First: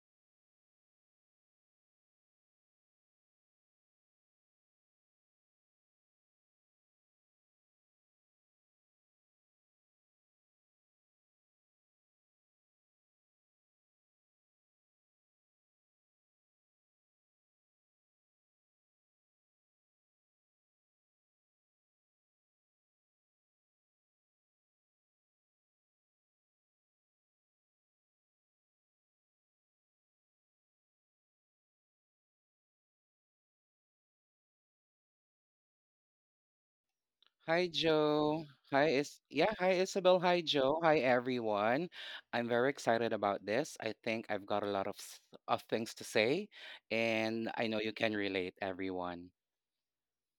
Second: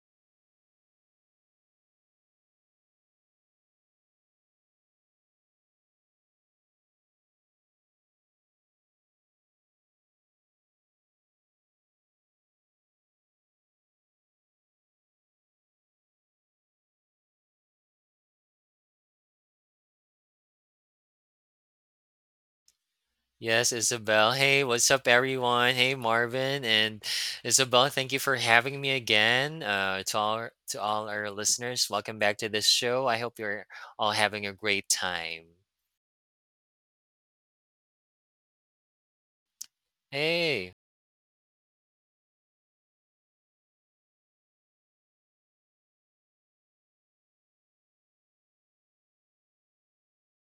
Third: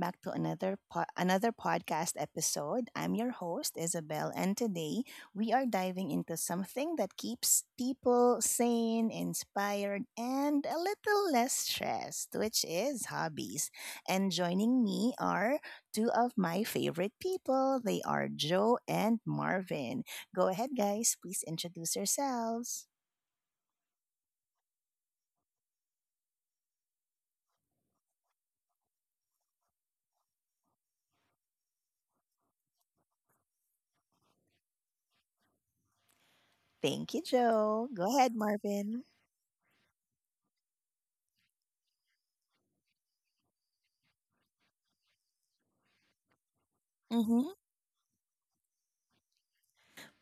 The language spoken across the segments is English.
back to another podcast episode. I'm your host Isabel, and today we are diving into something that keeps people sane, inspired, and a little less stressed, which is hobbies. And joining me are two of my favorite people. They are Joe and Marvin. Go ahead, guys. Please introduce yourselves. Yes, Isabel. Hey, what's up, everyone? Hey, Marvin and Isabel. Thank you for having me again. To all our listeners, welcome back to this show. I hope you're all having a great time. Thank you, Hi, Joe. Go Joe. ahead, Marvin. Hi, Isabel. Hi, Hey, Joe. Hi, everyone. I'm very excited about this. I think I've got a lot of s- of things to say, and I Mm-hmm. know you can relate, everyone.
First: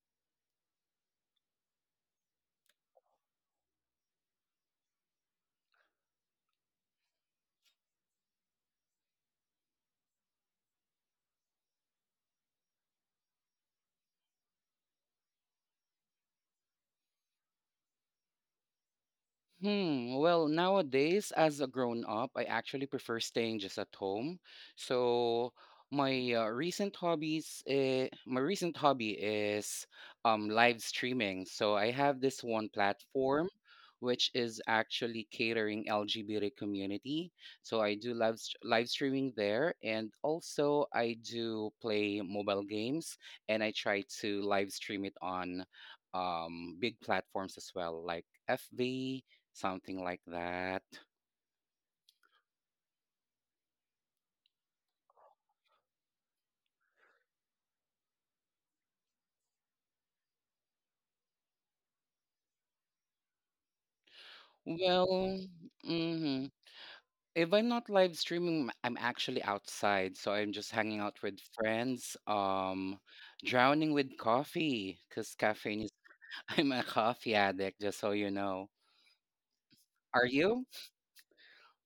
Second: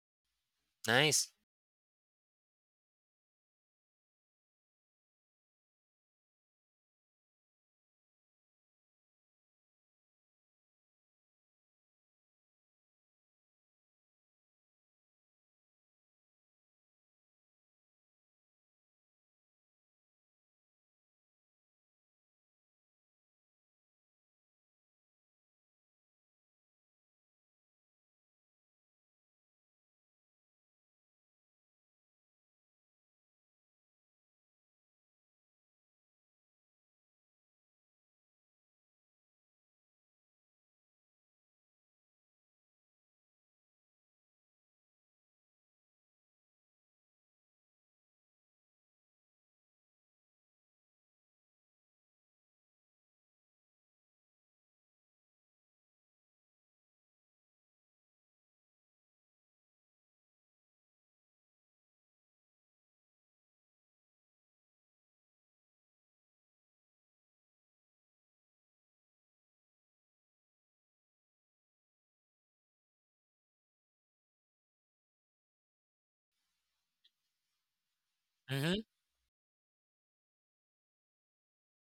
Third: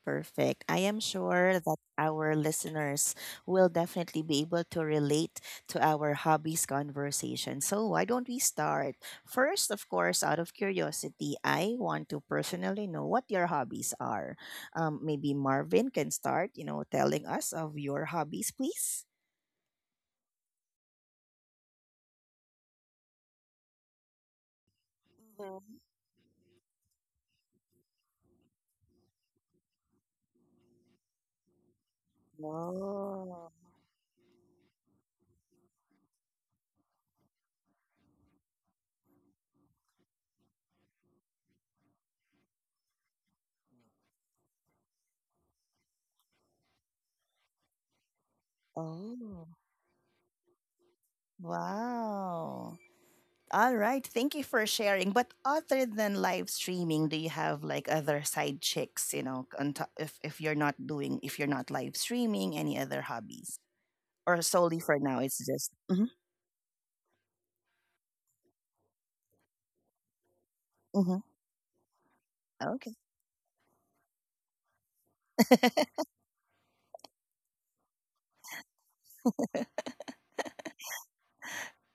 Perfect. I am nice. sure that our listeners will definitely be able to relate to our hobbies conversation. So, why don't we start? First, of course, out of curiosity, I want to personally know what your hobbies are. Maybe Marvin can start, telling us of your hobbies, please. Hmm. Well, nowadays, as a grown up, I actually prefer staying just at home. So Mhm. My recent hobby is live streaming. So I have this one Oh, platform, which is actually catering LGBT community. So I do live streaming there, and also I do play mobile games, and I try to live stream it on big platforms as well, like FV. oh, Something like that. wow. All right. Thank you for sharing. But other than live streaming, do you have like other side chicks, on top, if you're not doing, if you're not live streaming, any other hobbies? Or solely for now, it's Well, just. Mm-hmm, mhm. If I'm not live streaming, I'm actually outside, so I'm just hanging mm-hmm. out with friends, Okay. Drowning with coffee, because I'm a coffee addict, just so you know. Mm-hmm. Are you?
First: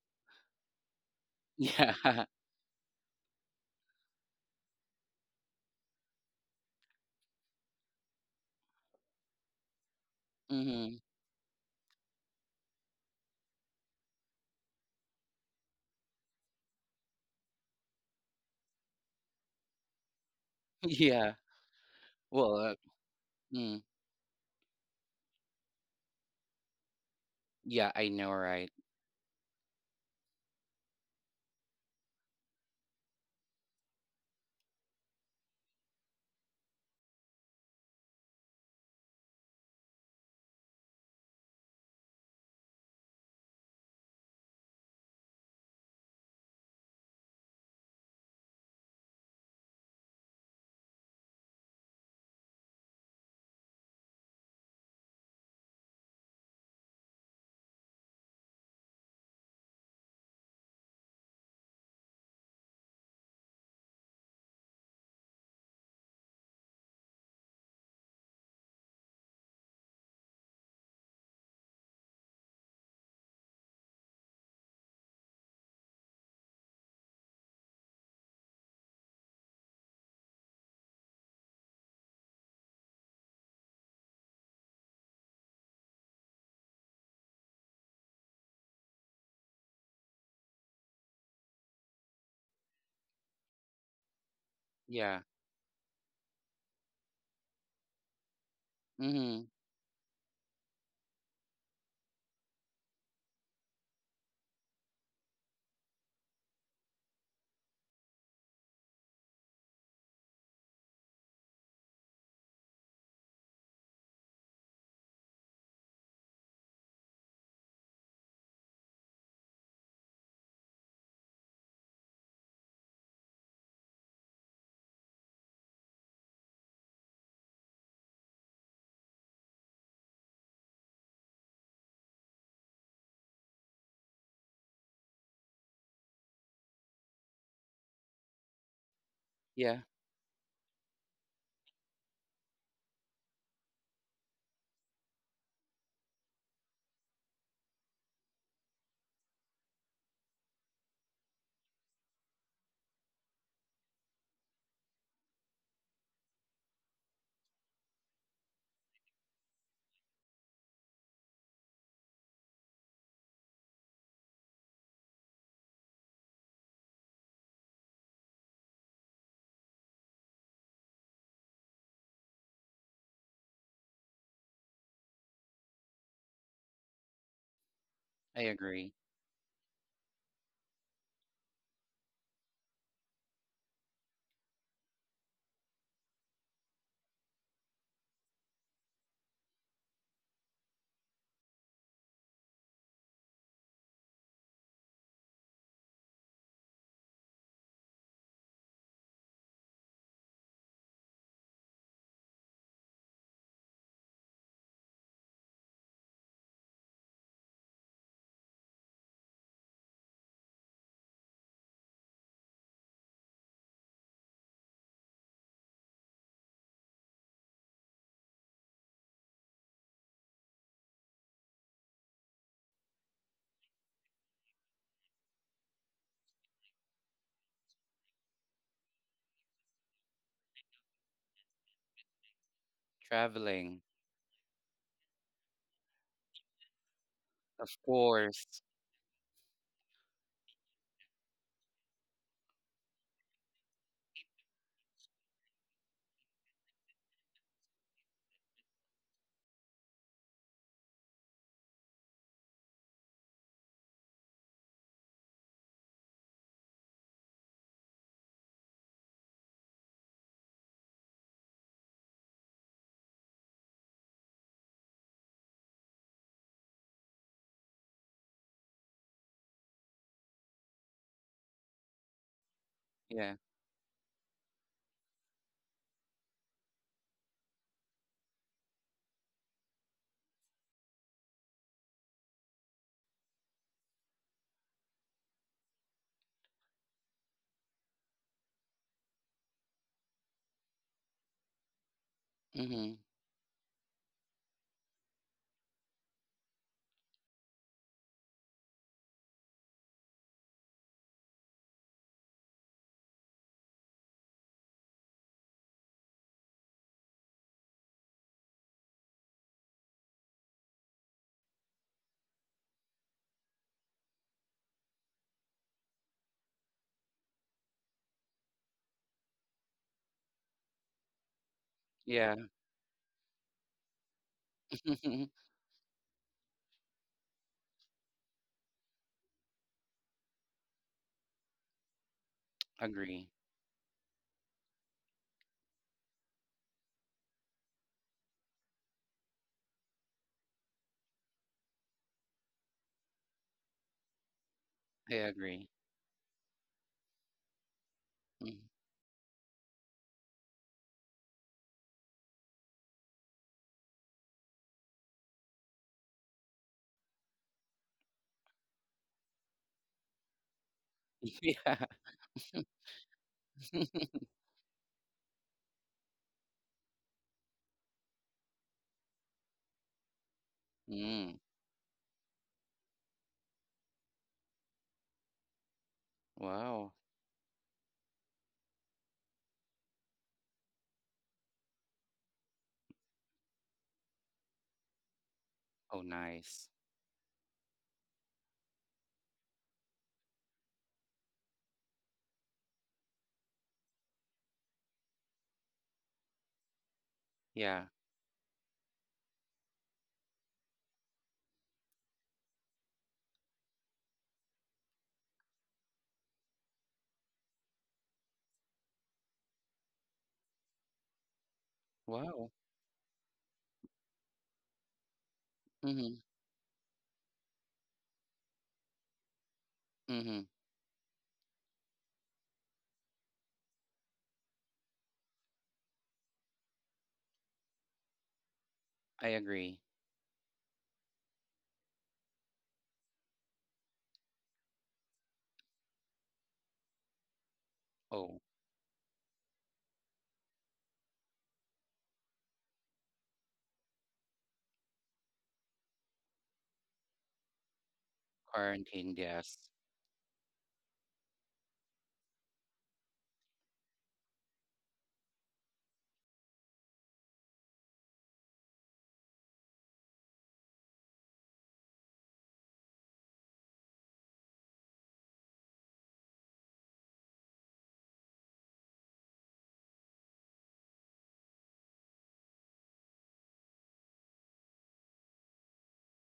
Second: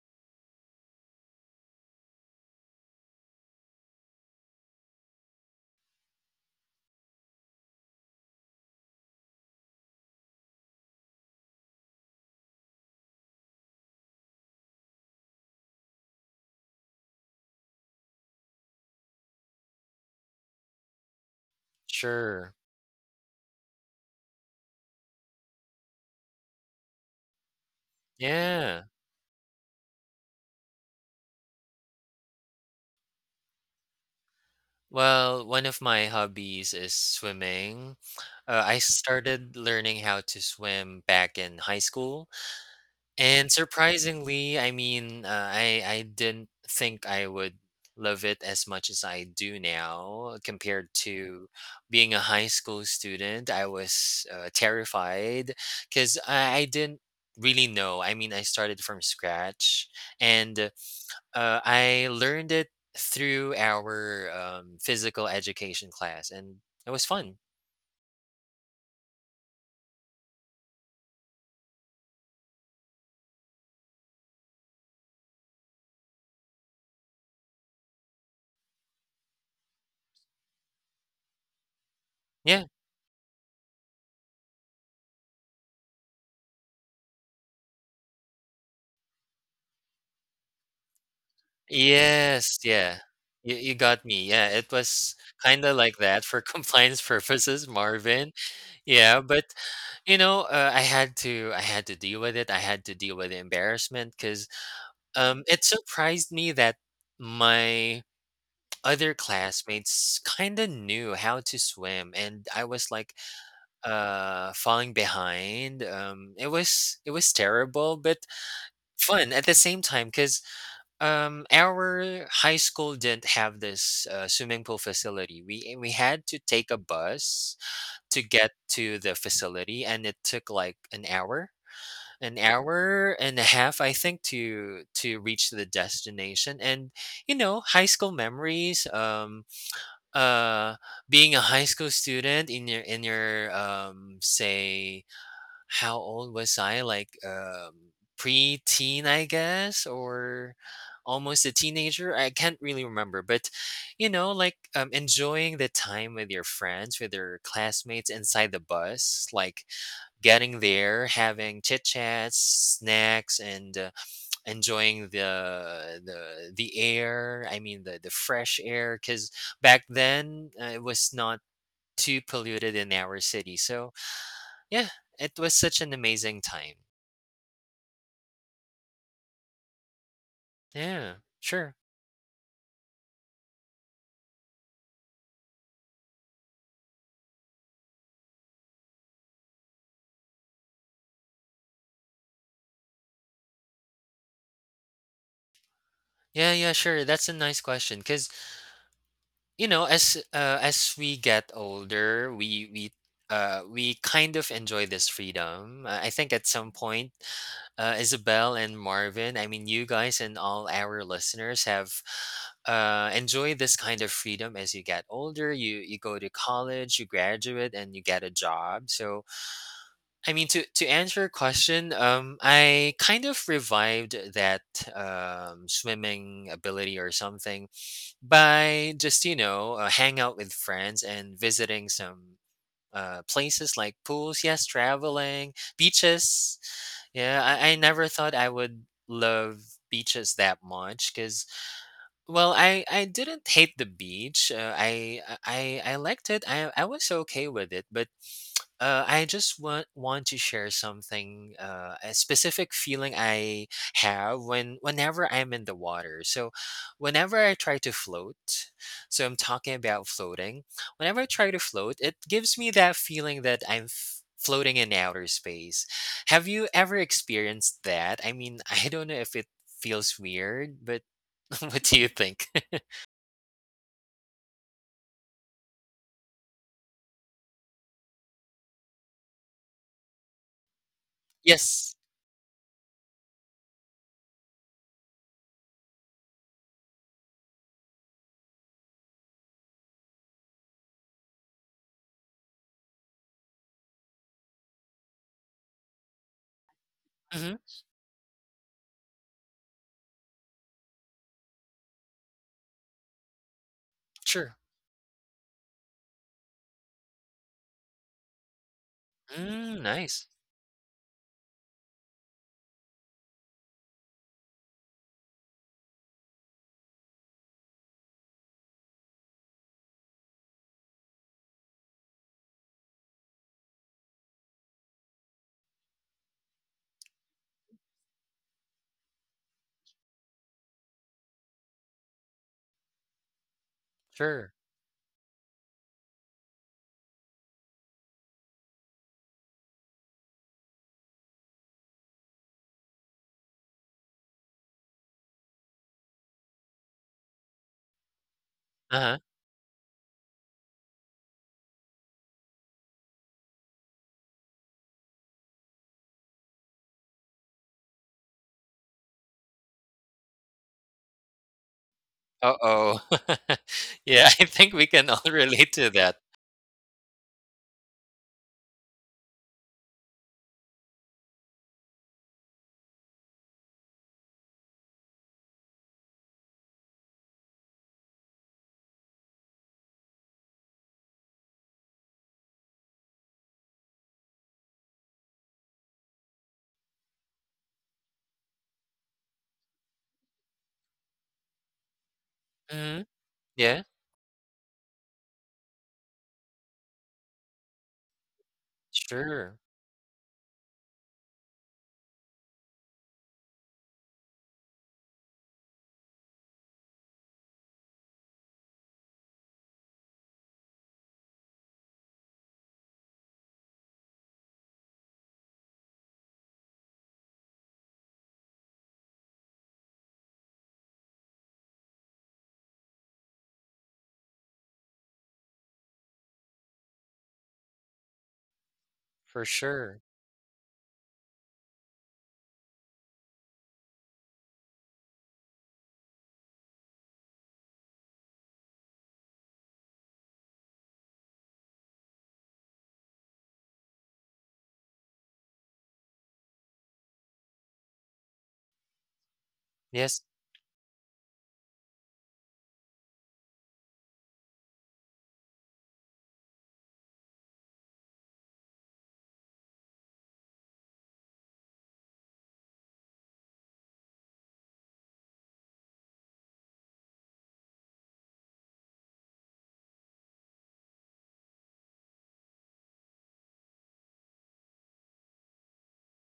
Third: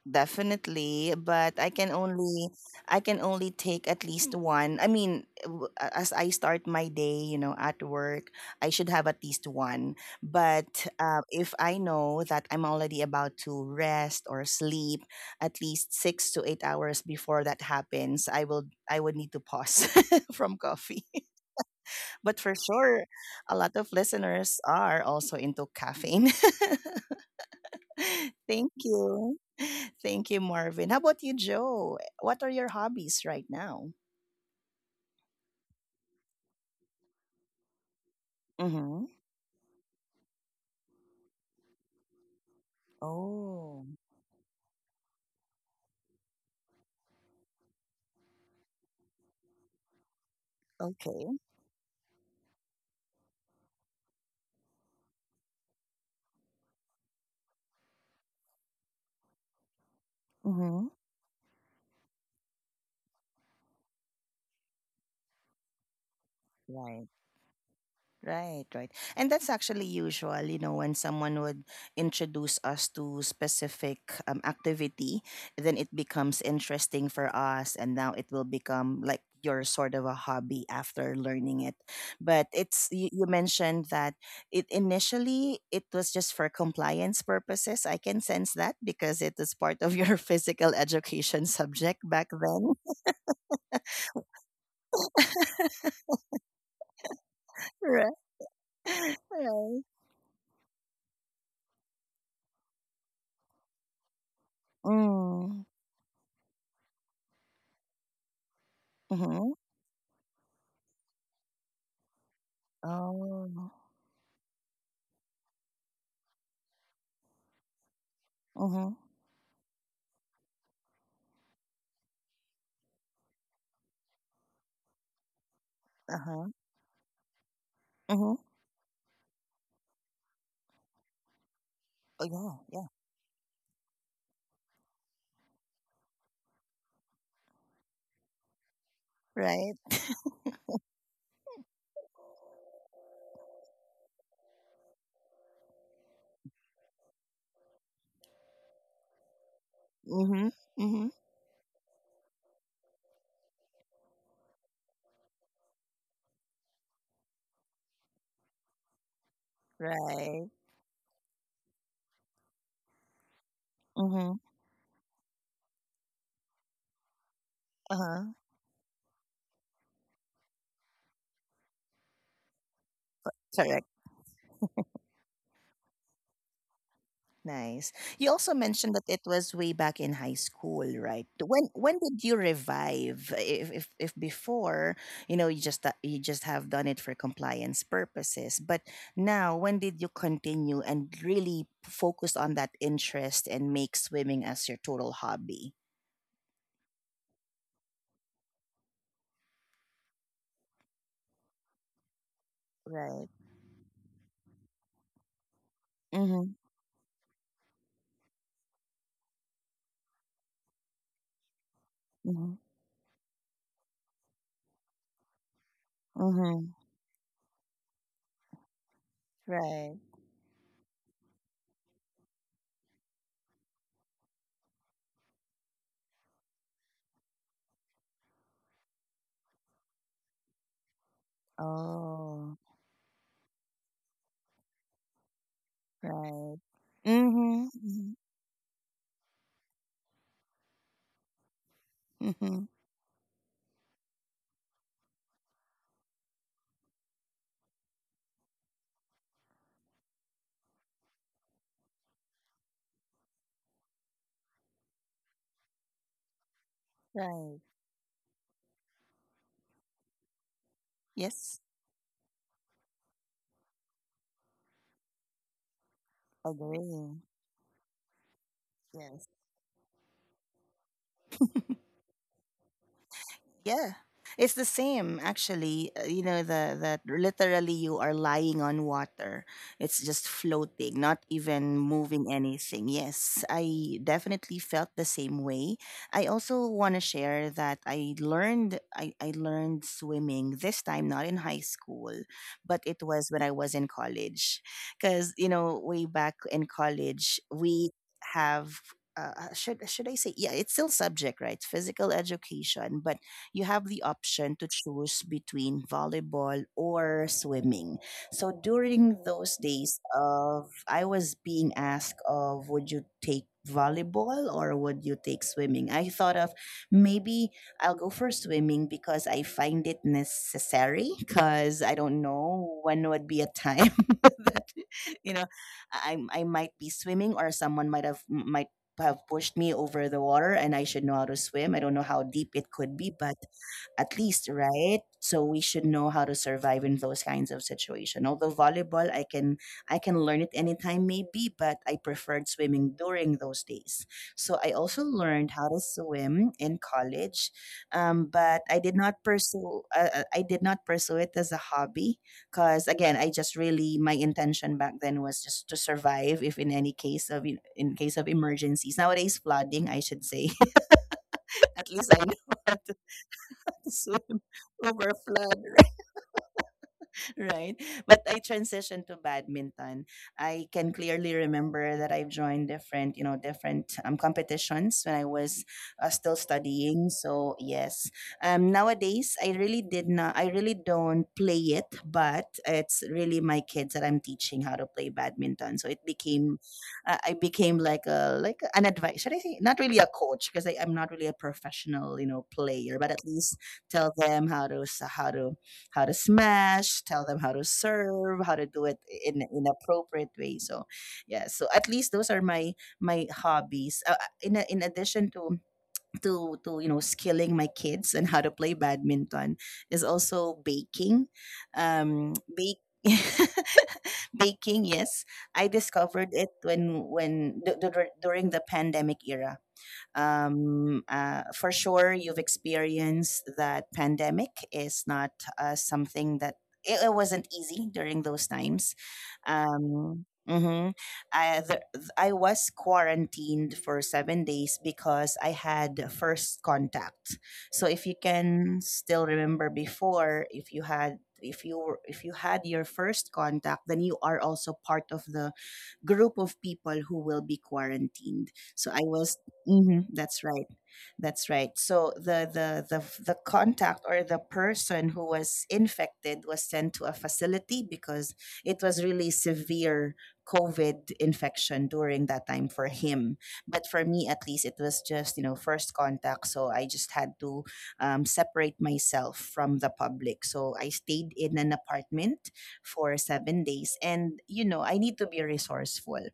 Definitely, but Yeah. I can only take at least one. I mean, as I start my day, at work, I should have at least one. But Mm-hmm. If I know that I'm already about to rest or sleep, at least 6 to 8 hours before that happens, I will I would need to pause from coffee. Yeah. But for Sure. Well, uh, sure, a lot mm, of listeners are also into caffeine. yeah, I know, right? Thank Yeah. you. Thank you, Marvin. How about you, Joe? What are your hobbies right now? Well, one of my hobbies is swimming. I Mm-hmm. started learning how to swim back in high school. And Oh, surprisingly, I didn't think I would love it as much as I do now compared okay. to being a high school student. I was terrified because I didn't really know. I mean, I started from scratch and Mm-hmm. I learned it through our physical education class, and it was Right. fun. Right, right. And that's actually usual, when someone would introduce us to specific activity, then it becomes interesting for us and now it will become like your sort of a hobby after learning it. But Yeah. it's you, you mentioned that it initially it was just for compliance purposes. I can sense that because it was part of your physical education subject back Yes, then. yeah. You got me. Yeah, it was Yeah. kinda like that for compliance purposes, Right. Marvin. Yeah, Mm-hmm. but, Right. you know, I had to deal with it. I had to deal with the embarrassment because it Mm. surprised me that my other Mm-hmm. classmates kinda knew how to swim, and I was, like, Oh. Falling behind. It was terrible, but Mm-hmm. fun at the same time. Because. Our high school didn't have this swimming pool facility. We had to Uh-huh. take a bus to Mm-hmm. get to the facility, and it took like Oh an yeah, yeah. hour and a half, I think, to reach the destination. And you know, high school memories. Yeah, Right. uh, Being a high school student in your, say, how old was I? Like, pre-teen, I guess, Mm-hmm. or Mm-hmm. almost a teenager. I can't really remember, but you know, like enjoying the time with your friends, with your classmates inside the bus, like Right. getting there, having chit chats, snacks, and Mm-hmm. enjoying the air. I mean, the Uh-huh. fresh air, because back then it was not too polluted in our city. Correct. So yeah, it was such an amazing time. Nice. You I also agree. mentioned that it was way back in high school, Yeah, right? Sure. When did you revive? If before, you know, you just have done it for compliance purposes, but now when did you continue and really focus on that interest and make swimming as your total hobby? Yeah, yeah, sure. That's a nice question because you know, as we get older, Right. We kind of enjoy this freedom. I think Mm-hmm. at some point, Isabel and Marvin, I mean, you guys and all our listeners have Mm-hmm. Enjoyed this kind of freedom as you get older. You go to Mm-hmm. college, you graduate, and you get a job. So Right. I mean, to answer your question, I kind of revived that swimming ability or something by just you know hang out with friends and visiting some Oh. Places Traveling, like pools. Yes, traveling Right. beaches. Yeah, Mm-hmm. of I never thought course. I would love beaches that much because well Mm-hmm. I didn't hate the beach. I liked it. I was okay with it, but I just want to share something, a specific feeling I have when whenever I'm in the water. So, whenever I Right. try to float, so I'm talking about floating. Whenever I try Yes. to float, it gives me that feeling that floating in outer space. Have you ever Agree. experienced that? I mean, I don't know Yes. if it feels weird, but what do you think? Yeah. Yeah. It's the same actually. You know the that literally you are lying on water. It's just floating, not even Yes. moving anything. Yes, I definitely felt the same way. I also want to share that I learned I learned swimming this time not in high school, but Mm-hmm. it was when I was in college. Cuz you know way back in college Mm-hmm. we have should I say yeah it's still subject right physical education but you have the option Sure. to choose between volleyball or swimming. So during those Mm, days nice. of I was being asked of would you take volleyball or would you take swimming? I thought of maybe I'll go for swimming because I find it necessary because I don't Yeah. know when would be a time that you know I might be swimming or someone might have pushed me over the water and I should know how to swim. I don't know how deep it could be, Agree. but at least, Sure. right? So we should know how to survive in those kinds of situation. Although volleyball, I can learn it anytime maybe, but I preferred swimming during those days. So I also I learned agree. how to swim in college, Mm. but I did Uh huh. not pursue I did not pursue it as a hobby because again I just really my intention back then was just to survive if in any case of in case of emergencies nowadays flooding I should say Yeah. at least I know how to Uh-oh. Yeah, swim I think we over can all flood relate to right? that. right? But I transitioned to badminton. I can clearly Mm. remember that I've joined different, different competitions when I was still Wow. studying. So yes, nowadays I really did not, I really don't play it, but it's really my kids that I'm teaching how to play badminton. So it Oh, became, nice. I became like a like an advice. Should I say not really a coach because I'm not really a professional, player, Mhm. but at least Yeah, tell them how to smash, tell them how to Yeah. serve, how to do it sure. in appropriate way. So, yeah. So at least those are my my hobbies. In a, in addition to you know skilling my kids and how to play badminton is also baking. Wow. Bake. baking yes I Mhm. discovered it when during the pandemic era Mhm. For sure, you've experienced that pandemic is not something that it wasn't easy during those times. I For agree. sure. Mhm. I, the, I was quarantined for 7 days because I had first contact. So if you Oh, can still remember before, if you had if you were, if you had your first contact, then you are also part of the group of people who will be quarantined. So I quarantine, was. yes. Mhm, Yes. that's right. That's right. So the contact or the person who was infected was sent to a facility because it was really severe COVID infection during that time for him. But for me, at least, it was just you know first contact. So I just had to separate myself from the public. So I stayed in an apartment for 7 days. And, you know, I need to be resourceful.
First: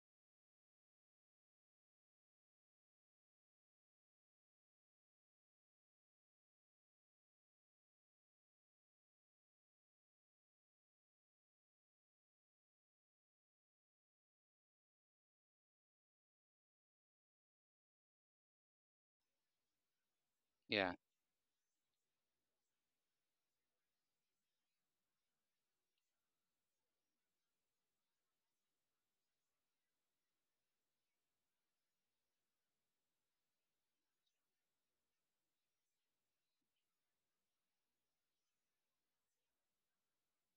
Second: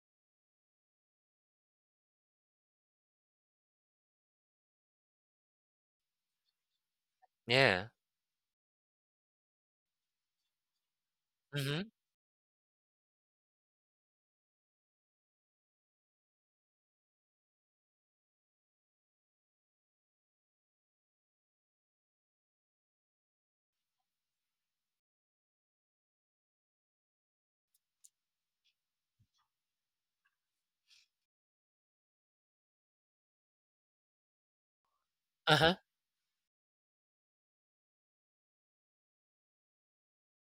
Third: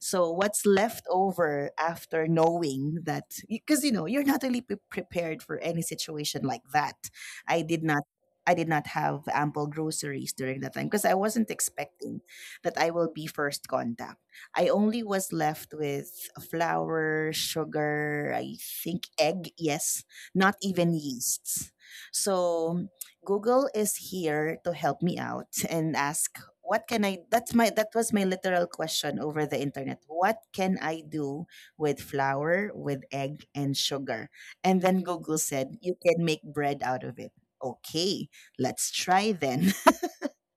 So, what's left over after knowing that, because, you know, you're not really prepared for any situation like that. I did Yeah. not. I did not have ample groceries during that time because I wasn't Mhm. expecting that I will be first contact. I only was left with flour, sugar, I think egg, yes, not Yeah. even yeasts. So Google is here to help me out and ask what can I that's my that was my literal question over the internet. What can I do with flour, with egg and sugar? And then Google Uh-huh. said you can make bread out of it. Okay, let's try then.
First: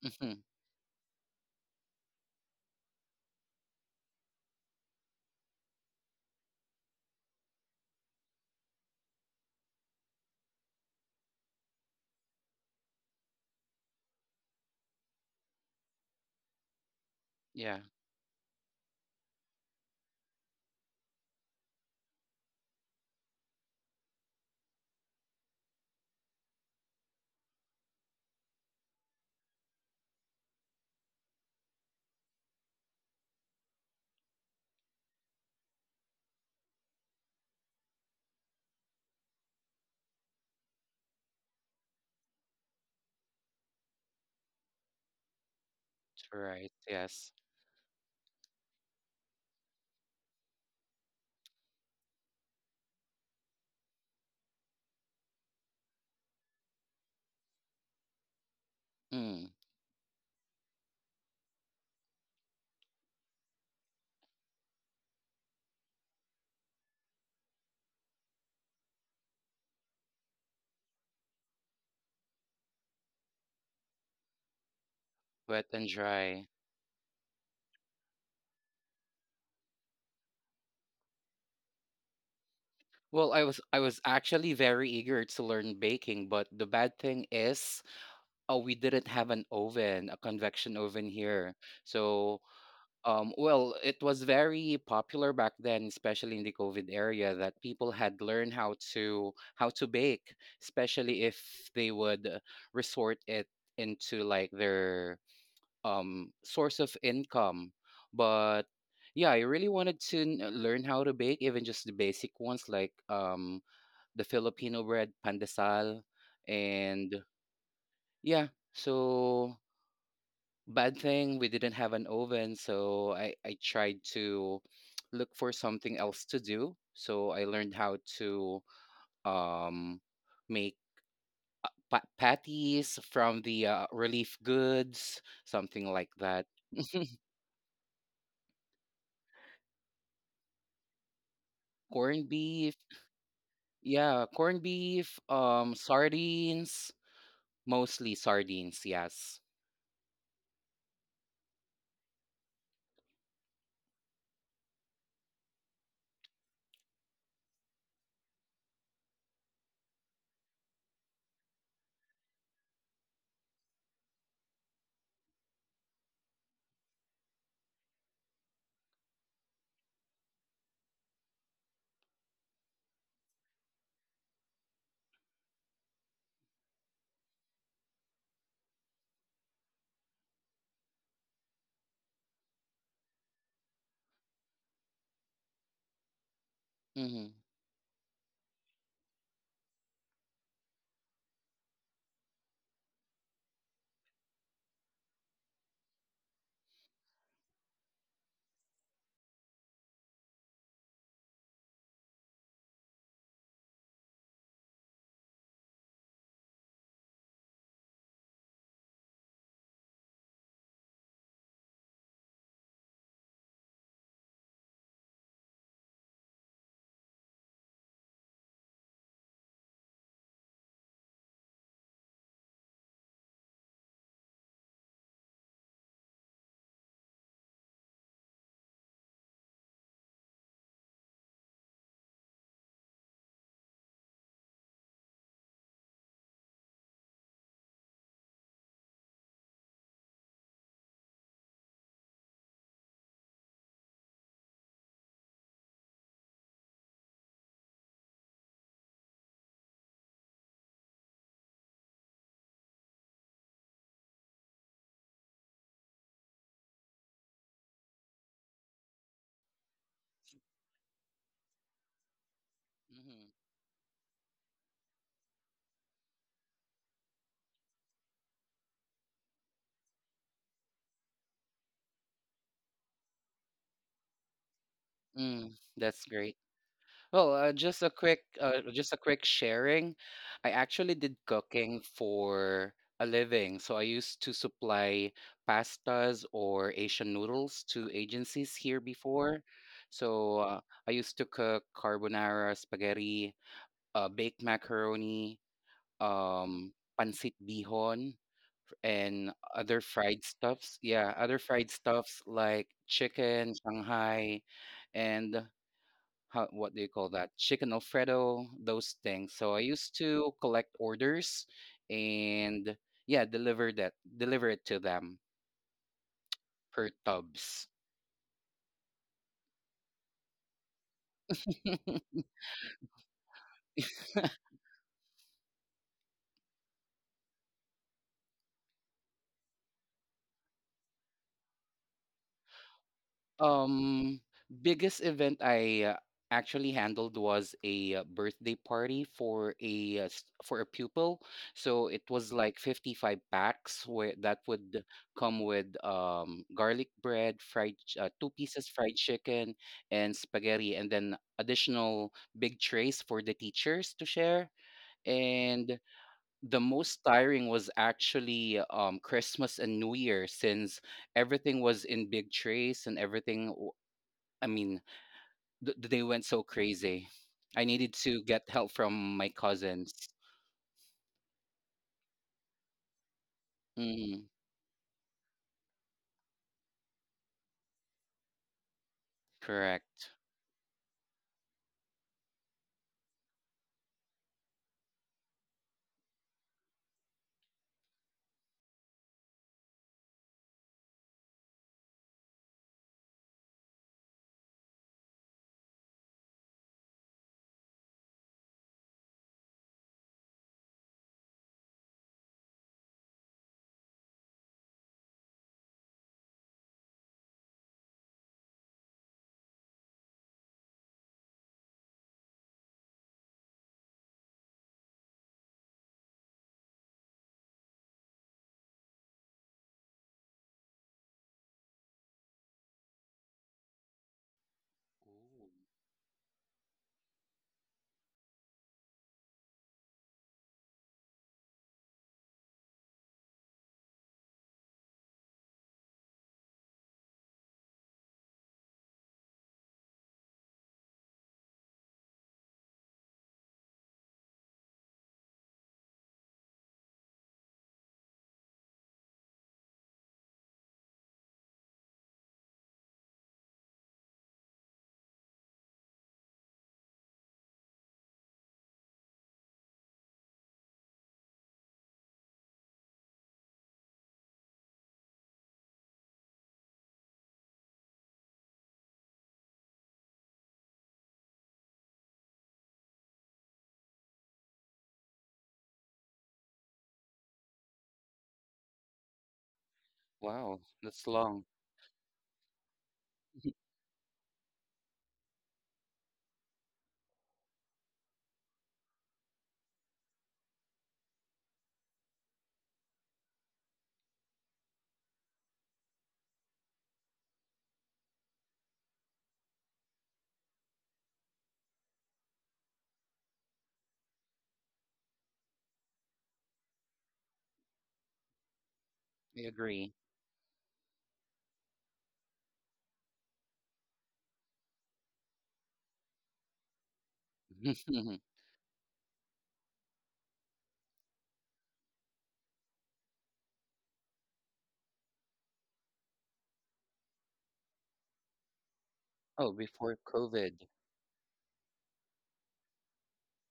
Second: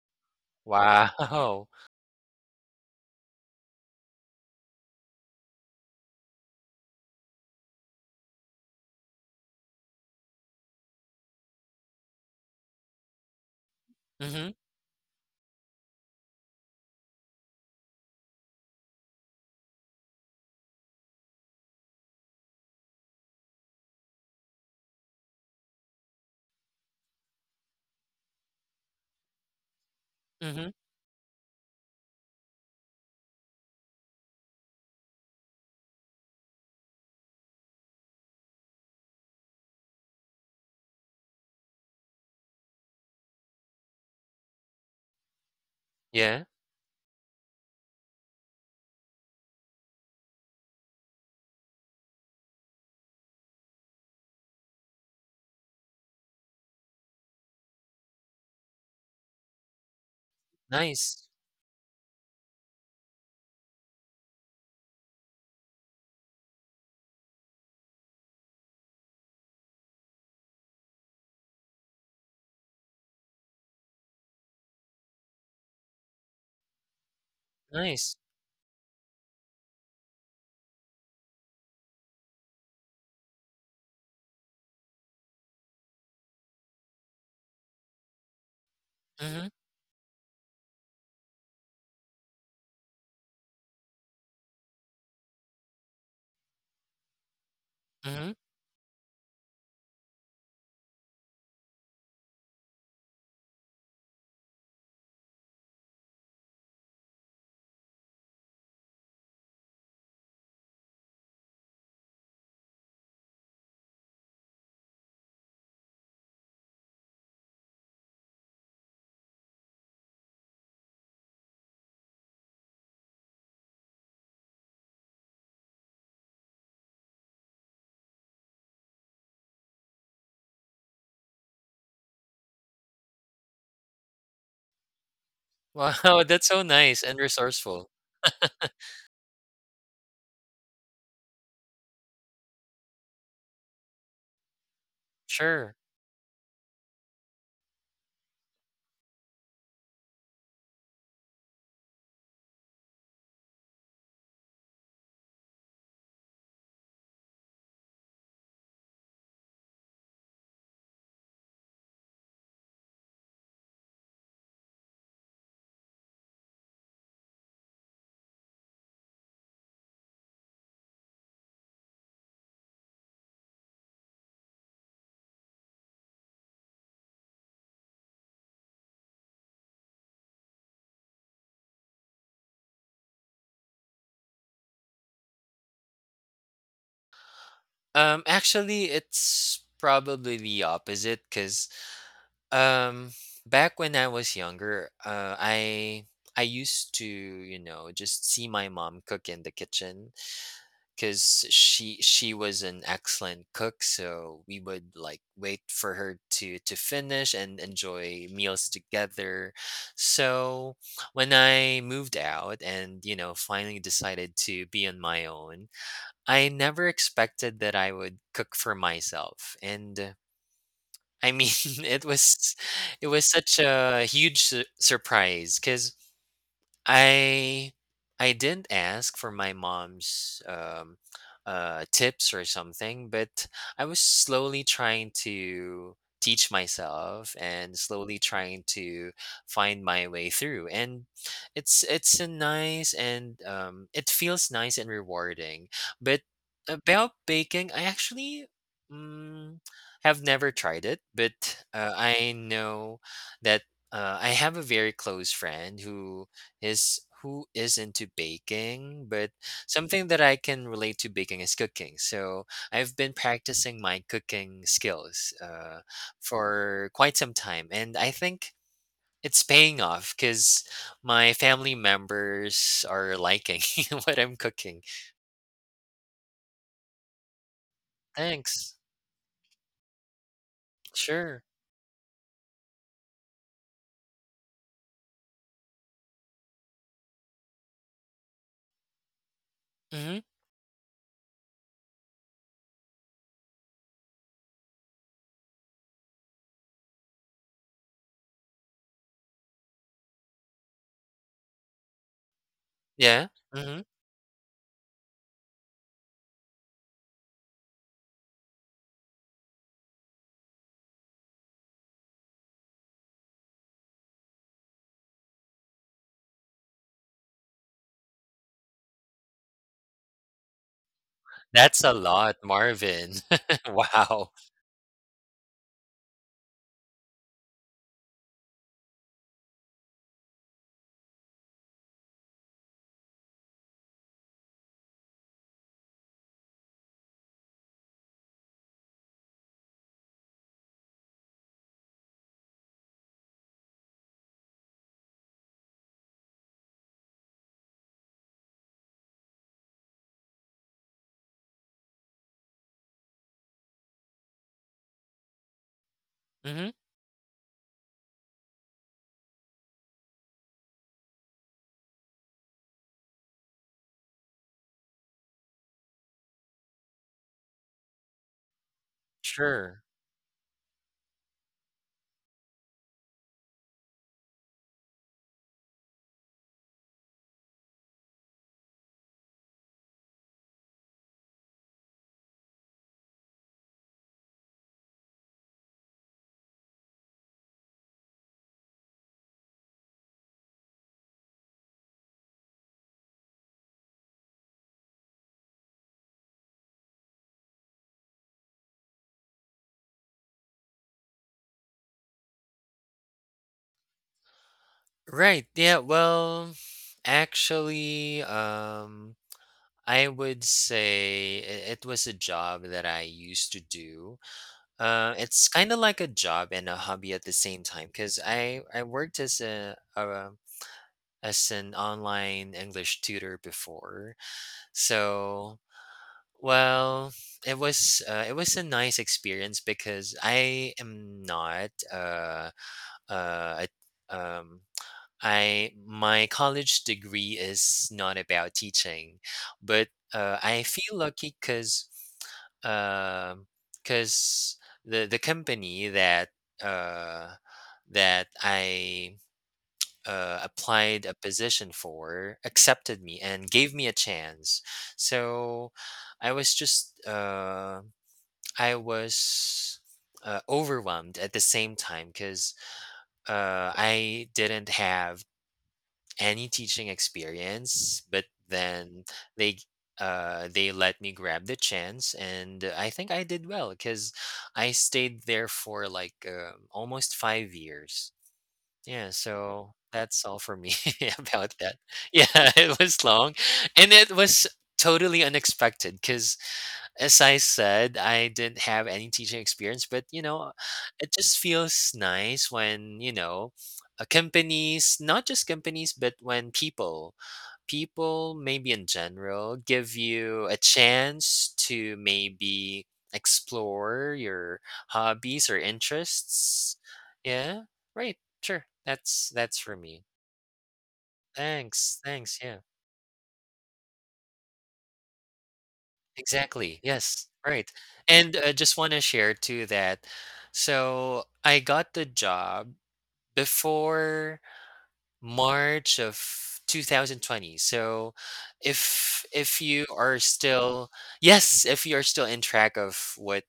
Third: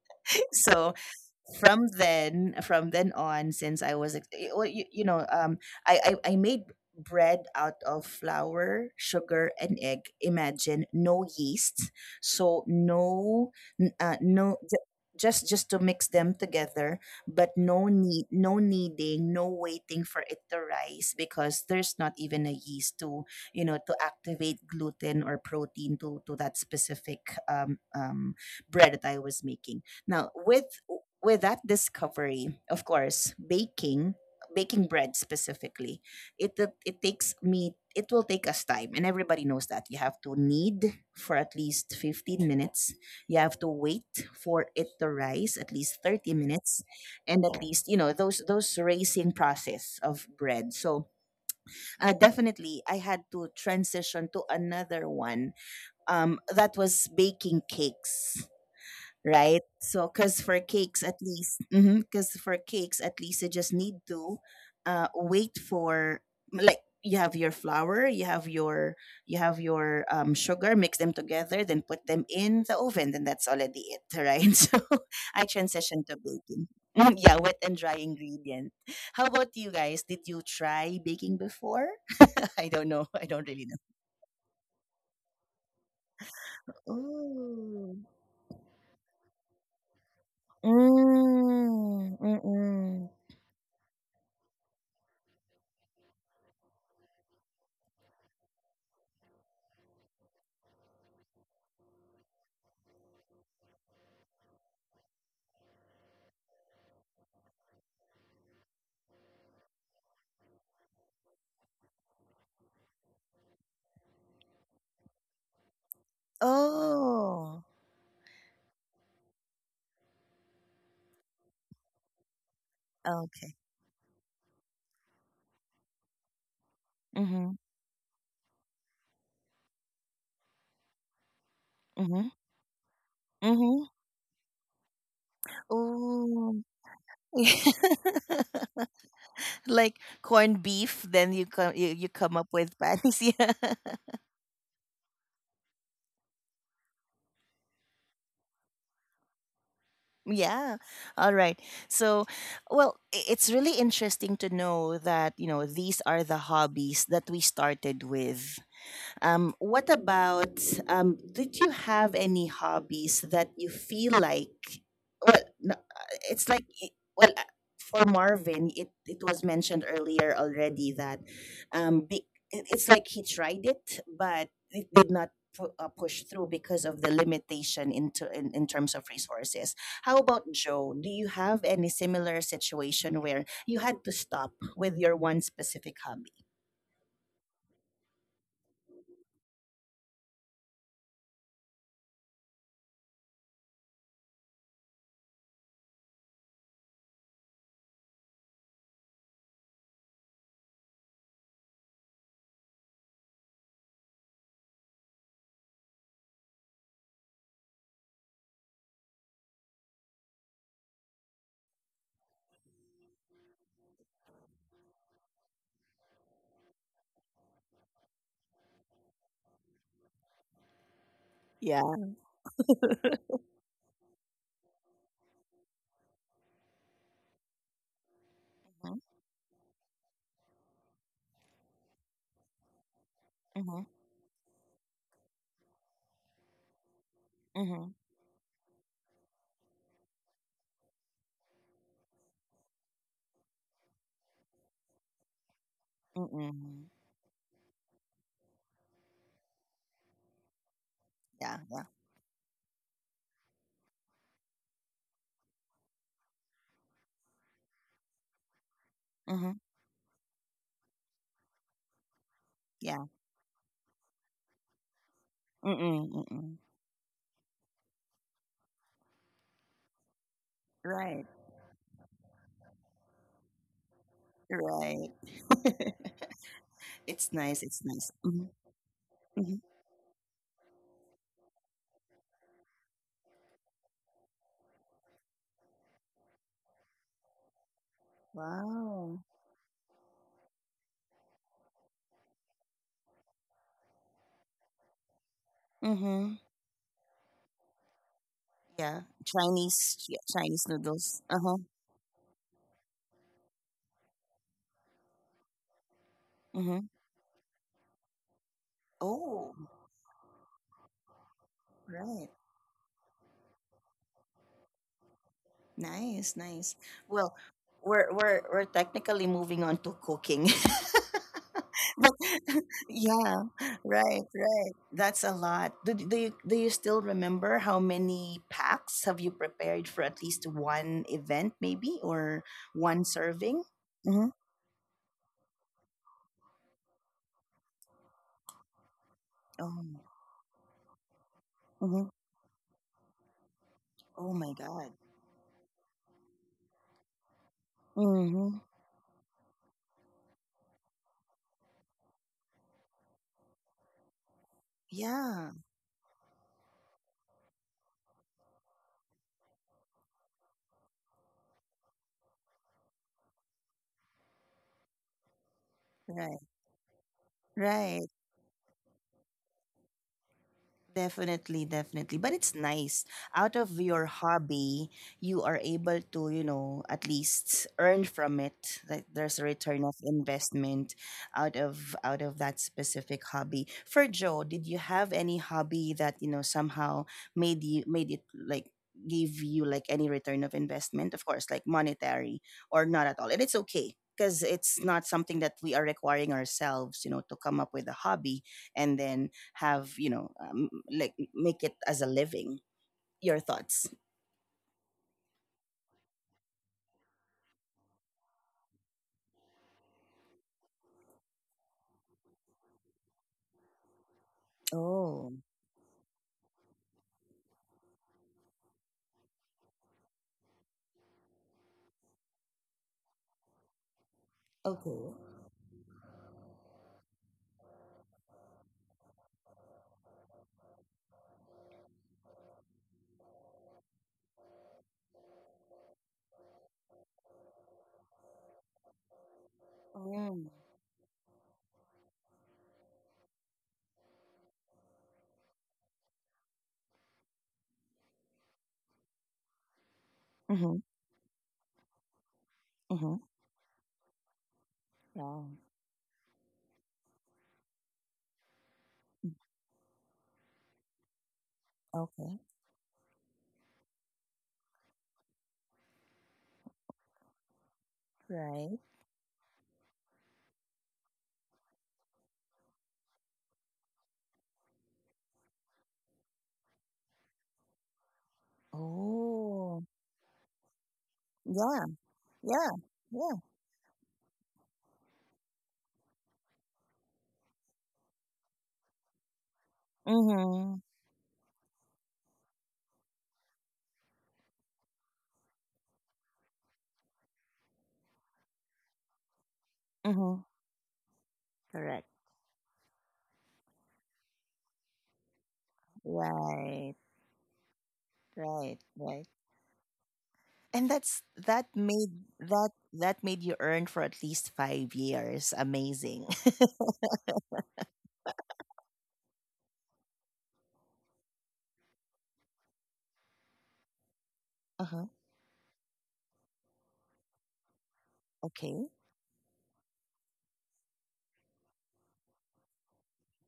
Mhm. so Wow. From then on since I was well, you know I made bread out of flour sugar and egg imagine no yeast so no n- uh, Mhm, no ju- just just to mix them together but Yeah. no need no kneading no waiting for it to rise because there's not even a yeast to you know to activate gluten or protein to that specific um, um bread that I was making now mhm. With that discovery, of course, baking bread specifically, it takes me it will take us time, and everybody knows that you have to knead for at least 15 minutes. You have to wait for it to rise at least That's thirty Yeah. right. minutes, Yes. and at Oh. least you know those raising process of bread. So definitely, I had to transition to another one that was baking cakes Mm. right? So, because for cakes at Nice. least, because for cakes at least you just need to wait for like you have your flour, you have your sugar, mix them together, then put them in the oven, then that's already it, right? So I Wet and transitioned to dry. baking. Mm, yeah, wet and dry Nice. ingredient. How about you guys? Did you try baking before? I don't know. Well, I I don't was really I know. was actually very eager to learn baking, but the bad thing is, Oh. oh, we didn't have an Mhm, oven, a convection oven here. Mm, So mm-mm. um, well, it was very popular back then, especially in the COVID area, that people had mhm. learned how to bake, especially if they would resort it into like their source of income. But yeah, I really wanted to learn how to bake, even just the basic ones like the Filipino bread, pandesal, and Oh. yeah. So bad thing we didn't have an oven, so Okay. I tried to look for something else to do. So I Mm-hmm. learned how to um, make Mm-hmm. patties from the Mm-hmm. Relief goods, something like Wow, that. that's so Ooh. nice and resourceful. like corned beef, then you come you Corned come up beef, with patties. Yeah. yeah, corned beef, Sure. sardines, mostly sardines, yes. Yeah. All right. So, well, it's really interesting to know that, you know, these are the hobbies that we started with. What about, did you have any hobbies that you feel like, well, no, it's like, well, for Marvin, it was mentioned earlier already that um, be, it- it's like he tried it, but it did not push through because of the limitation into, in terms of resources. How about Joe? Do you have any similar situation where you had to stop with your one specific hobby? Mm-hmm. Actually, it's probably the opposite, cause. Um, back when I was younger, I used to, you know, just see my mom cook in the kitchen because she was an excellent cook. So we would like wait for her to finish and enjoy meals together. So when I moved out and you know finally decided to be on my own, I never expected that I would cook for myself. And. I mean, Yeah. it was such a huge su surprise. Because. I I didn't Mhm. ask for my mom's tips or something, but I Mhm. was slowly trying to teach myself and Mhm. slowly trying to find my way through. And it's a nice and it feels nice and rewarding. But Mm-mm. about baking, I actually. Mm, have never tried it, but Yeah. Yeah. I know that I have a very close friend who is into baking, but Mhm. something that I can relate to baking is cooking. So I've been Yeah. Mm-hmm. practicing my cooking skills Mm-mm. Mm-mm. for quite some time, and I think it's paying off because my Right. family members are liking what I'm cooking. Right. Mm, that's great. Well, It's nice. It's nice. Mhm. Thanks. just a quick Mhm. sharing. I actually did Sure. cooking for a living, so I used to supply pastas or Asian noodles to agencies here Wow. before. Mm-hmm. So I used to cook carbonara, spaghetti, baked macaroni, Mhm. um, pancit bihon, Yeah. and other Chinese fried Yeah. Chinese stuffs. Yeah, noodles. other Uh huh. fried stuffs like Yeah. chicken, Mm-hmm. Shanghai, and how, what do you Mhm. call that? Chicken Alfredo, those things. So I Oh. used to collect orders Right. and yeah, deliver it to them Nice. Nice. per Well, tubs. We're technically moving on to cooking. That's a lot, Marvin. Yeah, right, Wow. right. That's a lot. Do you still remember how many packs have you prepared for at least one event, maybe, or one serving? Um, Mm-hmm. Biggest event I actually handled was a birthday party for Oh, a for a pupil. So it mm-hmm. was like 55 packs where Oh that my would God. come with garlic bread, two Mm-hmm. pieces fried chicken and spaghetti and then additional big trays for the teachers to share. Yeah, And the Mm-hmm. most tiring was actually Christmas and New Year since everything was in big trays and everything I mean, th- they went right, so crazy. I needed right. to get help from my Sure. cousins. Definitely, definitely. But it's nice. Out of your Mm, hobby, you are able to, at least earn from it. Like there's a return of correct. investment out of that specific hobby. For Joe, did you have any hobby that, somehow made it like gave you like any return of investment? Of course, like monetary or not at all. And it's okay. Because it's not something that we are requiring ourselves, to come up with a hobby and then have like make it as a living your thoughts. Right. Yeah. Well, actually, I would say it was a job that I used to do. Oh, It's kind of like a job and a hobby at the same time because I worked as a as an online English tutor before. okay. So Ooh. well, it was a nice experience because I am not a um I my college degree is not about teaching, but Mm. I feel lucky because because the company that uh, that I Mm-hmm. applied a position for accepted me Mm-hmm. and gave me a chance. Wow. So I was just I Mm. was. Overwhelmed at the same time Okay. because I didn't have any teaching experience, but Right. then they they let me grab the chance, and I think I did well cuz I stayed there for like almost 5 years. Yeah, so Oh, that's all for Wow, me that's long. about that. yeah. Yeah, Yeah. it was long Yeah. and it was totally unexpected cuz as I said, I didn't have any teaching experience, but you know, Mm-hmm. it just feels nice when, you know, companies, not just companies, but when people maybe in general, give Mm-hmm. you a chance to Correct. maybe explore your hobbies or interests. Right. Yeah, right. Sure. Right. Right. I That's for agree. me. And Thanks. Thanks. Yeah. that made you earn for at least 5 years. Amazing. Exactly. Yes. Right. And just want to share too that so I got the job before Uh-huh. March of 2020. So Okay. if Oh, you before are COVID. still yes, if you are still in track of what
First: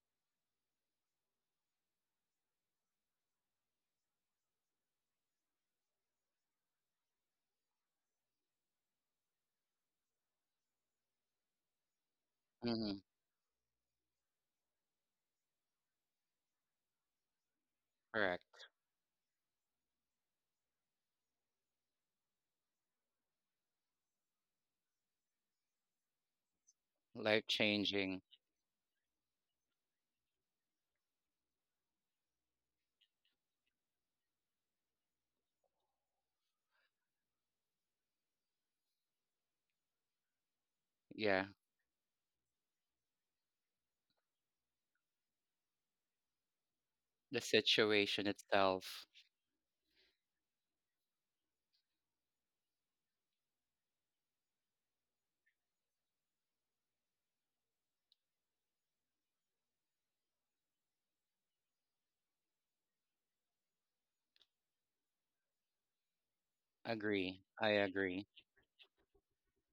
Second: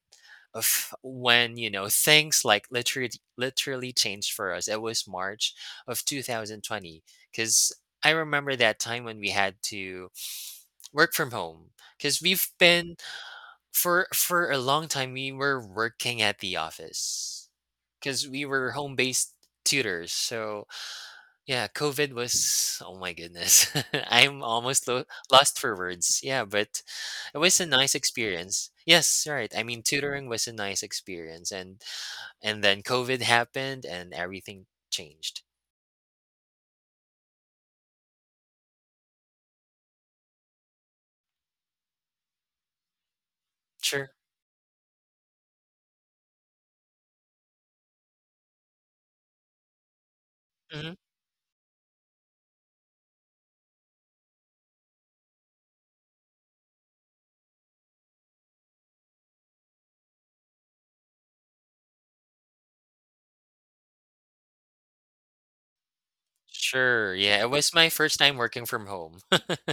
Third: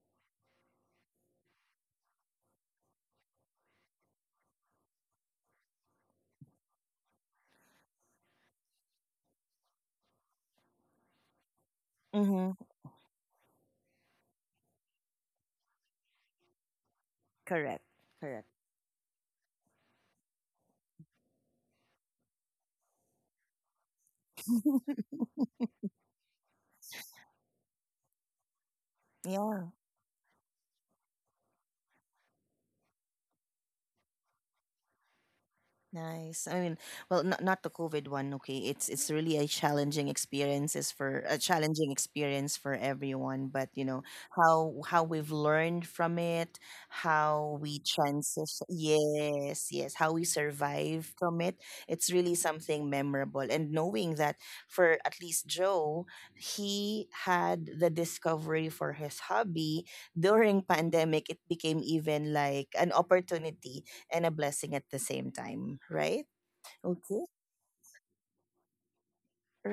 of when you know things like literally changed for us, it was March of 2020 because I remember that time when we had to work from home because we've Mm-hmm. been Hmm, for a long time, we were working at the office Correct. because correct. Correct. we were home-based tutors. So yeah, COVID was oh my goodness, I'm almost lost for words. Yeah, but it Life was a nice changing. experience. Yes, right. I Yeah. mean, tutoring was a nice experience, and then COVID happened, and everything changed. Nice. I mean, well, not the COVID one. Okay, it's really a Yeah, challenging experience for everyone. But you know Sure. how we've learned from it, the how we situation transition. itself. Yes, yes, how we Hmm. survive from it. It's really something memorable. And knowing that for at least Joe, he had the discovery for his hobby during pandemic. It became even like an opportunity and a blessing at the same time, right? Sure. Okay. Yeah, Agree. it I was my first agree. time working from home.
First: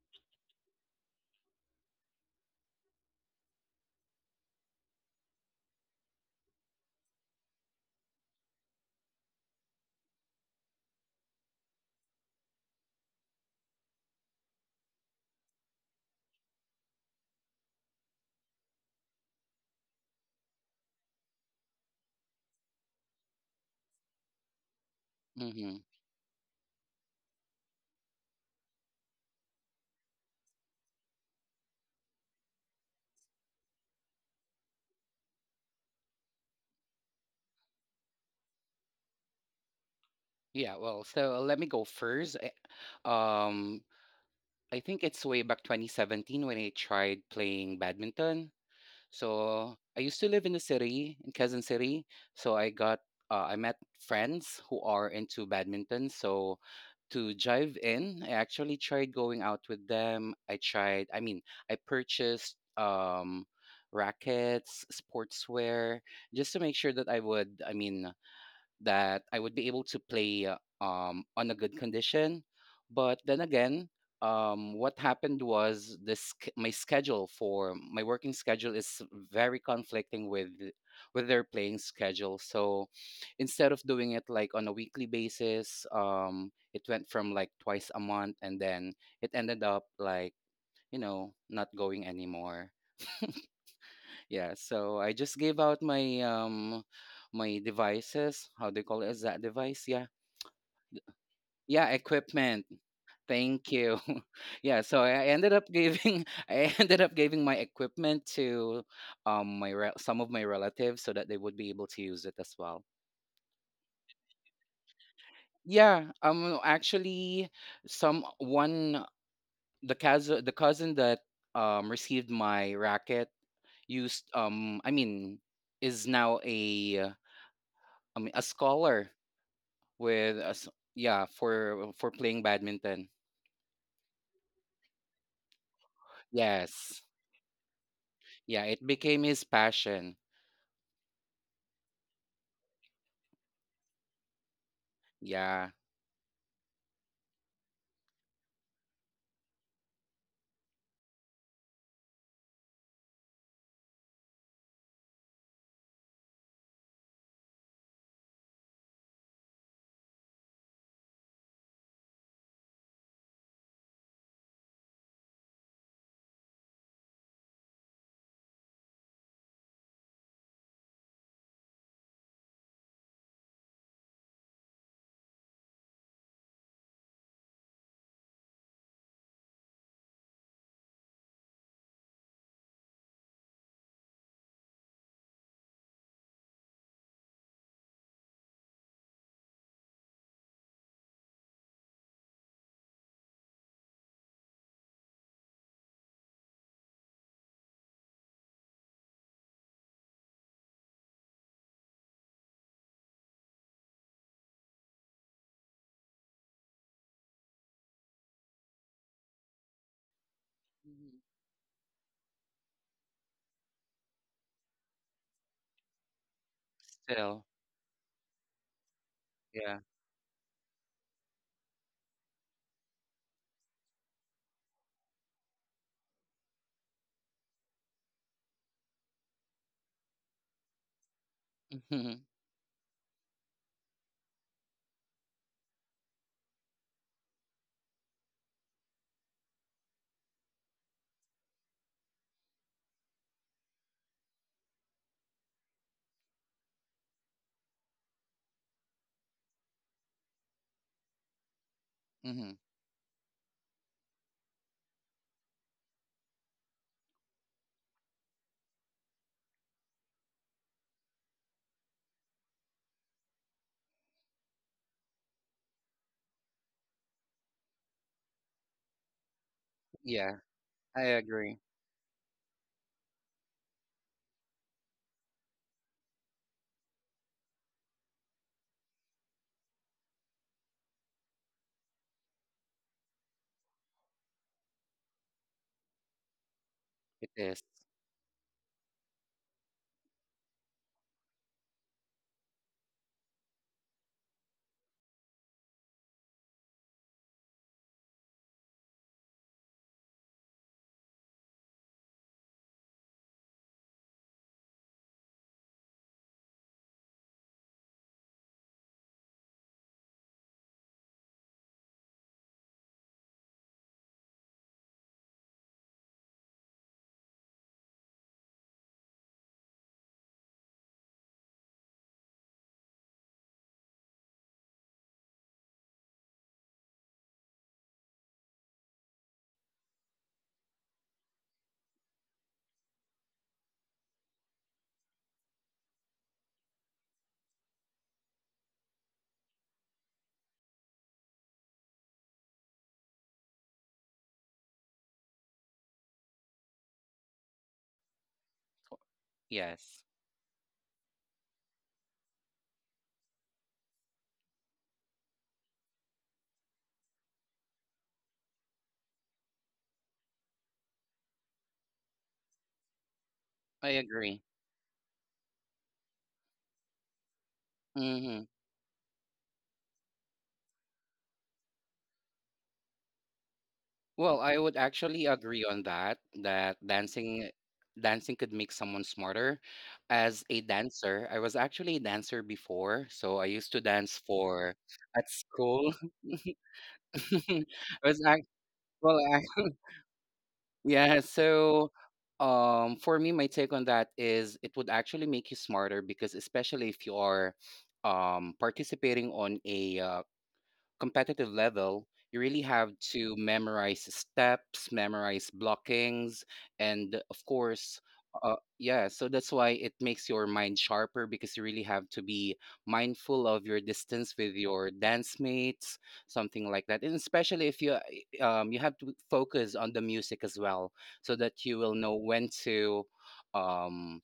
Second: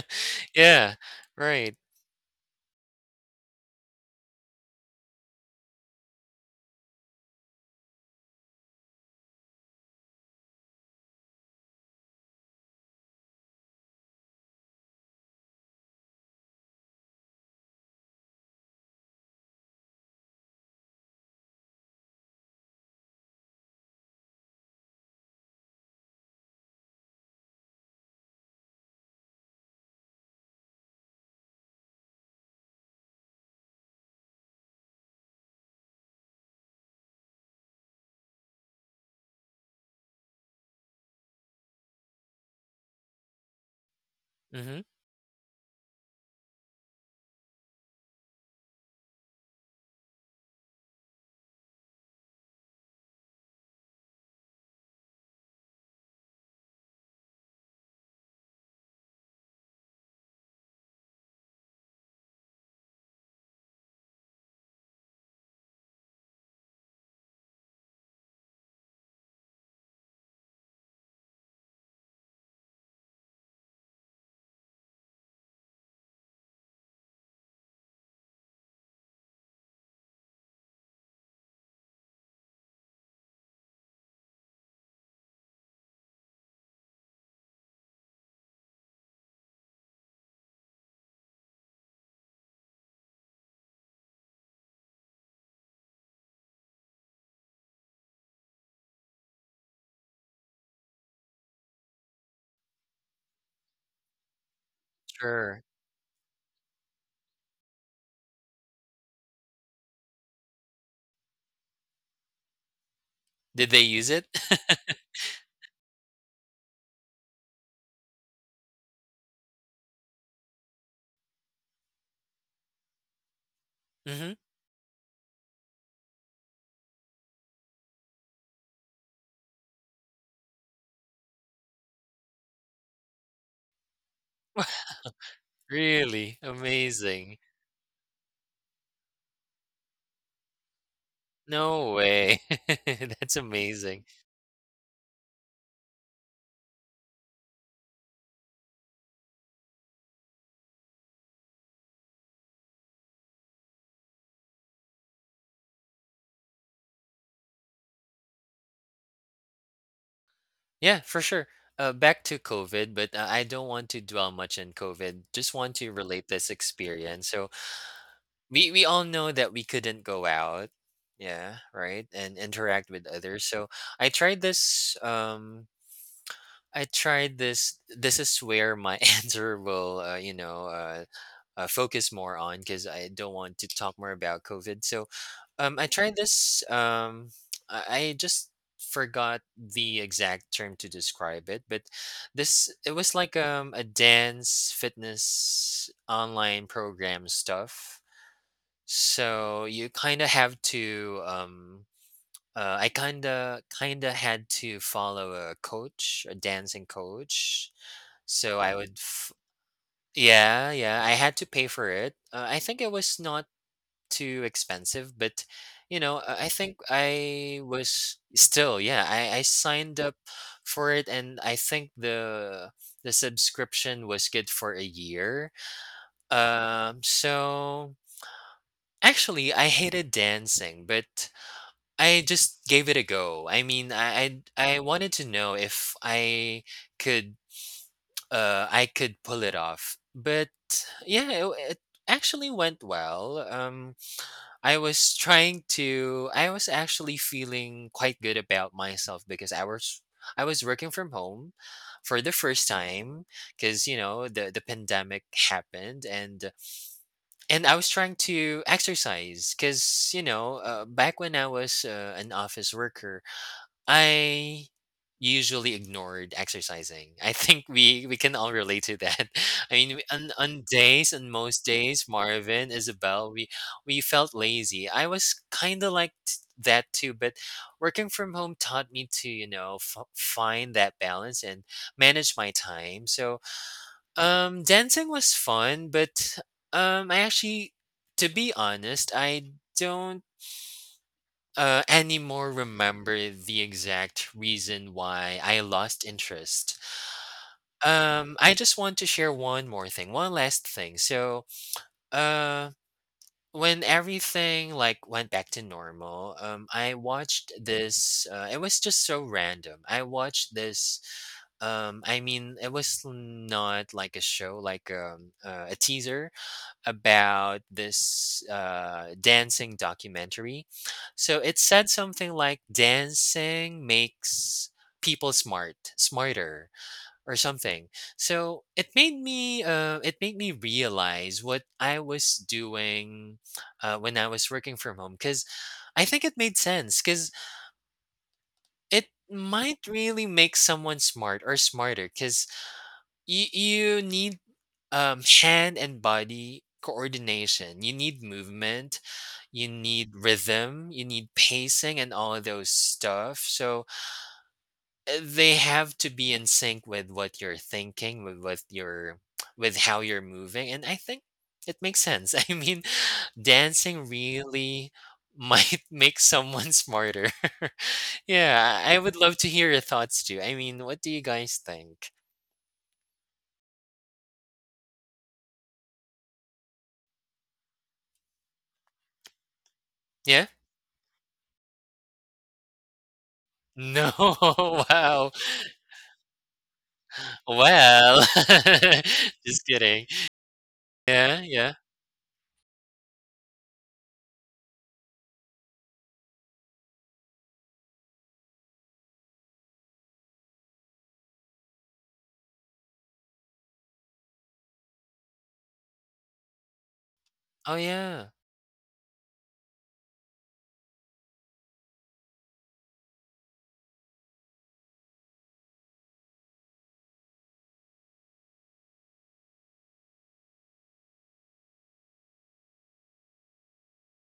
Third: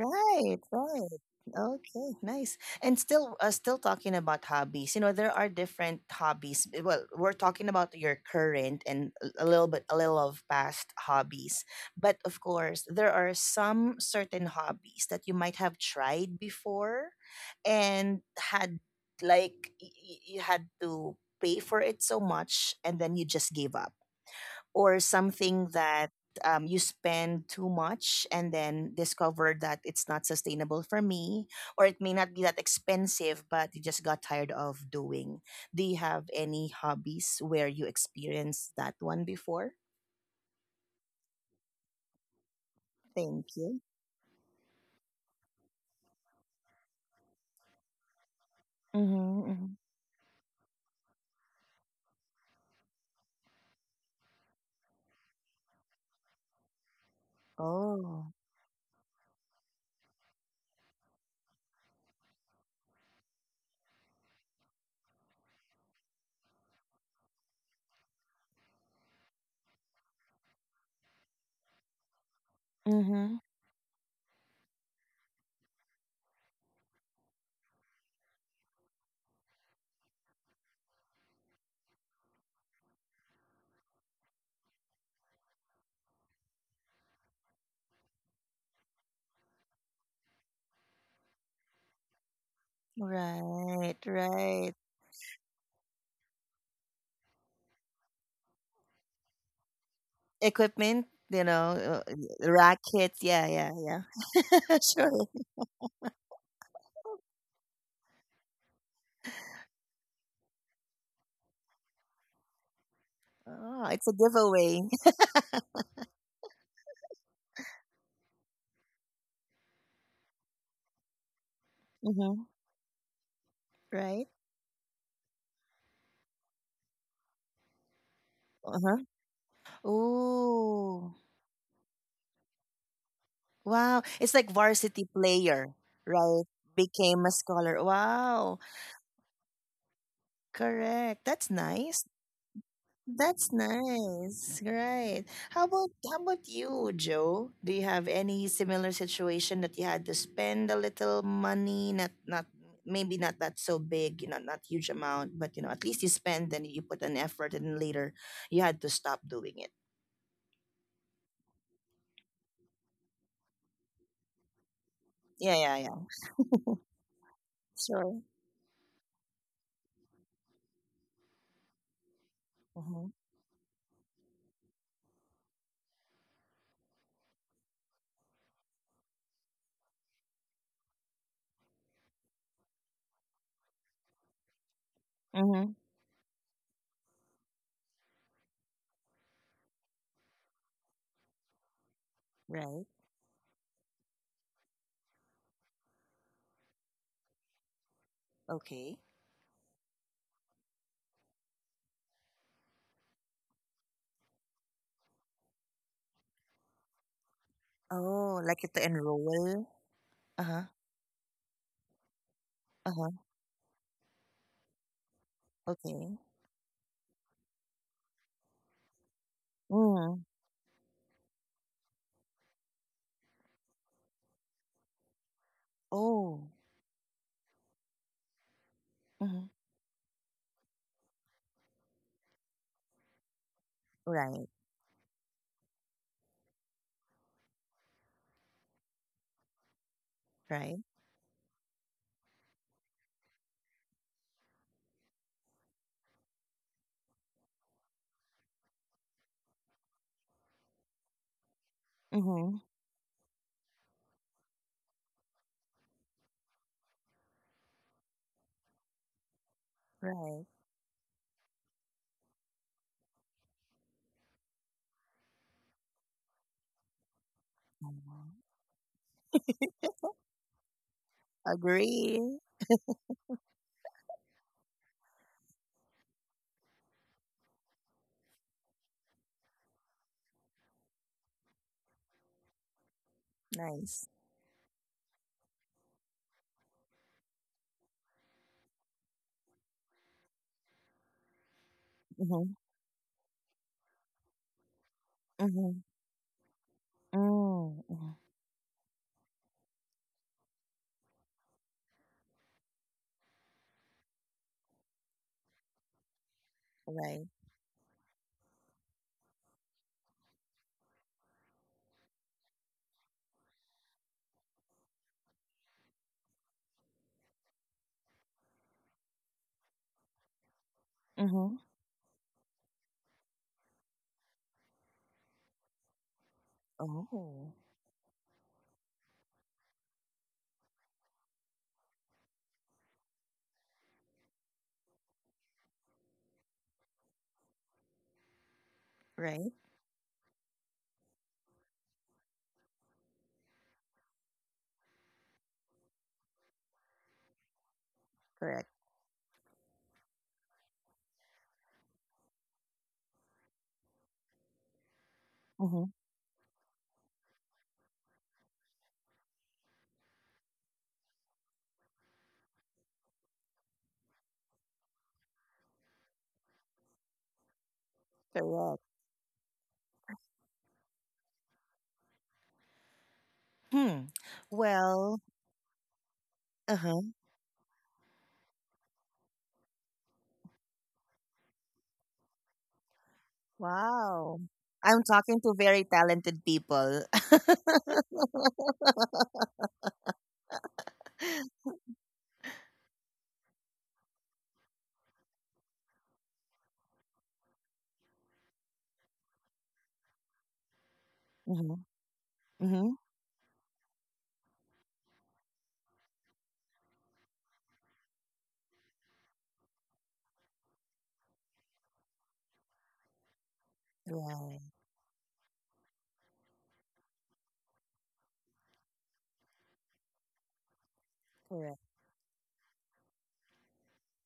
Yeah. right. Right. Okay, nice. And still talking about hobbies. There are different hobbies. Well, we're talking about your current and a little of past hobbies. But of course, there are some certain hobbies that you might have tried before and had like you had to pay for it so much and then you just gave up or something Hmm. that you spend too much and then discover that it's not sustainable for me, or it may not be that expensive, but you just got tired of doing. Do you have any hobbies where you experienced that one before? Yeah, well, so let me go first. I, Thank you. um, Hmm. I think it's way back 2017 when I tried playing badminton. Mm-hmm, mm-hmm. So I used to live in the city, in Quezon City. So I got, I met friends who are into badminton. So to drive in, Oh. I actually tried going out with them. I tried, I mean, I purchased rackets, sportswear, just to make sure that I would, I mean, that I would be able to play on a good condition. But Mm-hmm. then again, what happened was this sch- my schedule for my working schedule is very conflicting with their playing schedule. So instead of doing it like on a weekly basis, it went from like twice a month, and then it ended up like, you know, not going anymore. Right, Yeah, right. so I just gave out my devices. How do you call it? Is that device? Yeah, Equipment, yeah, equipment. racket. Yeah, yeah, Thank you. yeah. Yeah, so Sure. I ended Sure. up giving I ended up giving my equipment to my rel some of my relatives so that they would be able to use it as well. Did they Oh, use it's a it? giveaway. Yeah, actually some one the cousin that received Mm-hmm. my racket used Right? Mhm. I mean is now a a Uh huh. scholar with us, Oh, yeah, for playing badminton. wow. It's like varsity player, Really? right? Yes. Became a Amazing. scholar. Wow. Yeah, it became his passion. Correct. That's No nice. way. That's That's amazing. nice. Right. How Yeah. about how about you, Joe? Do you have any similar situation that you had to spend a little money, not maybe not that so big, not huge amount, but at least you spend and you put an effort and then later you had to stop doing it. Yeah, for sure. Back to COVID, but I don't want to dwell much on COVID. Yeah, Just yeah, want yeah. to relate this experience. So Sure. we all know that we couldn't go out, yeah, right, and interact Mm-hmm. with others. So I tried this. Um, I tried this. This is where my answer will, focus more on because I don't want to talk more about COVID. So, Mm-hmm. I tried this. I just forgot the exact term to describe it, but this Right. it was like a dance fitness online program stuff. Okay. So you kind of have to I kinda had to follow a coach, a dancing coach. Oh, So like you I Oh. to would f enroll? Uh-huh, Yeah, yeah, I Mhm. had to pay for it. I think it uh-huh, was not too expensive, but, you know, okay. I think Still, I was still, yeah, I yeah. signed up Mm, for it, and I think the subscription was good for a year. oh, So, mhm, actually, I hated dancing, but I Mhm, just gave it a go. I mean, right, I wanted to know if I could pull it off. But right, yeah, it actually went well. I was actually feeling quite good about myself because I was working from home for the mhm. mhm, first time cuz you know the pandemic happened, and I was trying to exercise cuz you right. know back when I was an office worker I usually ignored exercising. I think we Mhm. can all relate to that. I mean, Yeah, I on agree. most days, Agree. Marvin, Isabel, we felt lazy. I was kind of like that too, but working from home taught me to you know find that balance and manage my time. So Nice. Dancing was fun, but um, I It is. actually, to be honest, I don't anymore Mm-hmm, remember the exact reason why I mm-hmm, lost interest. mm, mhm, I just want to share one more thing, one last thing. So, uh, when everything went back to normal, I right, watched this. It was just so random. I watched this. It was not like a show, like a teaser about this dancing documentary. So mm-hmm, it said something like dancing makes people smarter, or oh, something. So it made me realize what I was doing when I was working from home because I think it made sense because it right, might really make someone smart or smarter because you need hand and body coordination, you need correct, movement, you Yes, need rhythm, you need pacing, and all of those stuff. So they mm-hmm, have to be in sync with what you're thinking, with what your with how you're moving. And I think it makes sense. I mean, I dancing agree. really might make someone smarter. Mhm. correct. Yeah, I would love to hear your thoughts too. I mean, what do you guys think? Hmm, Well, I would well, actually agree on that, that uh-huh, dancing dancing could make someone smarter. As Yeah. a dancer, I was actually a dancer before, so I used to No, dance wow. for I'm wow. at talking to very school. talented people. I was Well, act well, I just kidding. Yeah, Yeah, yeah. so for me, my take on that is it would actually make you smarter because especially if you are participating on a competitive Mm-hmm, level, you really mm-hmm, have to memorize steps, memorize blockings, and of Oh, course, yeah. Yeah. So that's why it makes your mind sharper because you really have to be mindful of your distance with right, your dance mates, something like that. And especially if you have to focus on the music as well, so that you correct. will know when to um,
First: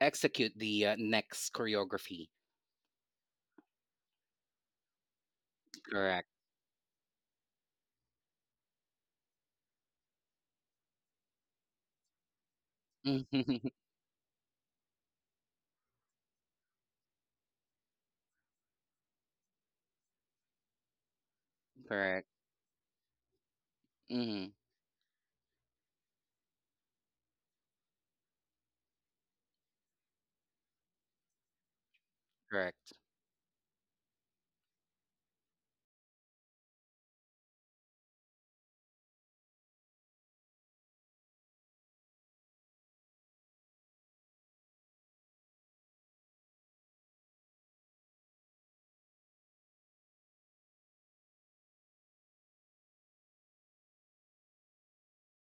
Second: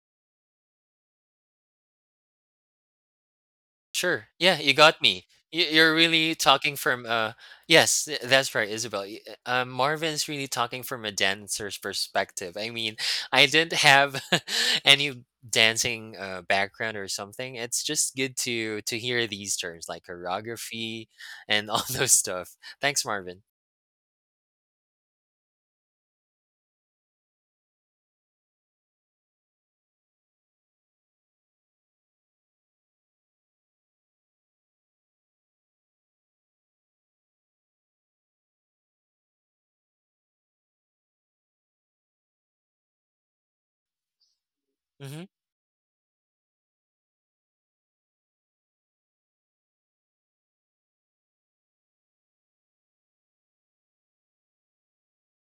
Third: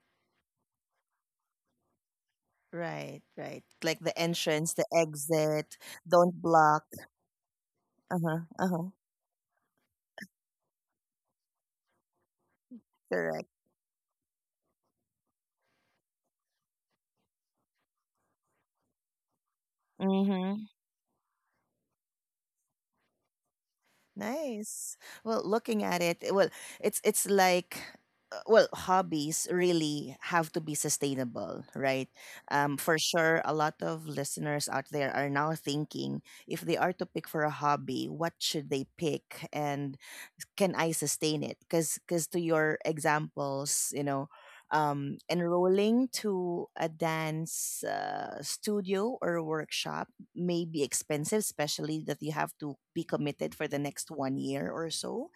execute the next choreography. Right, right. Like the Sure. Yeah, entrance, you the got me. Y- exit, You're Correct. really don't talking block. from Yes, Uh huh, that's uh right, huh. Isabel. Marvin's really talking from a dancer's perspective. I mean, I Correct. didn't have any dancing background or something. It's just good to hear these terms like Mm hmm. choreography and all those Correct. stuff. Thanks, Marvin. Mhm. Nice. Well, looking at it, well, it's like well, hobbies really have to be sustainable, right? Correct. For sure, a lot of listeners out there are now thinking if they are to pick for a hobby, what should they pick, and can I sustain it? Because to your examples, Mm-hmm. enrolling to a dance studio or workshop may be expensive, especially that you have to be committed for the next 1 year or so,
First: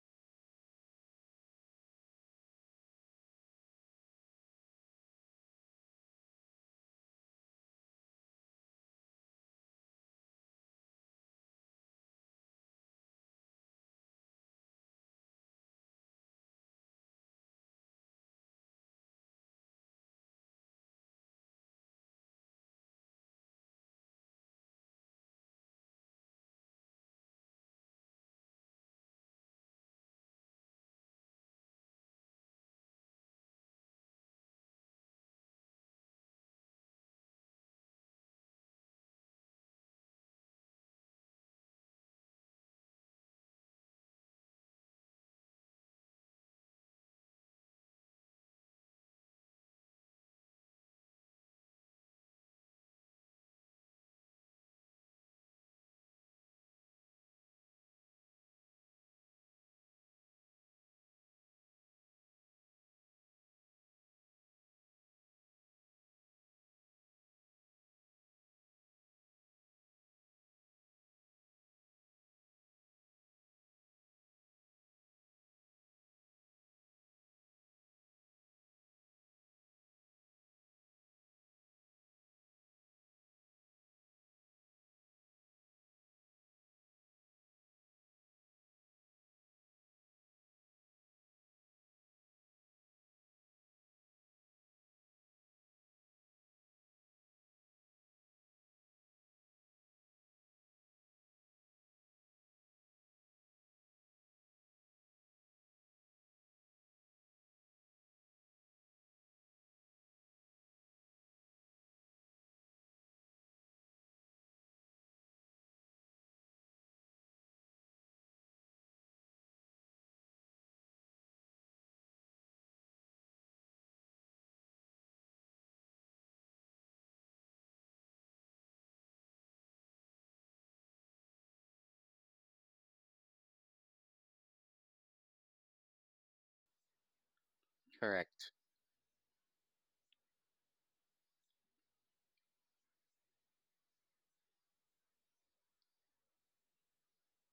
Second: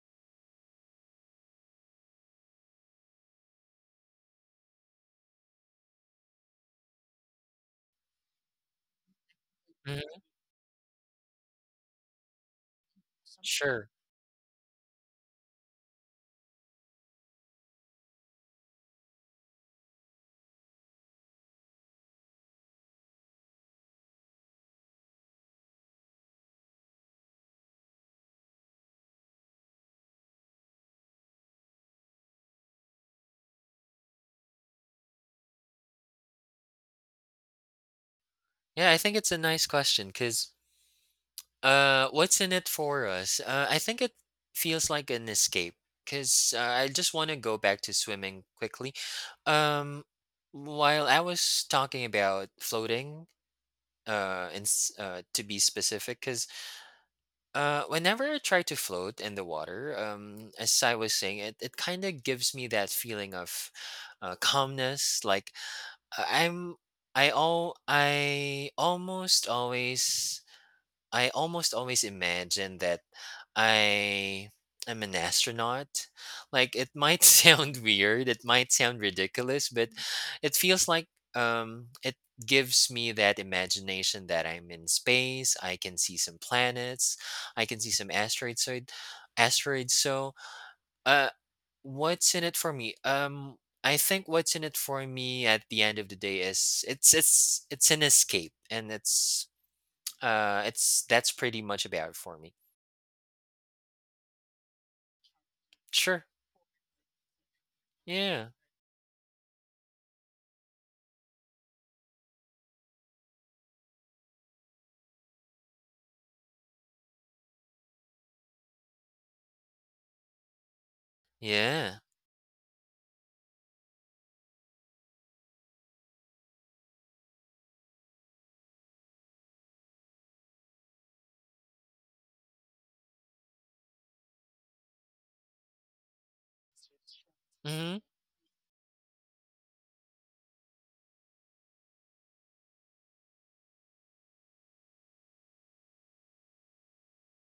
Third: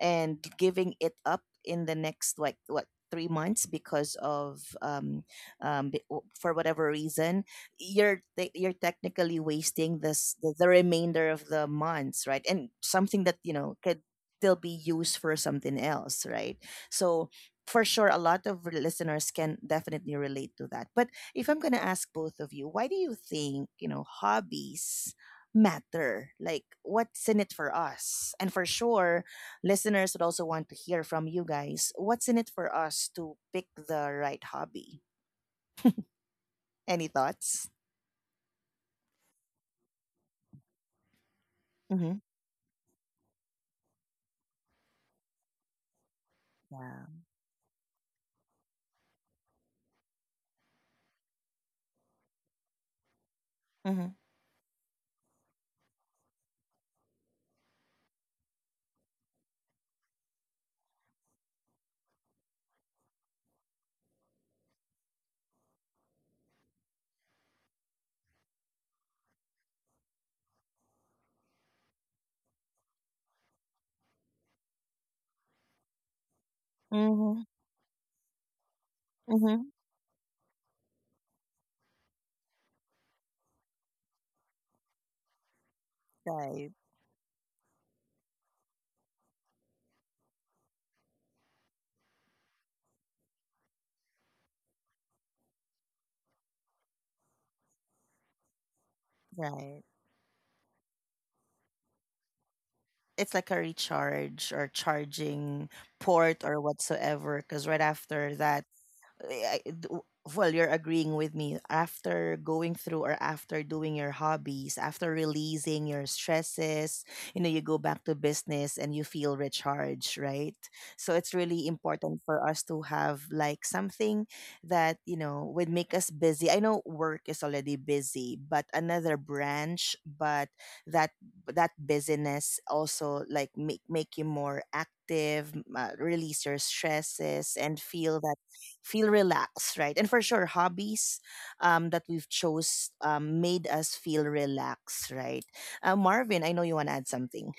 and giving it up in the next like what 3 months because of for whatever reason you're technically wasting hmm the remainder of the months, right, and something that Sure. could still be used for something else, right. So for sure a lot of listeners can definitely relate to that, but if I'm gonna ask both of you, why do you think hobbies matter? Like, what's in it for us? And for sure, listeners would also want to hear from you guys. What's in it for us to pick the right hobby? Any thoughts? Yeah, I think it's a nice question because Mm-hmm. what's in it for us? I think it feels like an escape because I Yeah. just want to go back to swimming quickly. Um, while I was talking about floating, Mm-hmm. To be specific, because whenever I try to float in the water, as I was saying, it kind of gives me that feeling of calmness. Like uh, I'm, I almost always imagine that I am an astronaut. Like it might Mm-hmm. sound weird, it might sound Mm-hmm. ridiculous, but it feels like it gives me that imagination that I'm in space. I can see some Right. planets, I can see some asteroids so uh what's in it for me? I think what's in it for me at the end of the day is it's an escape, and Right. It's that's pretty much about it for me. It's like a recharge or charging Sure. port or whatsoever. Because right after Yeah. that, I- I- d- well, you're agreeing with me after going through or after doing your hobbies, after releasing your stresses you go back to business and you feel recharged, right. So it's really Yeah. important for us to have like something that would make us busy. I know work is already busy, but another branch, but that that busyness also like make you more active, release your stresses and Mhm. feel that Correct. feel relaxed, right. And for sure hobbies that we've chose made us feel relaxed, right. Marvin, I know you want to add something.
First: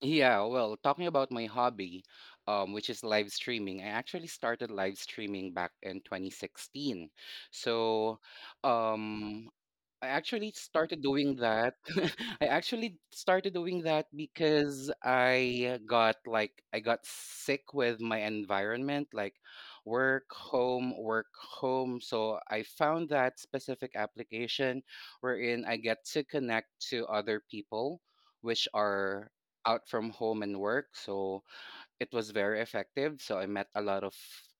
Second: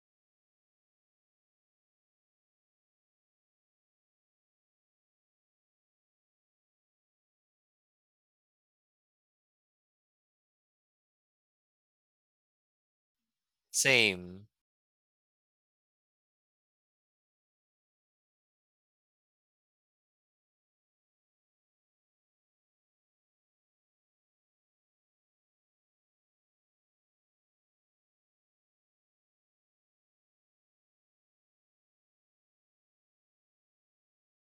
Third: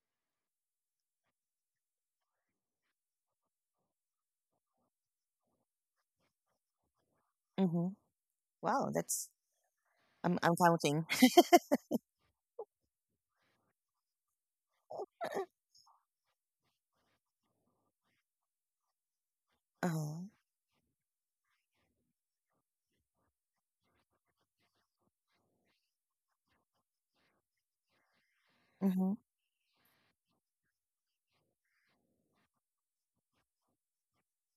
Yeah, well, talking about my hobby, which is live streaming, I actually started live streaming back in 2016. Hmm. So, Wow, that's um, I i'm, actually I'm started counting. doing that. I actually started doing that Same. because I got sick with my environment, like Uh-huh. work, home, work, home. So I found that specific application wherein I get to connect to other people which Mm-hmm. are out from home and work. So it was very effective. So I met a lot of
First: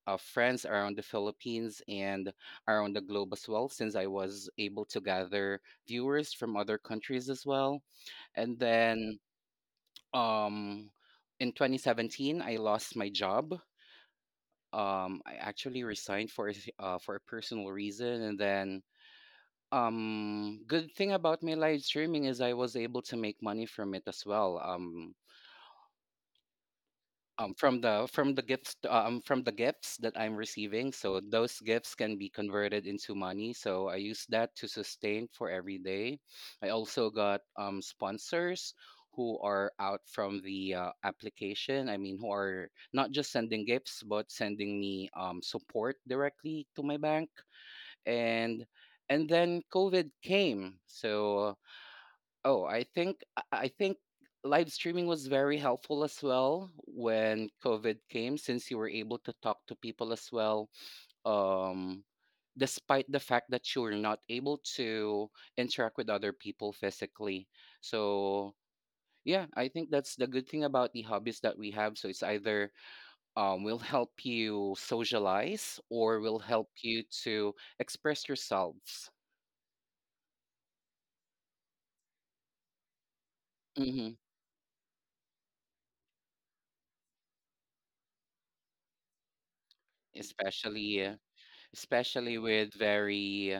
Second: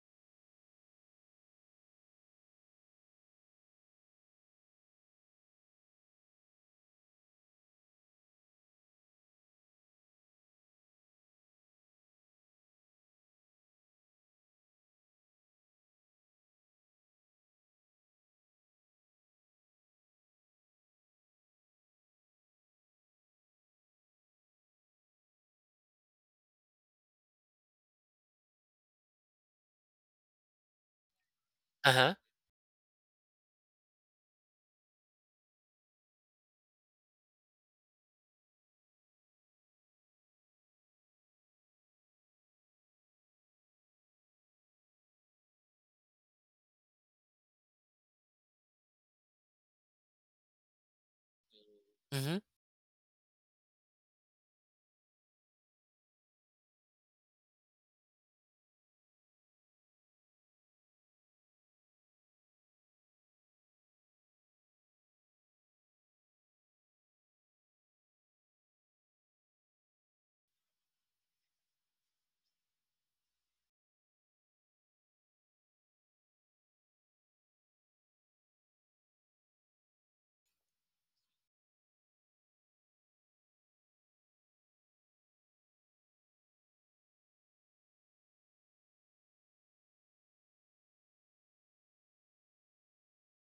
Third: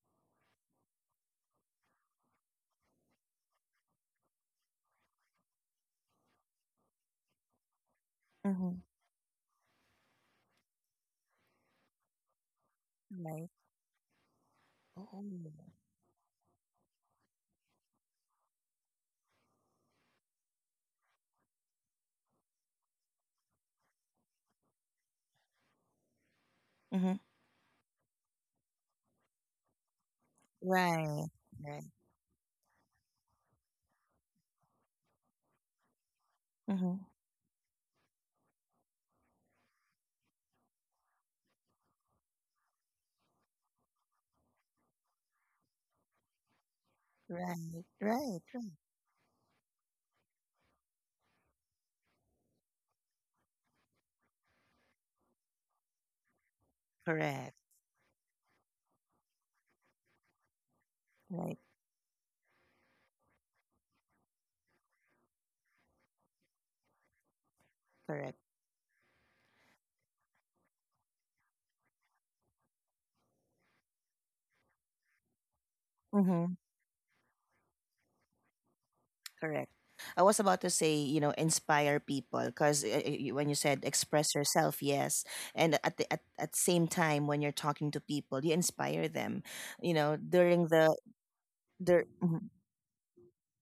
friends around the Philippines and around the globe as well, since I was able to gather viewers from other countries as well. And Mm-hmm. then um, in 2017, I lost my Right. job. Oh. I actually resigned for for a personal reason, and then good thing about my live streaming is I was able to make money from it as well. Mm-hmm. From the gifts that I'm receiving. So Right, those right. gifts Uh-huh. can be converted into money. So I use that to sustain for every day. I Mm-hmm. also got sponsors who are out from the application. I mean, who are not just sending gifts but sending me support directly to my bank, Right, right, and right. Then COVID came. So Mhm. oh, I think live streaming was very helpful as well when Correct. COVID came, since you were able to talk to people as well. Right. Um, Despite the fact that you were not able to interact with other people physically. Correct. So yeah, I think that's the good thing about the hobbies that we have. So it's either will help you socialize or will Mm-hmm. help you to express yourselves, Correct. I was about to say, inspire people because when you said hmm, express yourself, yes, and at the at same time when you're talking to people, you inspire them, during the especially. Yeah, the especially mhm, with very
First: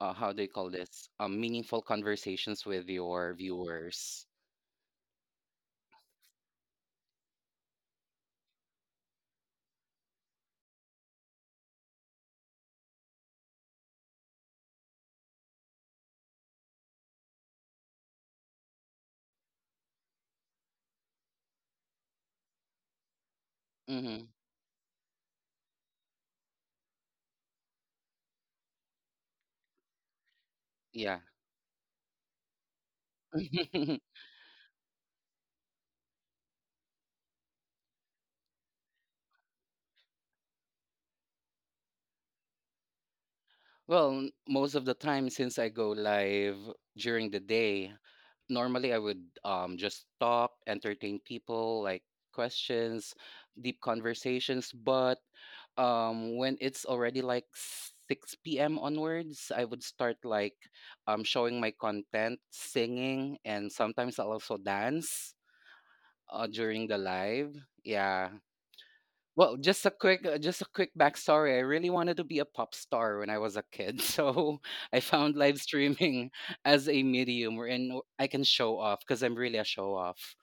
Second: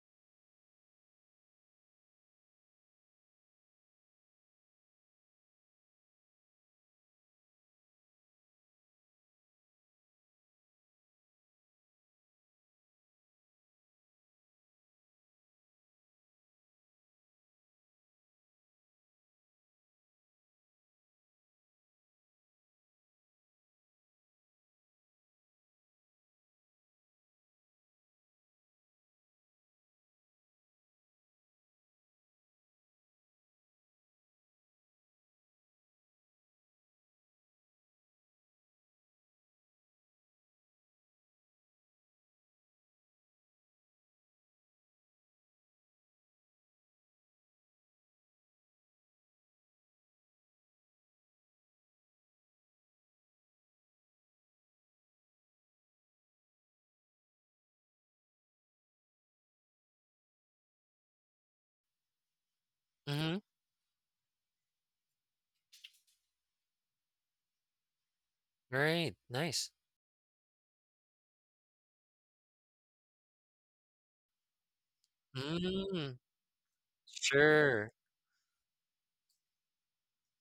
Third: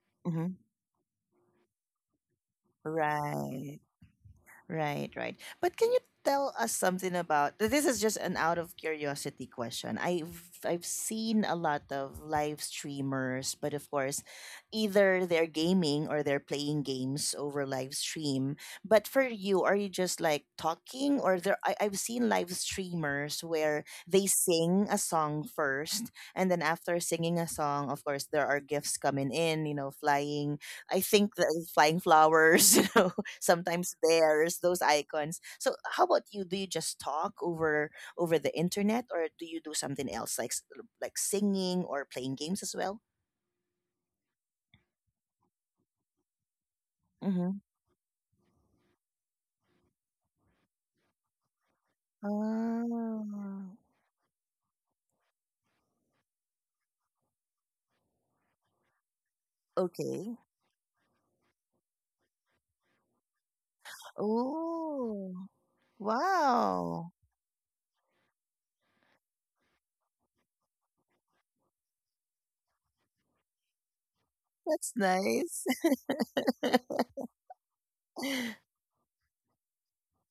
how do you mhm. call this, meaningful conversations with your Right. viewers, Right, right. But can you tell us something about This is just an out of curiosity question. I've seen a lot of live streamers, but of course, either they're gaming or they're playing games over live stream. But for you, are you just like talking, or I've seen live streamers where hmm, they sing a song first, and then after singing a song, of course, there are gifts coming in, flying. I yeah. think the flying flowers, sometimes theirs, those icons. So how about you? Do you just talk over the internet, or do you do something else like like singing or playing games as well? Well, most of the time since I go live during the Mm-hmm. day, normally I would just talk, entertain people, like questions, Oh, deep conversations, but when it's already like 6 p.m. onwards, I would start okay. like showing my content, singing, Mhm. and sometimes I'll also dance Oh, during the wow. live. Yeah. Great. Well, Nice. Just a quick backstory. I really wanted to be a pop star when I was a kid, so I That's found live nice. Mm. streaming as a medium Sure. wherein I can show off because I'm really a show off.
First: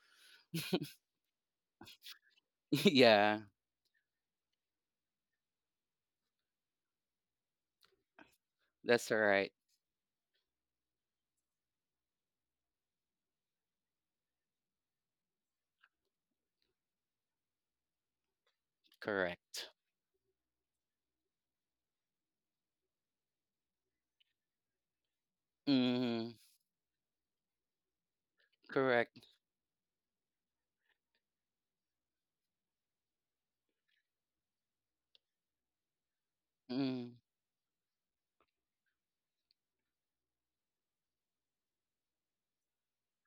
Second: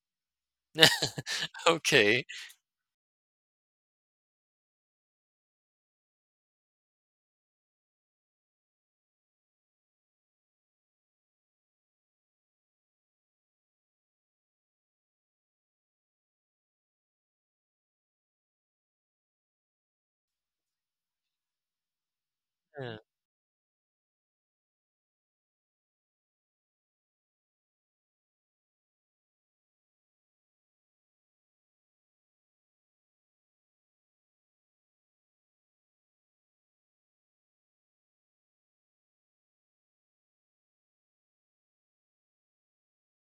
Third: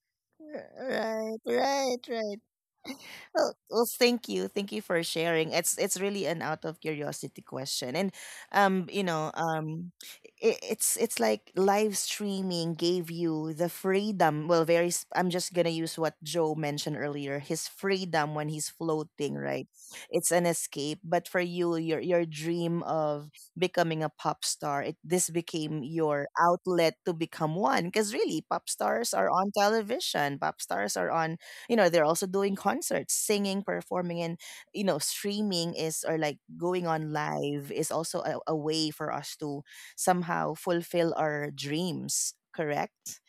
Right, right, Okay. right. Yeah, Well, well, thank you for sharing. It's really an out of curiosity question, and um, you that's know, right. um, it's like live streaming gave you the freedom. Well, I'm just gonna use what Joe mentioned earlier. His freedom when he's floating, right? Correct. It's an escape. But for you, your dream Yeah. of becoming a pop star, it this became your Hmm. outlet to become one. Because really, pop stars Correct. are on television. Pop stars are on they're also doing concerts, singing, performing, and streaming is, or like going on Mm, live, is also a way for us to somehow fulfill our dreams, correct.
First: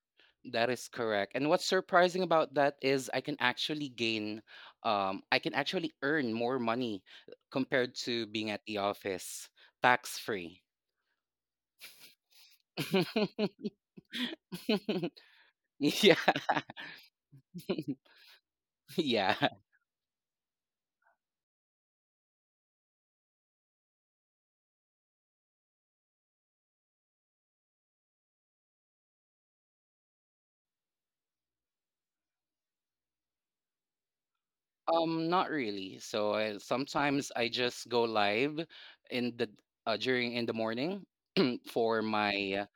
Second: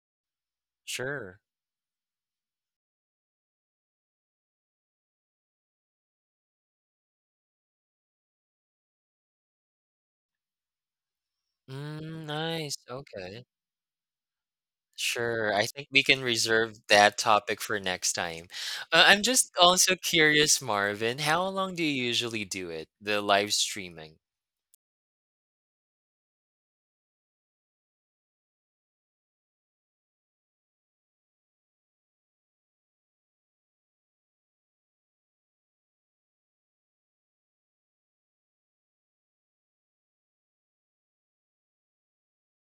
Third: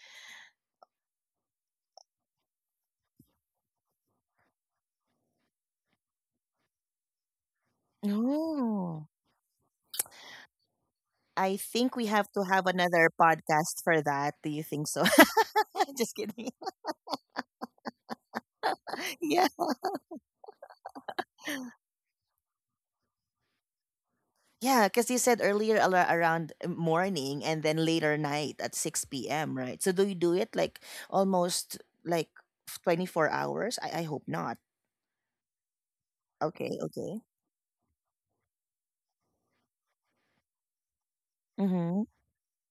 that is correct. Sure. And what's surprising about that is I can actually earn more money compared to being at the No, office, tax free. I think we Mm, have to have nice. another Okay. podcast for that. Do you think so? Sure. I think we yeah. Just can kidding. reserve that topic for next time. I'm yeah. just Yeah, also curious, Marvin, how long do you usually do it? The live streaming. yeah, because you said earlier around morning and then later night at 6 p.m., right? So do you do it like almost like 24 hours? I hope not. Not really. So Okay, okay. sometimes I just go live in the during in the morning for Mm-hmm. my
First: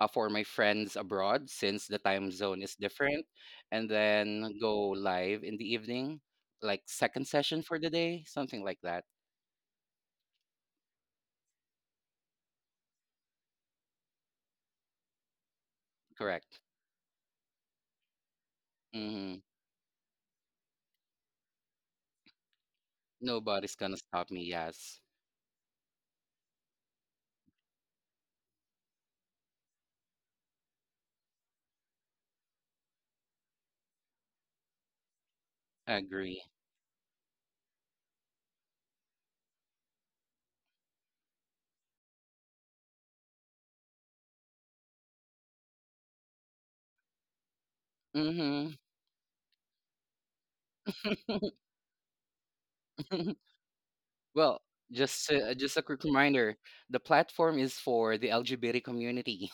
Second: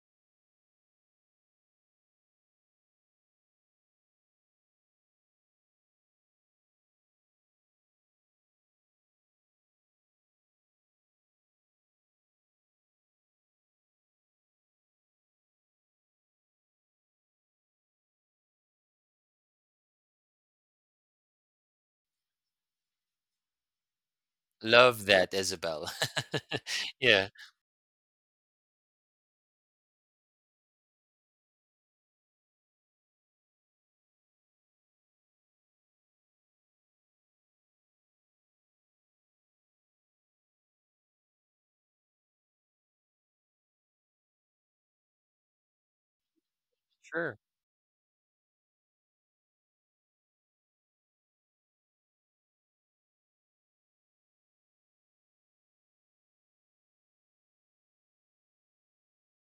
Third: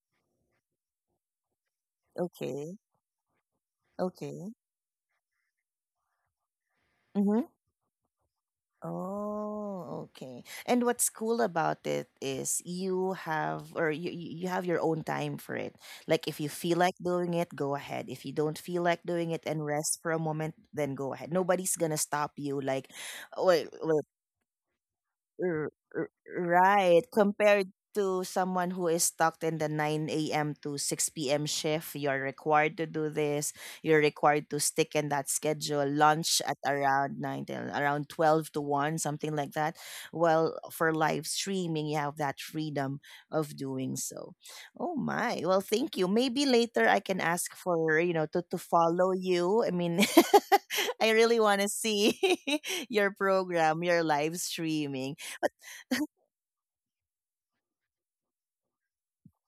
for my friends abroad since the time zone Okay. is different, and Okay. then go live in the evening, like second Mm-hmm. session for the day, something like that. Oh, okay. And what's cool about it is you have your own time for it. Like if you Correct. feel like doing it, go ahead. If you don't feel like doing Mm-hmm. it and rest for a moment, then go ahead. Nobody's gonna stop you. Like, well, Nobody's gonna stop me. Yes, Love that, R- Isabel. r- right. Yeah. Compared to someone who is stuck in the 9 a.m. to 6 p.m. shift, you're required to do this. You're required to stick in that schedule, lunch agree. at around 9, around 12 to 1, something like that. Well, for live streaming, you have that freedom of doing so. Oh my. Well, thank you. Maybe later I can Sure. ask for, to Mm-hmm. follow you. I mean, I really want to see your program, your live Well, streaming. Just a quick reminder, the platform is for the LGBT community.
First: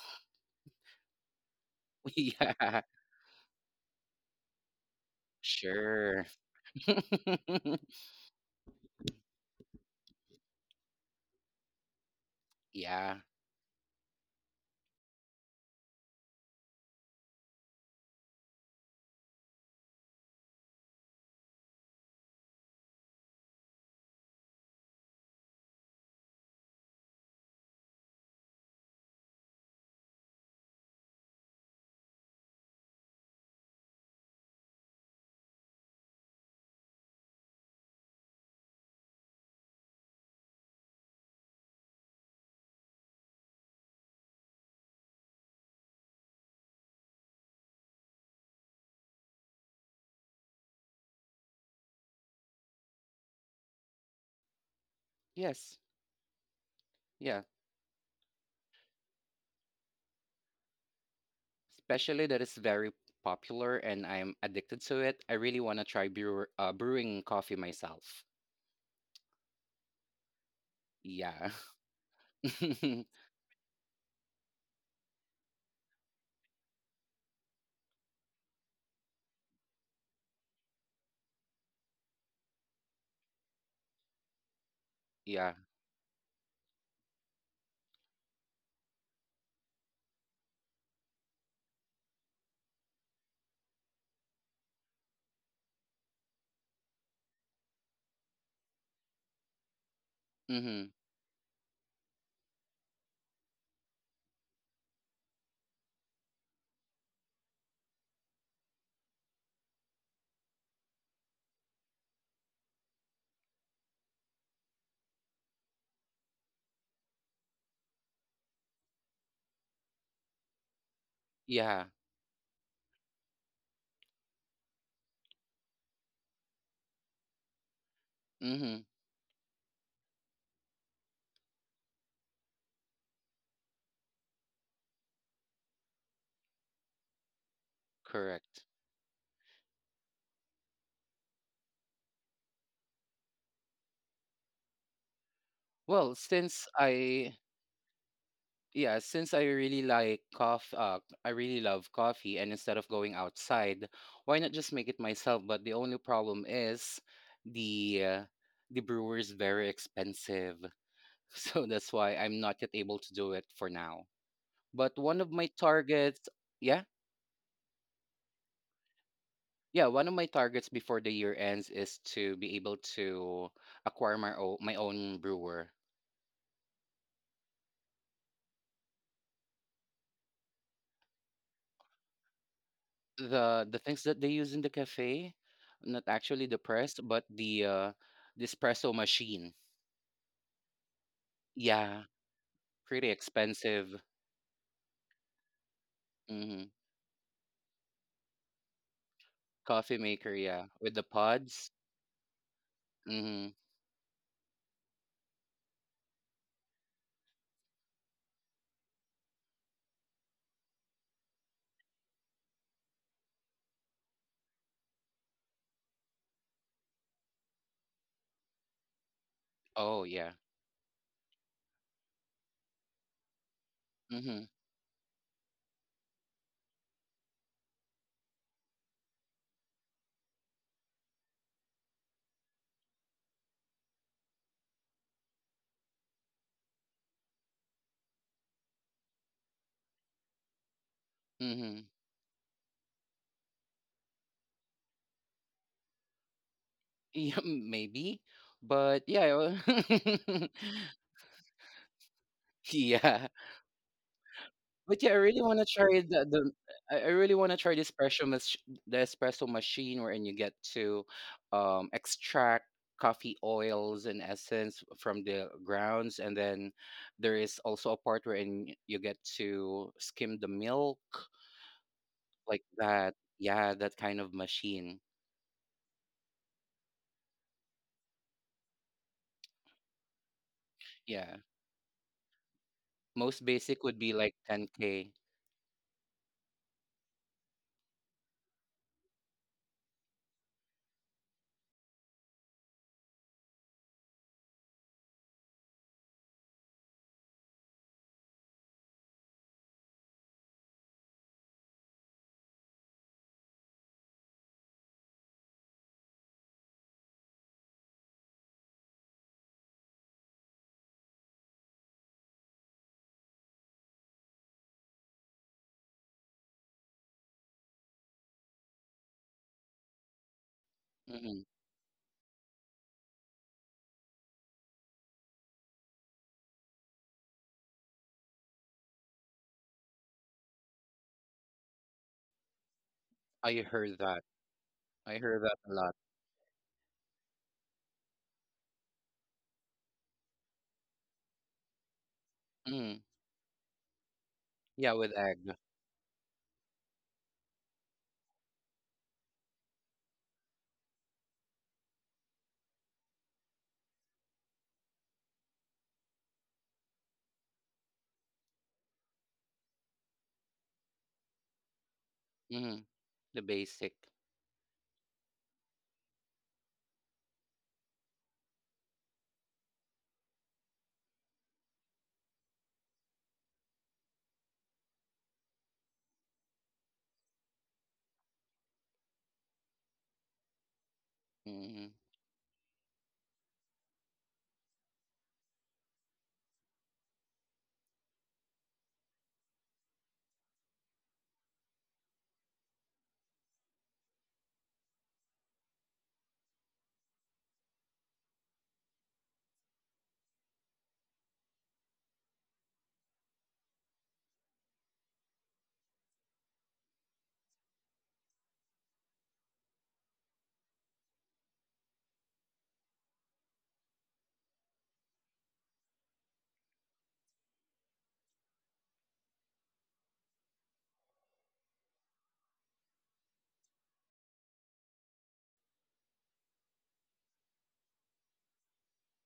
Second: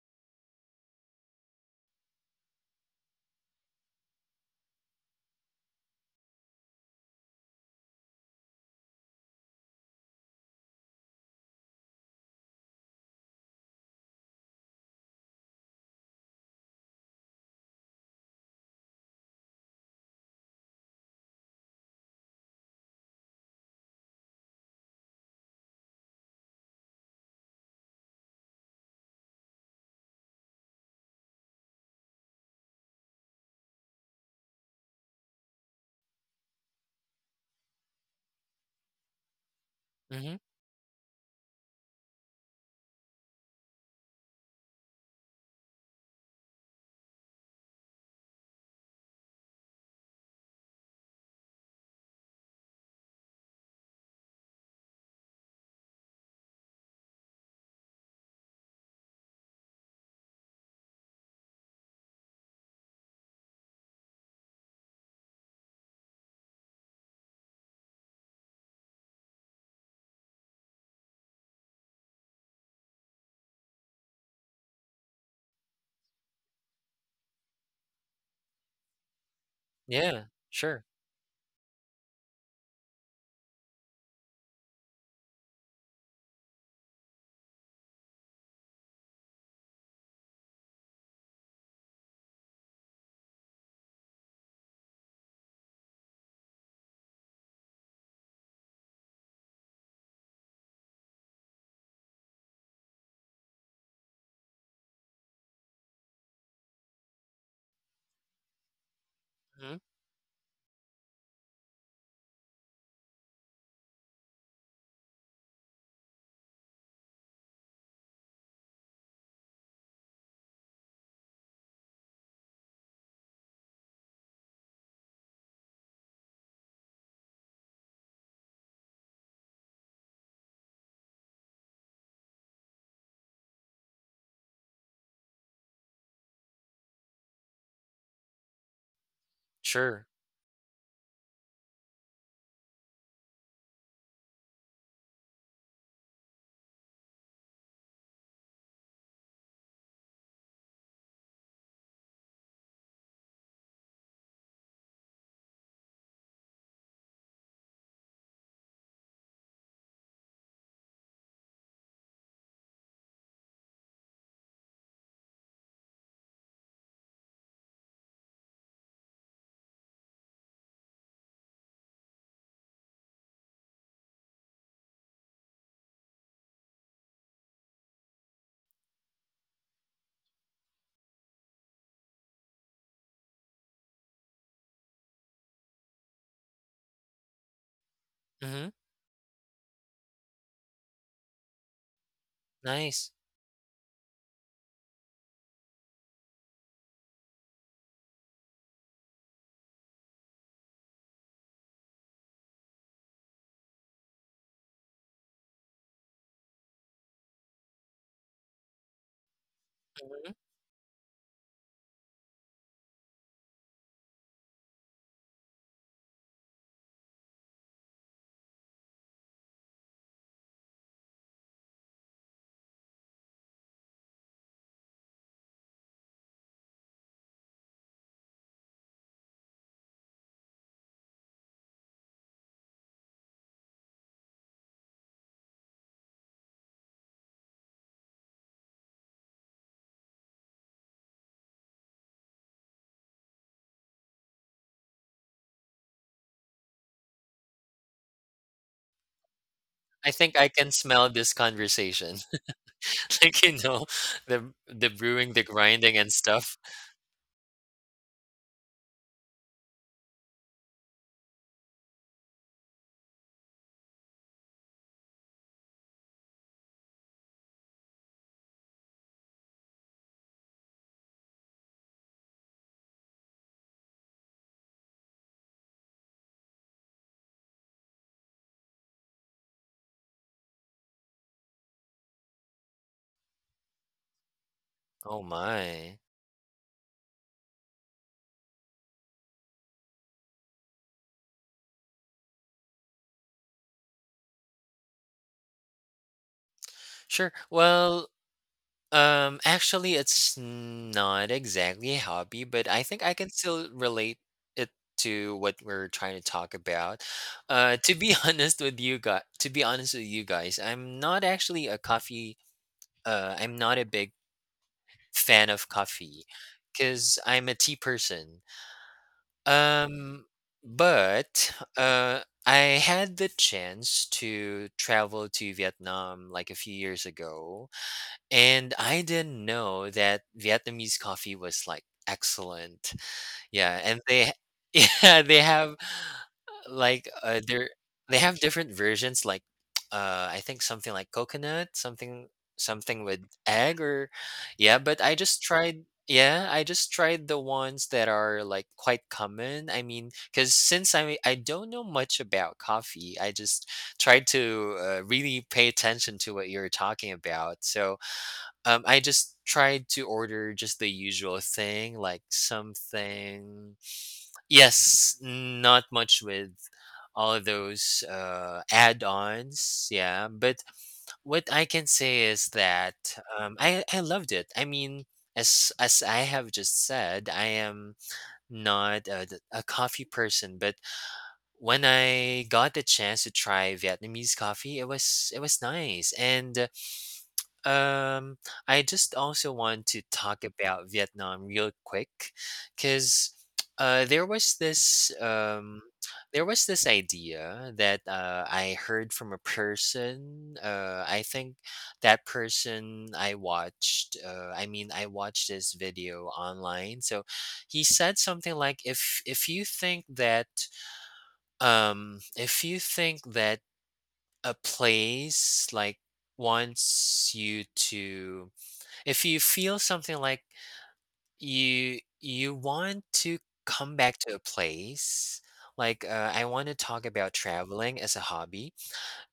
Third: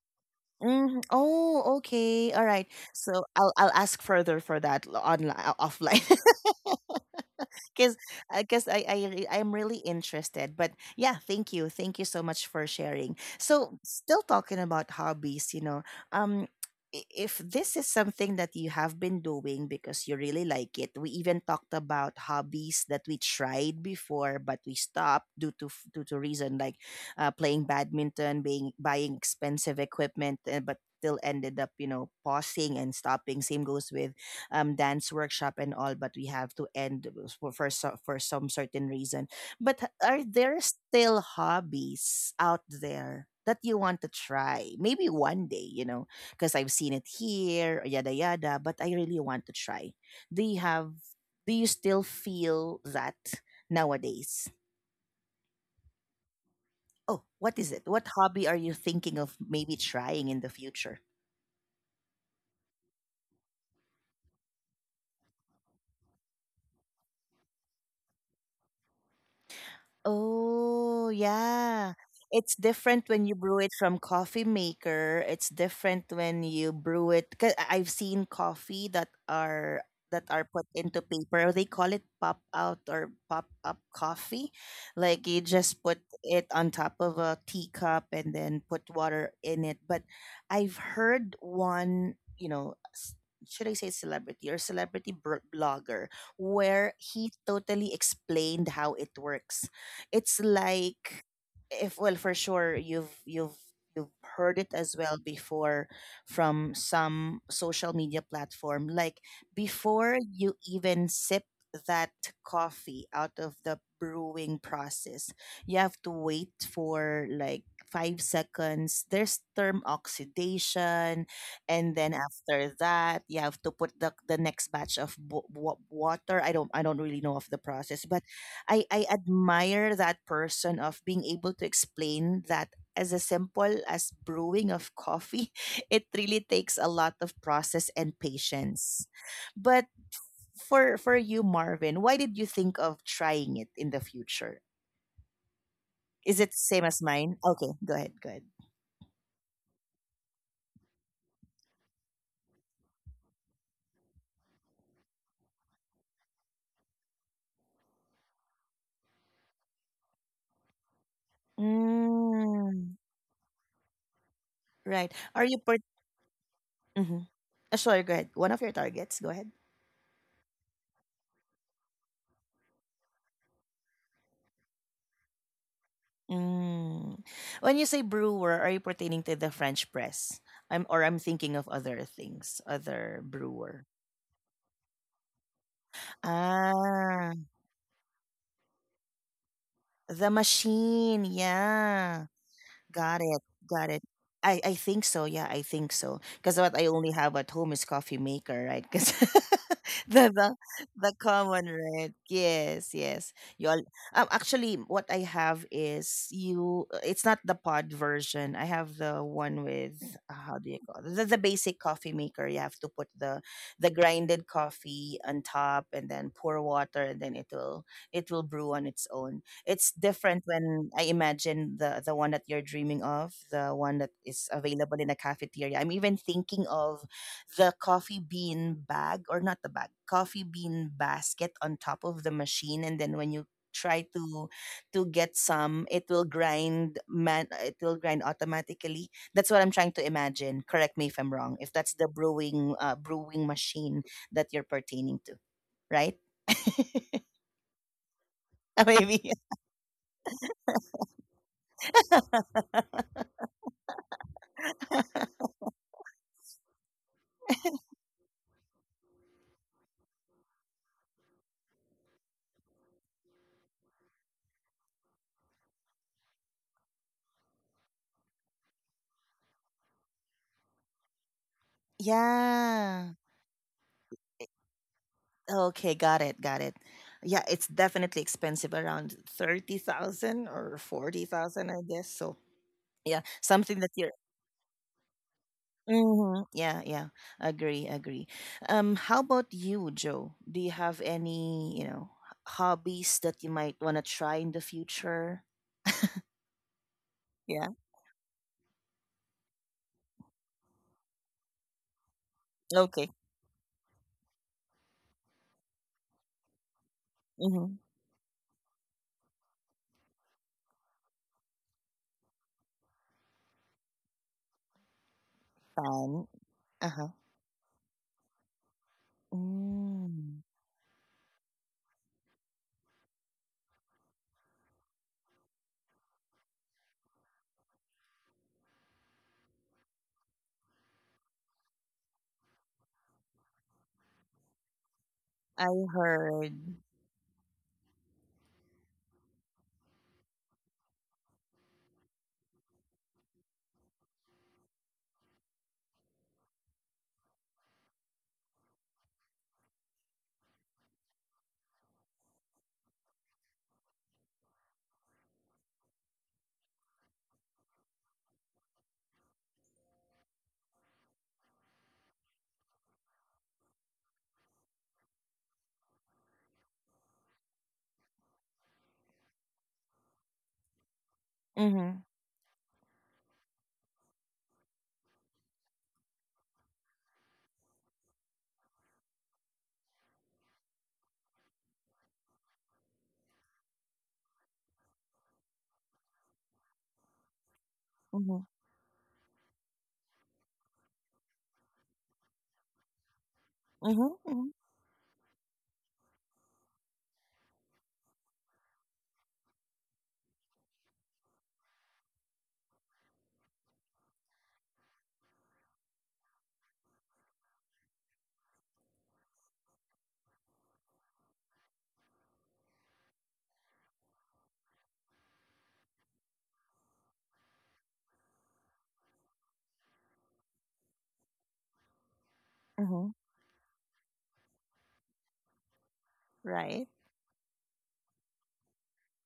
Mm, oh, okay. All right. Yeah, So I'll ask further for that online offline. sure. Because I guess I'm really interested. But yeah, thank you so much for sharing. yeah. So still talking about hobbies, um, if this is something that you have been doing because you really like it, we even talked about hobbies that we tried before but we stopped due to reason like playing badminton, being buying expensive equipment, but still ended up pausing and stopping. Same goes with dance workshop and all, but we have to end for some certain reason. But are Mhm. there still hobbies out there that you want to try, maybe one day, because I've seen it here, yada yada. But I really want to try. Do you have? Do you still feel that nowadays? Yes. Yeah. Oh, what is it? What hobby are you thinking of maybe trying in the future? Especially that it's very popular and I'm addicted to it. I really want to try brewing coffee myself. Oh, Yeah. yeah. It's different when you brew it from coffee maker. It's different when you brew it. Cause I've seen coffee that are Yeah, that are put sure. into paper. They call it pop out or pop up coffee. Like you yeah. just put it on top of a teacup and then put water in it. But I've heard one, should I say celebrity or blogger, where he totally explained how it works. It's Mhm. like, if, well, for sure you've heard it as well before from some social media platform. Like, Mhm. before you even sip that coffee out of the brewing process, you have to wait for like 5 seconds. There's term oxidation, Yeah. and then after that you have to put the next batch of water. I don't really know of the process, but I, Mhm. I admire that person of being able to explain that as a simple as brewing of coffee. It really takes a lot of process and Correct. patience. But Sure. for you, Marvin, why did you think of trying it in the future? Well, Is it since same as mine? I Okay, go ahead, go ahead. yeah, since I really like coffee, I really love coffee, and instead of going outside, why not just make it myself? But the only problem is the uh, the brewer is very expensive, so that's why I'm not yet Mm, able to do it for now. But right. one of Are my you part? targets, yeah, Hmm, sorry, go ahead. One of your targets. Go ahead. yeah, one of my targets before the year ends is to be able to acquire my own brewer. Mm. When you say brewer, are you pertaining to the French press? I'm, or I'm thinking of other things, other The brewer. things that they use in the cafe, not actually the press, but Ah, the Mhm. espresso machine. the machine. Yeah, Yeah. pretty Nice. Got it. Got it. expensive. I think so. Yeah, I think so. Because Hmm. what I only have at home is coffee maker, right? Because Coffee the, maker, the yeah, with the the common pods. red. Yes, yes. Hmm. You all, actually, what I have is you. It's not the pod version. I have the one with, Mhm. how do you call it? The basic coffee maker. You have to put the grinded coffee on top and then pour water, and then it will, it will brew on its own. It's Oh different yeah. when I imagine the one that you're dreaming of, the one that is Hmm. available in a cafeteria. I'm even thinking of the coffee bean bag, or not the bag, coffee bean basket on top of the machine, and then when you try to get some, it will grind, man, it will grind automatically. That's what I'm trying to imagine. Correct me if I'm wrong if that's Hmm. the brewing machine that you're pertaining to, right? Yeah, maybe, but Maybe, yeah, I I think I wa- can smell this conversation. yeah. Like, you know, the But yeah, I brewing, the really want to grinding try and the stuff. I really want to try the espresso machine wherein you get to extract coffee oils and essence from the grounds, and then there is also a part wherein you get to skim the milk like yeah. that. Yeah, that kind of machine. Okay, got it, got it. Yeah, it's definitely expensive, around 30,000 or Yeah, 40,000, I guess. So, yeah, most something that basic you're. would be like 10K. Oh my. Mhm. Yeah, yeah. Agree, agree. How about you, Joe? Do you have any, you know, hobbies that you might want to try in the future? Sure. Yeah. Well, actually, it's not exactly a hobby, but I Okay. think I can still relate it to what we're trying to talk about. Mm-hmm. To be honest with you guys, to be honest with you guys, I'm not actually a coffee. I'm not a big fan of Fun. coffee Uh-huh. because I'm a tea person. Um, Mm. Mm-hmm. but I had the chance to travel to Vietnam like a few years ago, and I didn't know that Vietnamese coffee was like excellent. I Yeah, and heard that. they yeah, I they heard I that have a lot. heard. like, uh, they're they have different versions, like, I think something like coconut, something Mm. with egg or yeah, Yeah, but I with just egg. tried yeah, I just tried the ones that are, like, quite common. I mean, because since I don't know much about coffee, I just tried to, really pay attention to what you're talking about. So, I just tried to order just the usual thing, like Mm. The something. basic. Yes, not much with all of those add-ons. Yeah, but what I can Mm-hmm. say is that I I loved it. I mean, as I have just said, I am not a coffee person, but when Mm. I got the chance to try Vietnamese coffee, it was nice. And um, Mm-hmm. I just also want to talk about Vietnam real quick, because uh, there Mm-hmm. was this um, there was this idea that I heard from a person. I think that person I watched. I mean, I watched this video online. So he said something like, "If you think that um, if you think that a place like wants you to." If you feel something like you want Mm-hmm. to come back to a place, like I want to Right. talk about traveling as a hobby,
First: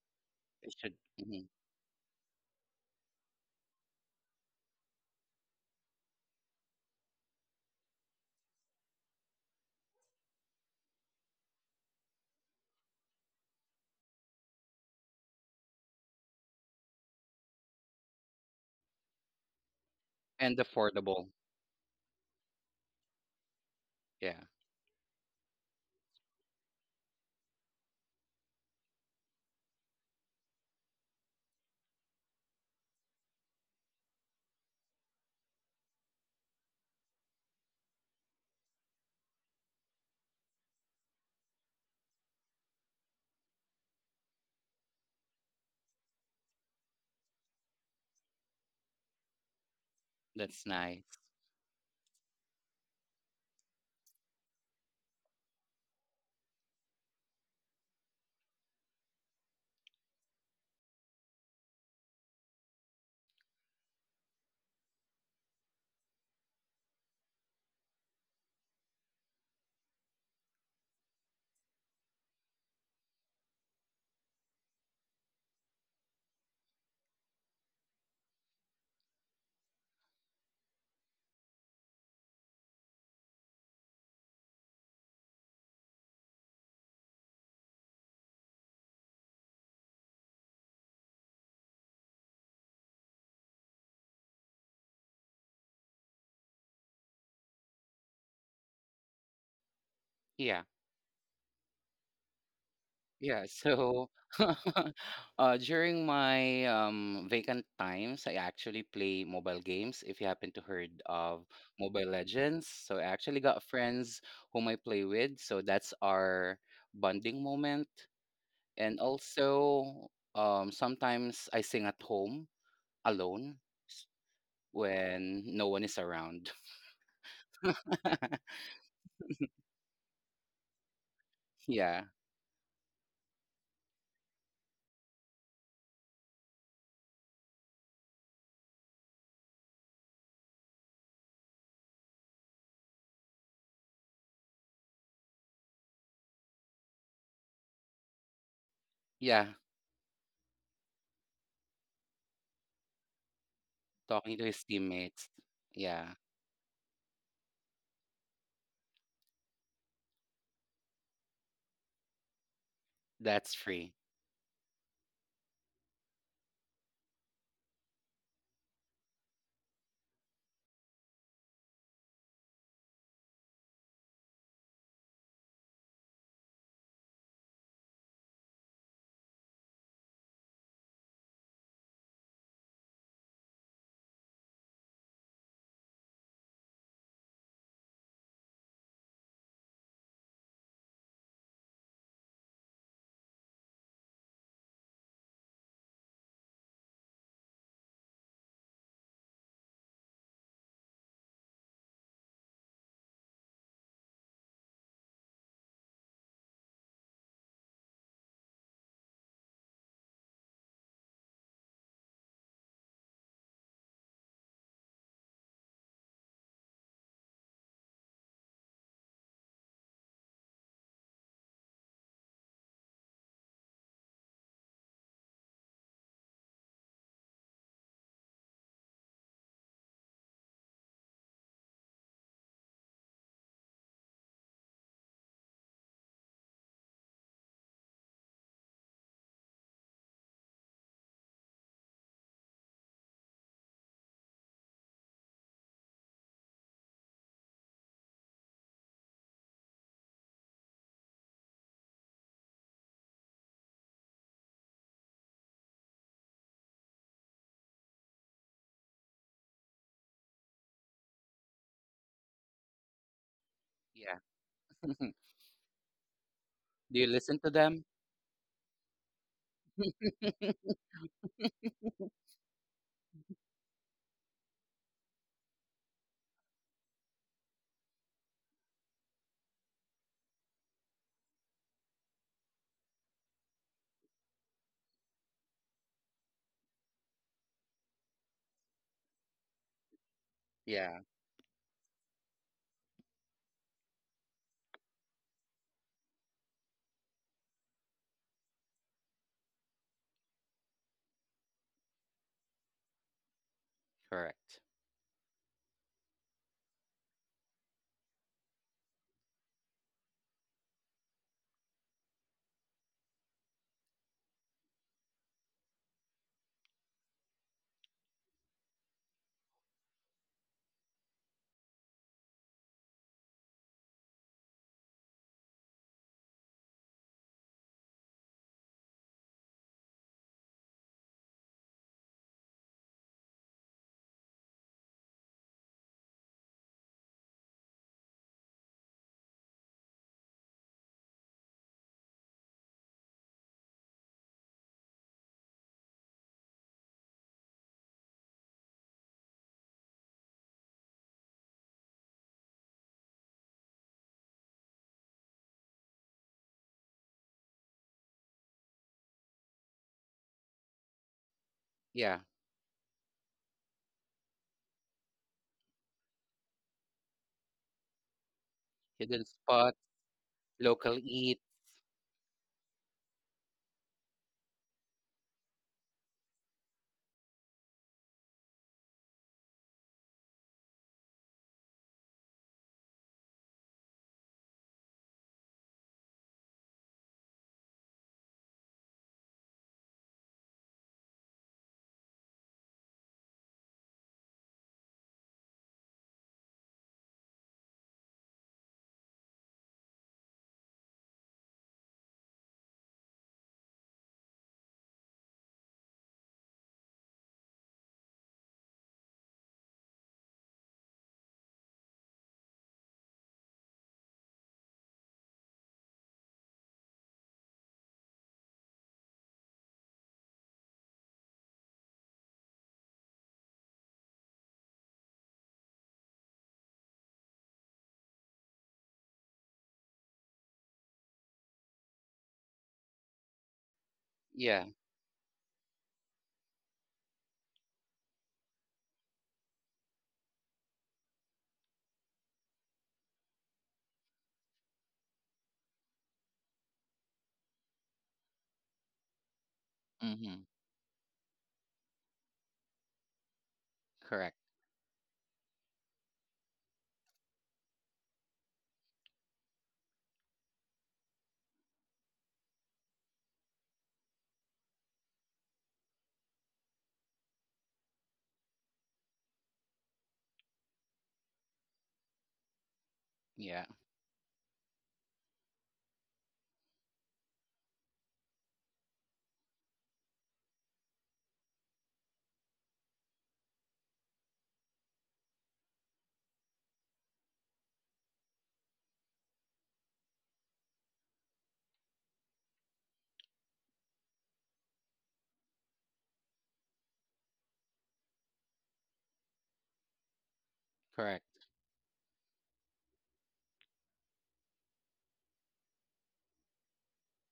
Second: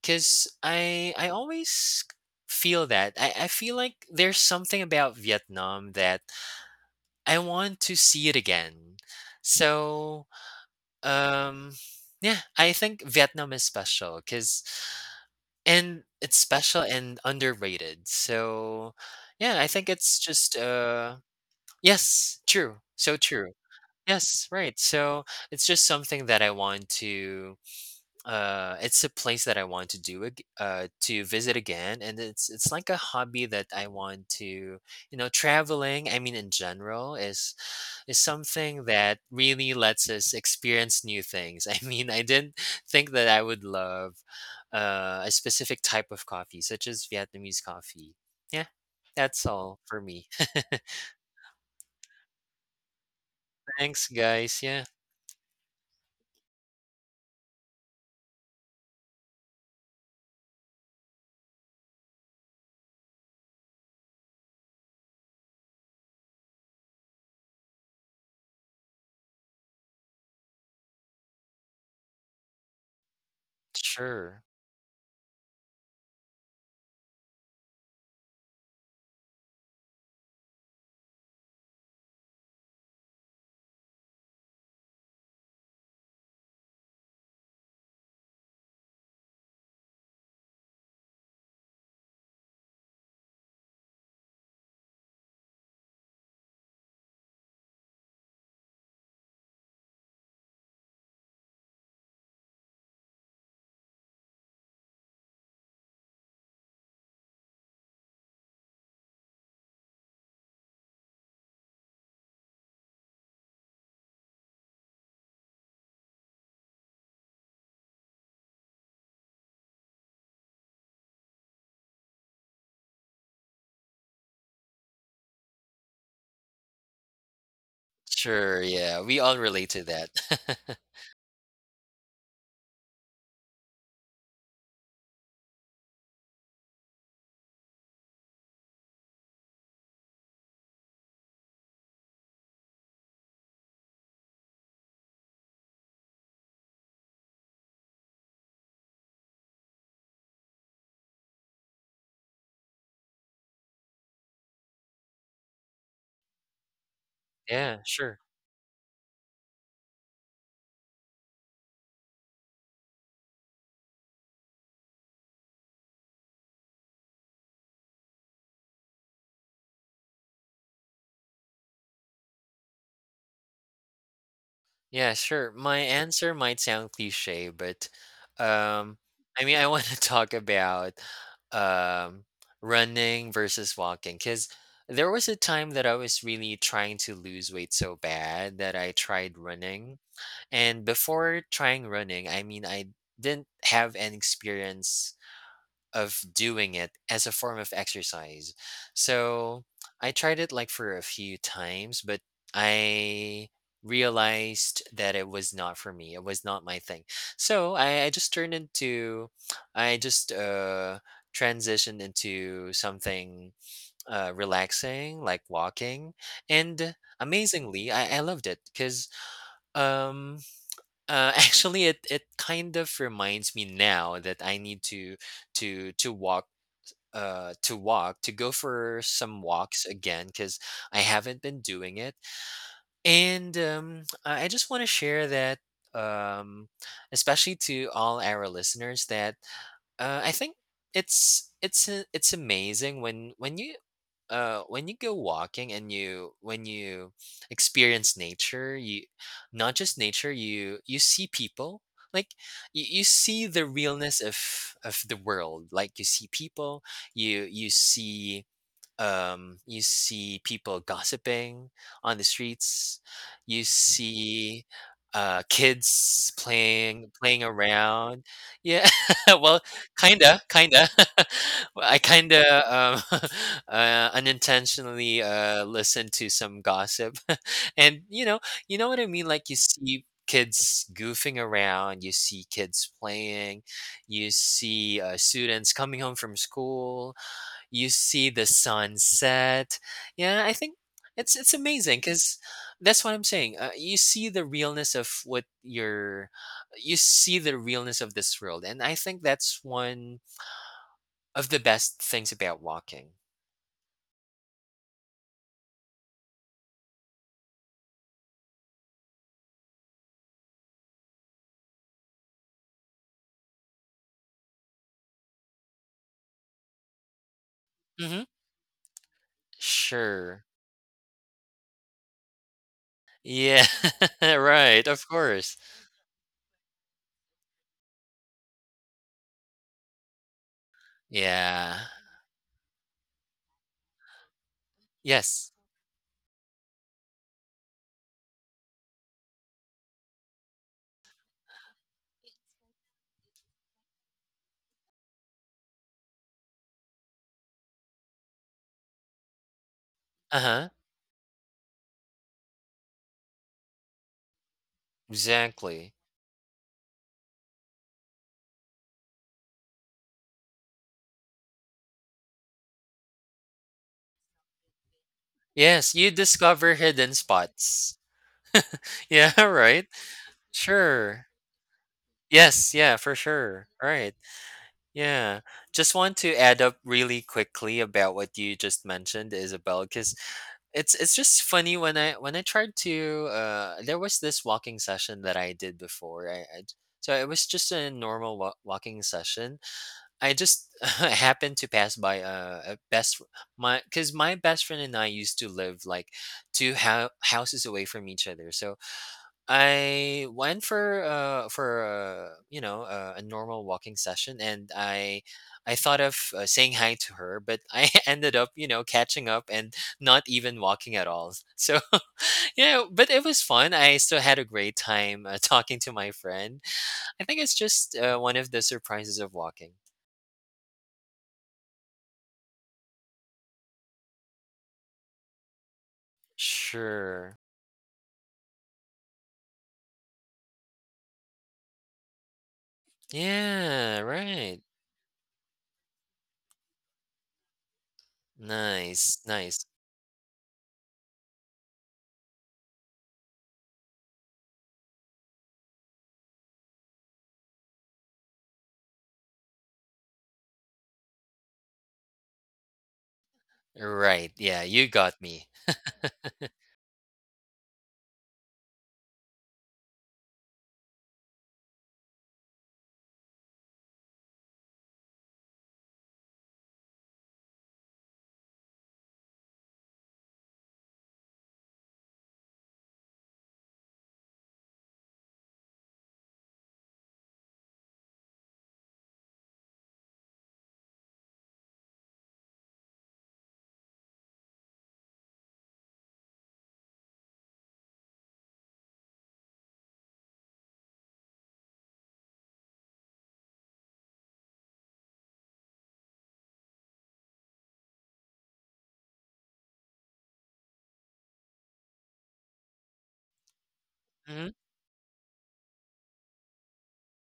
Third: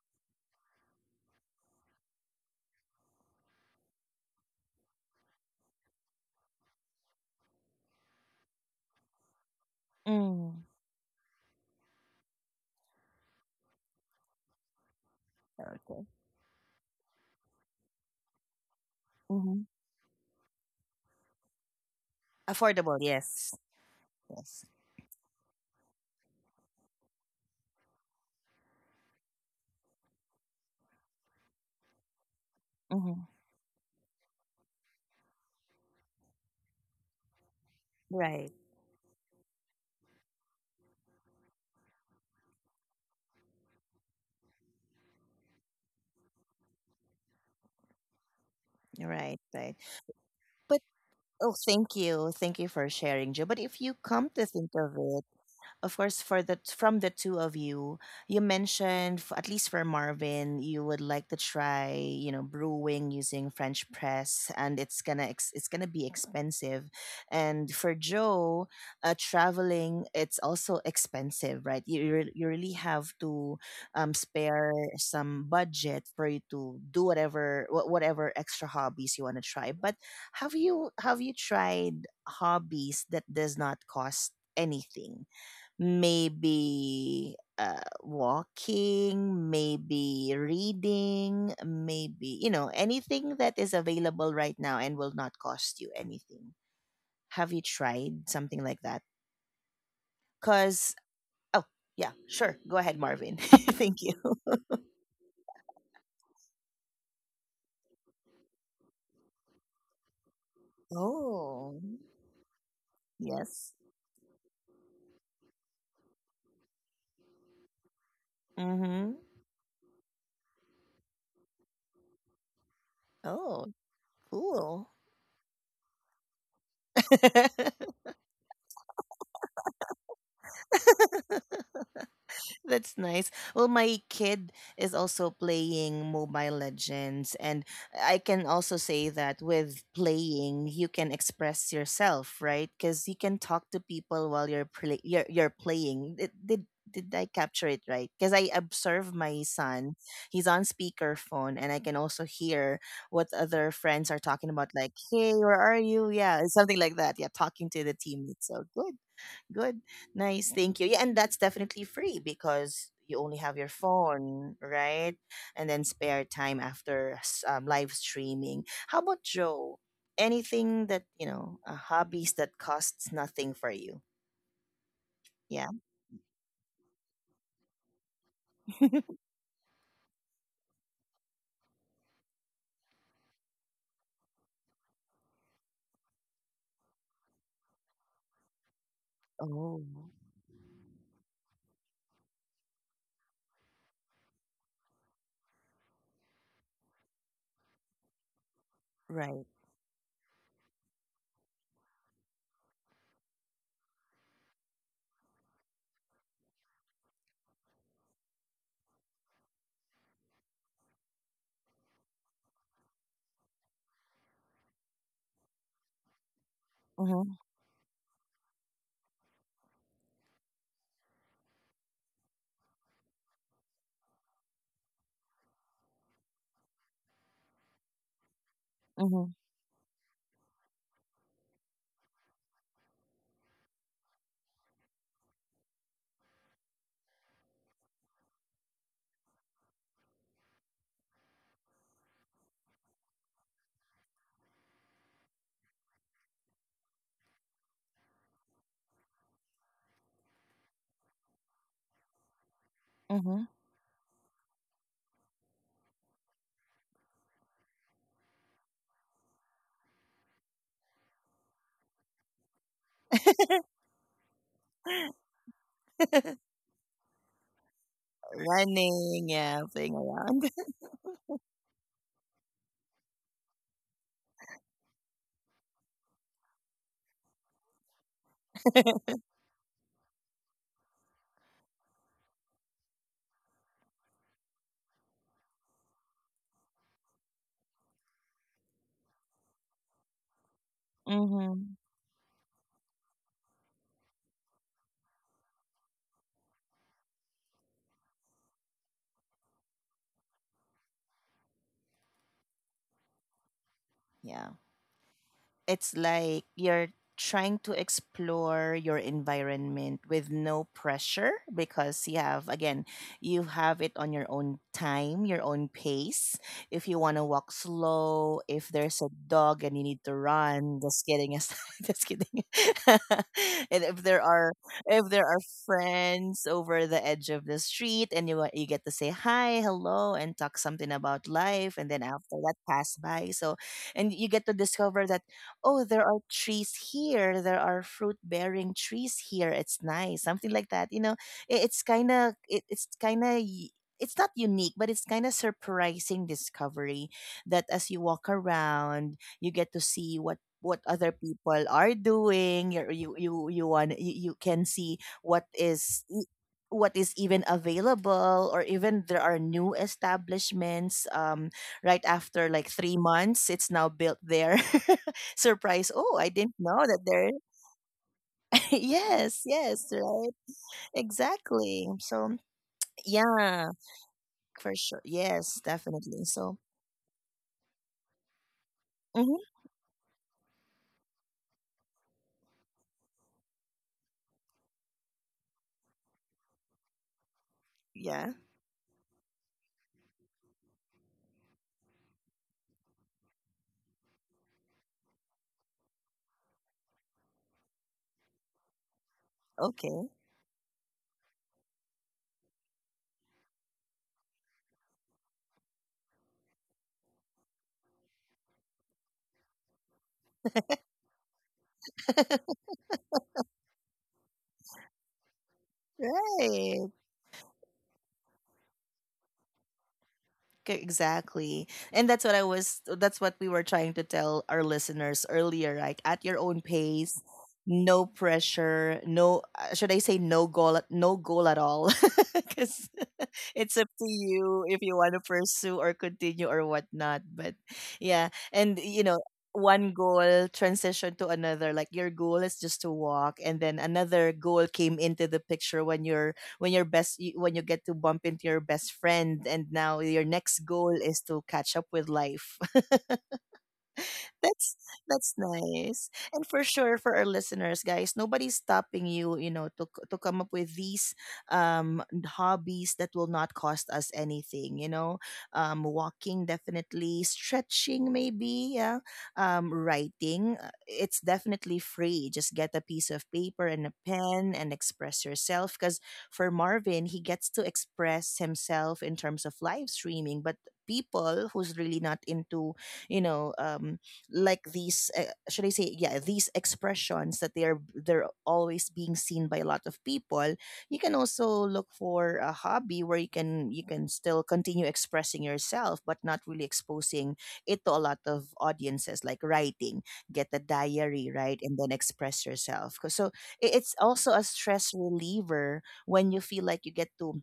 because It should. I Mm-hmm. always feel that I feel like there's something about Vietnam that I want to see it again. So Mm. um yeah, I think Vietnam is special because and Okay. it's special and underrated. So yeah, I think it's just And affordable. yes, true. Affordable, So true. yes. Yeah, Yes, Yes. right. So it's just something that I want to it's a place that I want to to visit again, and it's like a Hmm. hobby that I want to, you know, traveling. I mean, in general, is Right, something that really lets us experience new things. I mean, I didn't think that I would love a specific type of coffee such as Vietnamese coffee. Yeah. That's right, all right. for me. that's But nice. oh, thank you. Thank you for sharing, Joe. But if you Thanks, come to guys. think Yeah. of it, of course, for the, from the two of you, you mentioned, at least for Marvin, you would like to try, you know, brewing using French press, and it's gonna be expensive. And for Joe, traveling, it's also expensive, right? You really have to, Sure. spare some budget for you to do whatever, whatever extra hobbies you want to try. But have you tried hobbies that does not cost anything? Maybe, walking, maybe reading, maybe, you know, anything that is available right now and will not cost you anything. Have you tried something like that? Yeah. Cause oh, yeah, sure. Go ahead, Marvin. Yeah, Thank you. so during my vacant times, I actually play mobile games. If you happen to heard of Oh, Mobile Legends, so I actually got yes. friends whom I play with. So that's our bonding moment. And Mm-hmm. also, sometimes I sing at home alone Oh, s- cool. when no one is around. Sure, yeah, we all relate to that. Yeah, That's nice. Well, my kid is also playing Mobile Legends, and I can also say that with playing, you can express yourself, right? Because you can talk to people while you're playing. Did did I capture it right? Because I observe my yeah, son; he's on speakerphone, and I can also hear what other friends are talking talking to about, his like, "Hey, teammates. where are you?" Yeah. Yeah, something like that. Yeah, talking to Yeah, the sure. teammates. So good. Good. Nice. Thank you. Yeah, and that's definitely free because you only have That's your free. phone, right? And then spare time after live streaming. How about Joe? Anything that, you know, hobbies that costs nothing for you? Yeah, sure. Yeah. My answer might sound cliché, but, um, I mean, I wanna talk about, um, running versus walking. Cause there was a time that I was really trying to lose weight so bad that I tried Oh, running, and before trying running, I mean, I didn't have an experience of doing it as a form of exercise. right. So I tried it like for a few times, but I realized that it was not for me. It was not my thing. So I just transitioned into something relaxing, like walking. And Mm-hmm, amazingly, I loved it because um, actually it kind of reminds me now that I need to walk to go for some mm-hmm, walks again, because I haven't been doing it. And I just want to share that um especially to all our listeners that I think it's amazing when you when you go walking and you experience nature. You not just nature you you see people like you see the mm-hmm. realness of the world. Like you see people, you see you see people gossiping on the streets. You Yeah. see kids Do you listen playing to them? around. Yeah, well, Running, yeah, playing kinda, kinda. around. Well, I kinda unintentionally listened to some gossip, and you know what I mean. Like you see kids goofing around, you see kids playing, you see students coming home from school, you see the sunset. Yeah, I think Yeah, it's Mm-hmm. amazing because that's what I'm saying. You see the realness of you see the realness of this world, and I think that's one of the best things about walking. correct. Yeah. It's like you're trying to explore your environment with no pressure, because you have, again, you have it on your own time, your own pace. If you want to walk hmm slow, if there's a dog and you need Sure. to run, just kidding aside, just kidding. Yeah. And if there right. are Of if course. there are friends over the edge of the street, and you get to say hi, hello, and talk something about Yeah. life, and then after that pass by. So and you get to discover that, Yes. oh, there are trees here, there are fruit bearing trees here. It's nice, something like that. You know, it's kind of, it's not unique, but it's kind of surprising discovery that as you walk around, you get to Uh see huh. what other people are doing. You're, you want you, you can see what Exactly. is e- what is even available, or even there are new establishments, right Yeah. after like 3 months it's now built there. Yes, Surprise, you oh, I didn't discover know hidden that there. spots. Hidden Yeah. Yes, spot, Right. yes, right, local Sure. eat. exactly. So Yes. Yeah. For sure. yeah, Right. for sure, Yeah, yes, just want to definitely. add So up really quickly about what you just mentioned, mhm, Isabel, because it's just funny when I tried to there was this walking session that I did before. I so it was just a normal yeah, walking session. I just happened to pass by a my, because my best friend and I used to live like two houses away from each other. So okay, I went for you know, a normal walking session, and I thought of saying hi to her, but I ended up, you know, catching up and not even walking at all. So yeah, but it was fun. I still had a great time, talking to my friend. right. I think it's just one of the surprises of walking. Exactly. And that's what I was, that's what we were trying to tell our listeners earlier, right? At your own pace, Sure. no pressure, no, should I say, no goal at all. Cuz it's up Yeah. to Right. you Yeah. if you want to pursue or continue or whatnot. But yeah, and you know, Nice. Nice. one goal transition to another. Like your goal is just to walk, and then another goal came into the picture when you're, when you get to bump into your best friend, and now your Mm-hmm. next goal is to catch up with life. Right. Correct. Yeah. that's You got that's me. nice. And for sure, for our listeners, guys, nobody's stopping you, you know, to to come up with these, um, hobbies that will not cost us anything, you know. Um, walking definitely, stretching maybe, yeah. Um, writing, it's definitely free. Just get a piece of paper Yeah. and a pen and express yourself. Because for Marvin, he gets to express himself in terms of live streaming, but people who's really not into, you know, um, like these, should I say, yeah, these expressions that they're always being seen by a lot of people, you can also look for a hobby where you can, you can still continue expressing yourself but not really exposing it to a lot of audiences, like writing. Get a diary, Correct. right? And then express yourself. 'Cause so it's also a hmm stress reliever when you feel like you get to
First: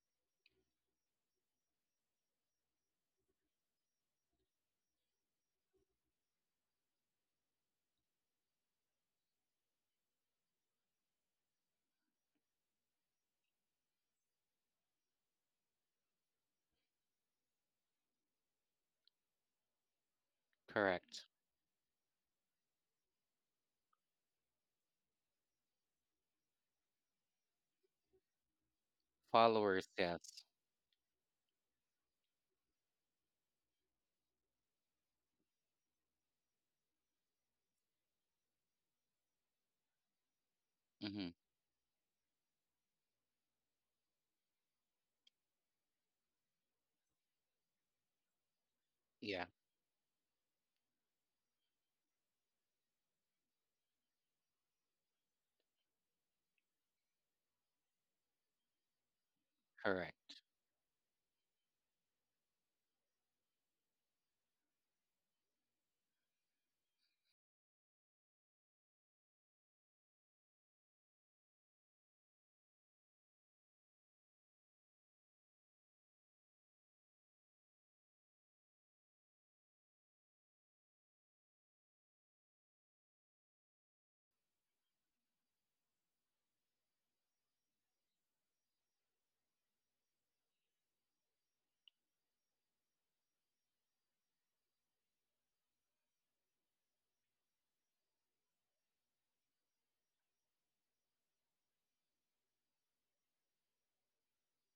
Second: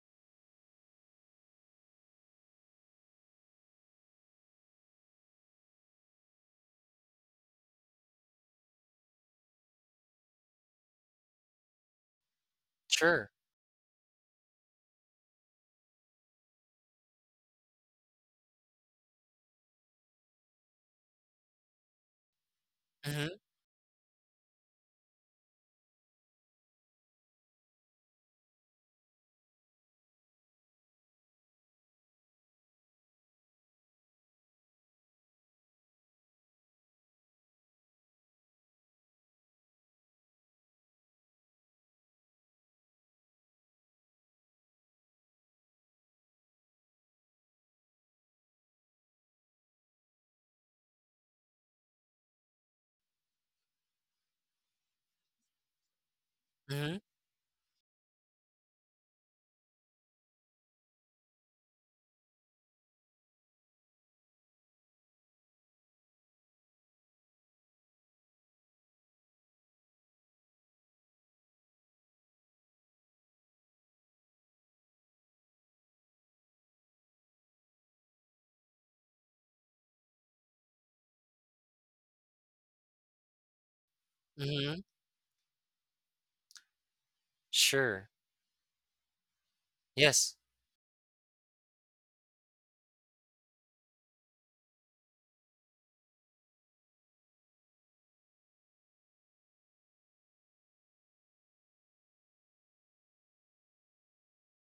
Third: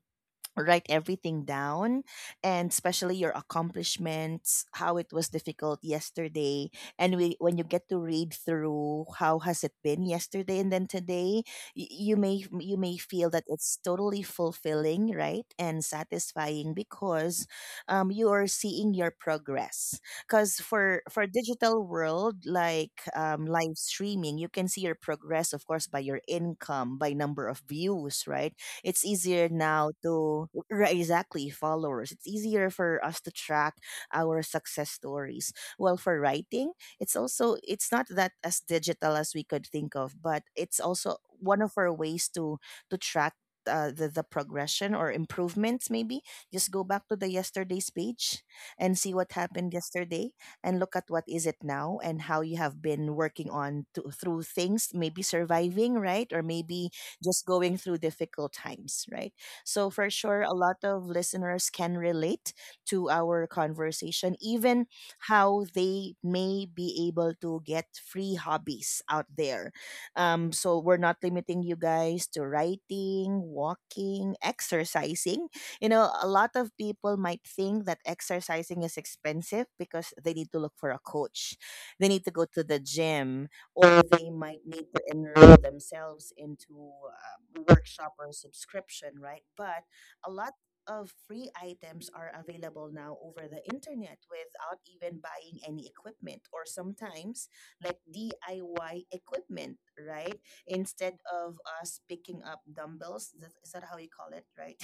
write everything down, and especially your accomplishments, how it was difficult yesterday. And we, when you get to read through how has it been yesterday and then today, you may, you may Sure. feel that it's totally fulfilling, right, and satisfying, because you are seeing your progress. Because for Correct. digital world, like, hmm live streaming, you can see your progress, of course, by your income, by number of views, right? It's easier now Followers, yes. to, right, exactly, followers. It's easier for us to track our success stories. Well, for writing, it's also, it's not that as digital as we could think of, but it's also Mm-hmm. one of our ways to track, the progression or improvements, maybe. Just go back to the yesterday's page and see what Yeah. happened yesterday, and look at what is it now and how you have been working on to, through things, maybe surviving, right, or maybe hmm just going through difficult times, right? So, for Correct. sure, a lot of listeners can relate to our conversation, even how they may be able to get free hobbies out there. So we're not limiting you guys to writing, walking, exercising. You know, a lot of people might think that exercising is expensive because they need to look for a coach, they need to go to the gym, or they might hmm need to enroll themselves into, workshop Sure. or subscription, right? But a Yes. lot of free items are available now over the internet without even buying any equipment, or sometimes like DIY equipment, right? Instead of us picking up dumbbells, is that how you call it, right?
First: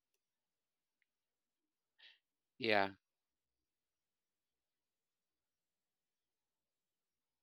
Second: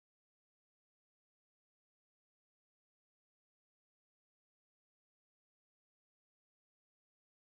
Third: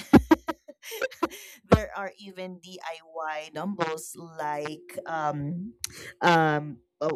There are even Yeah. DIY dumbbells like um uh,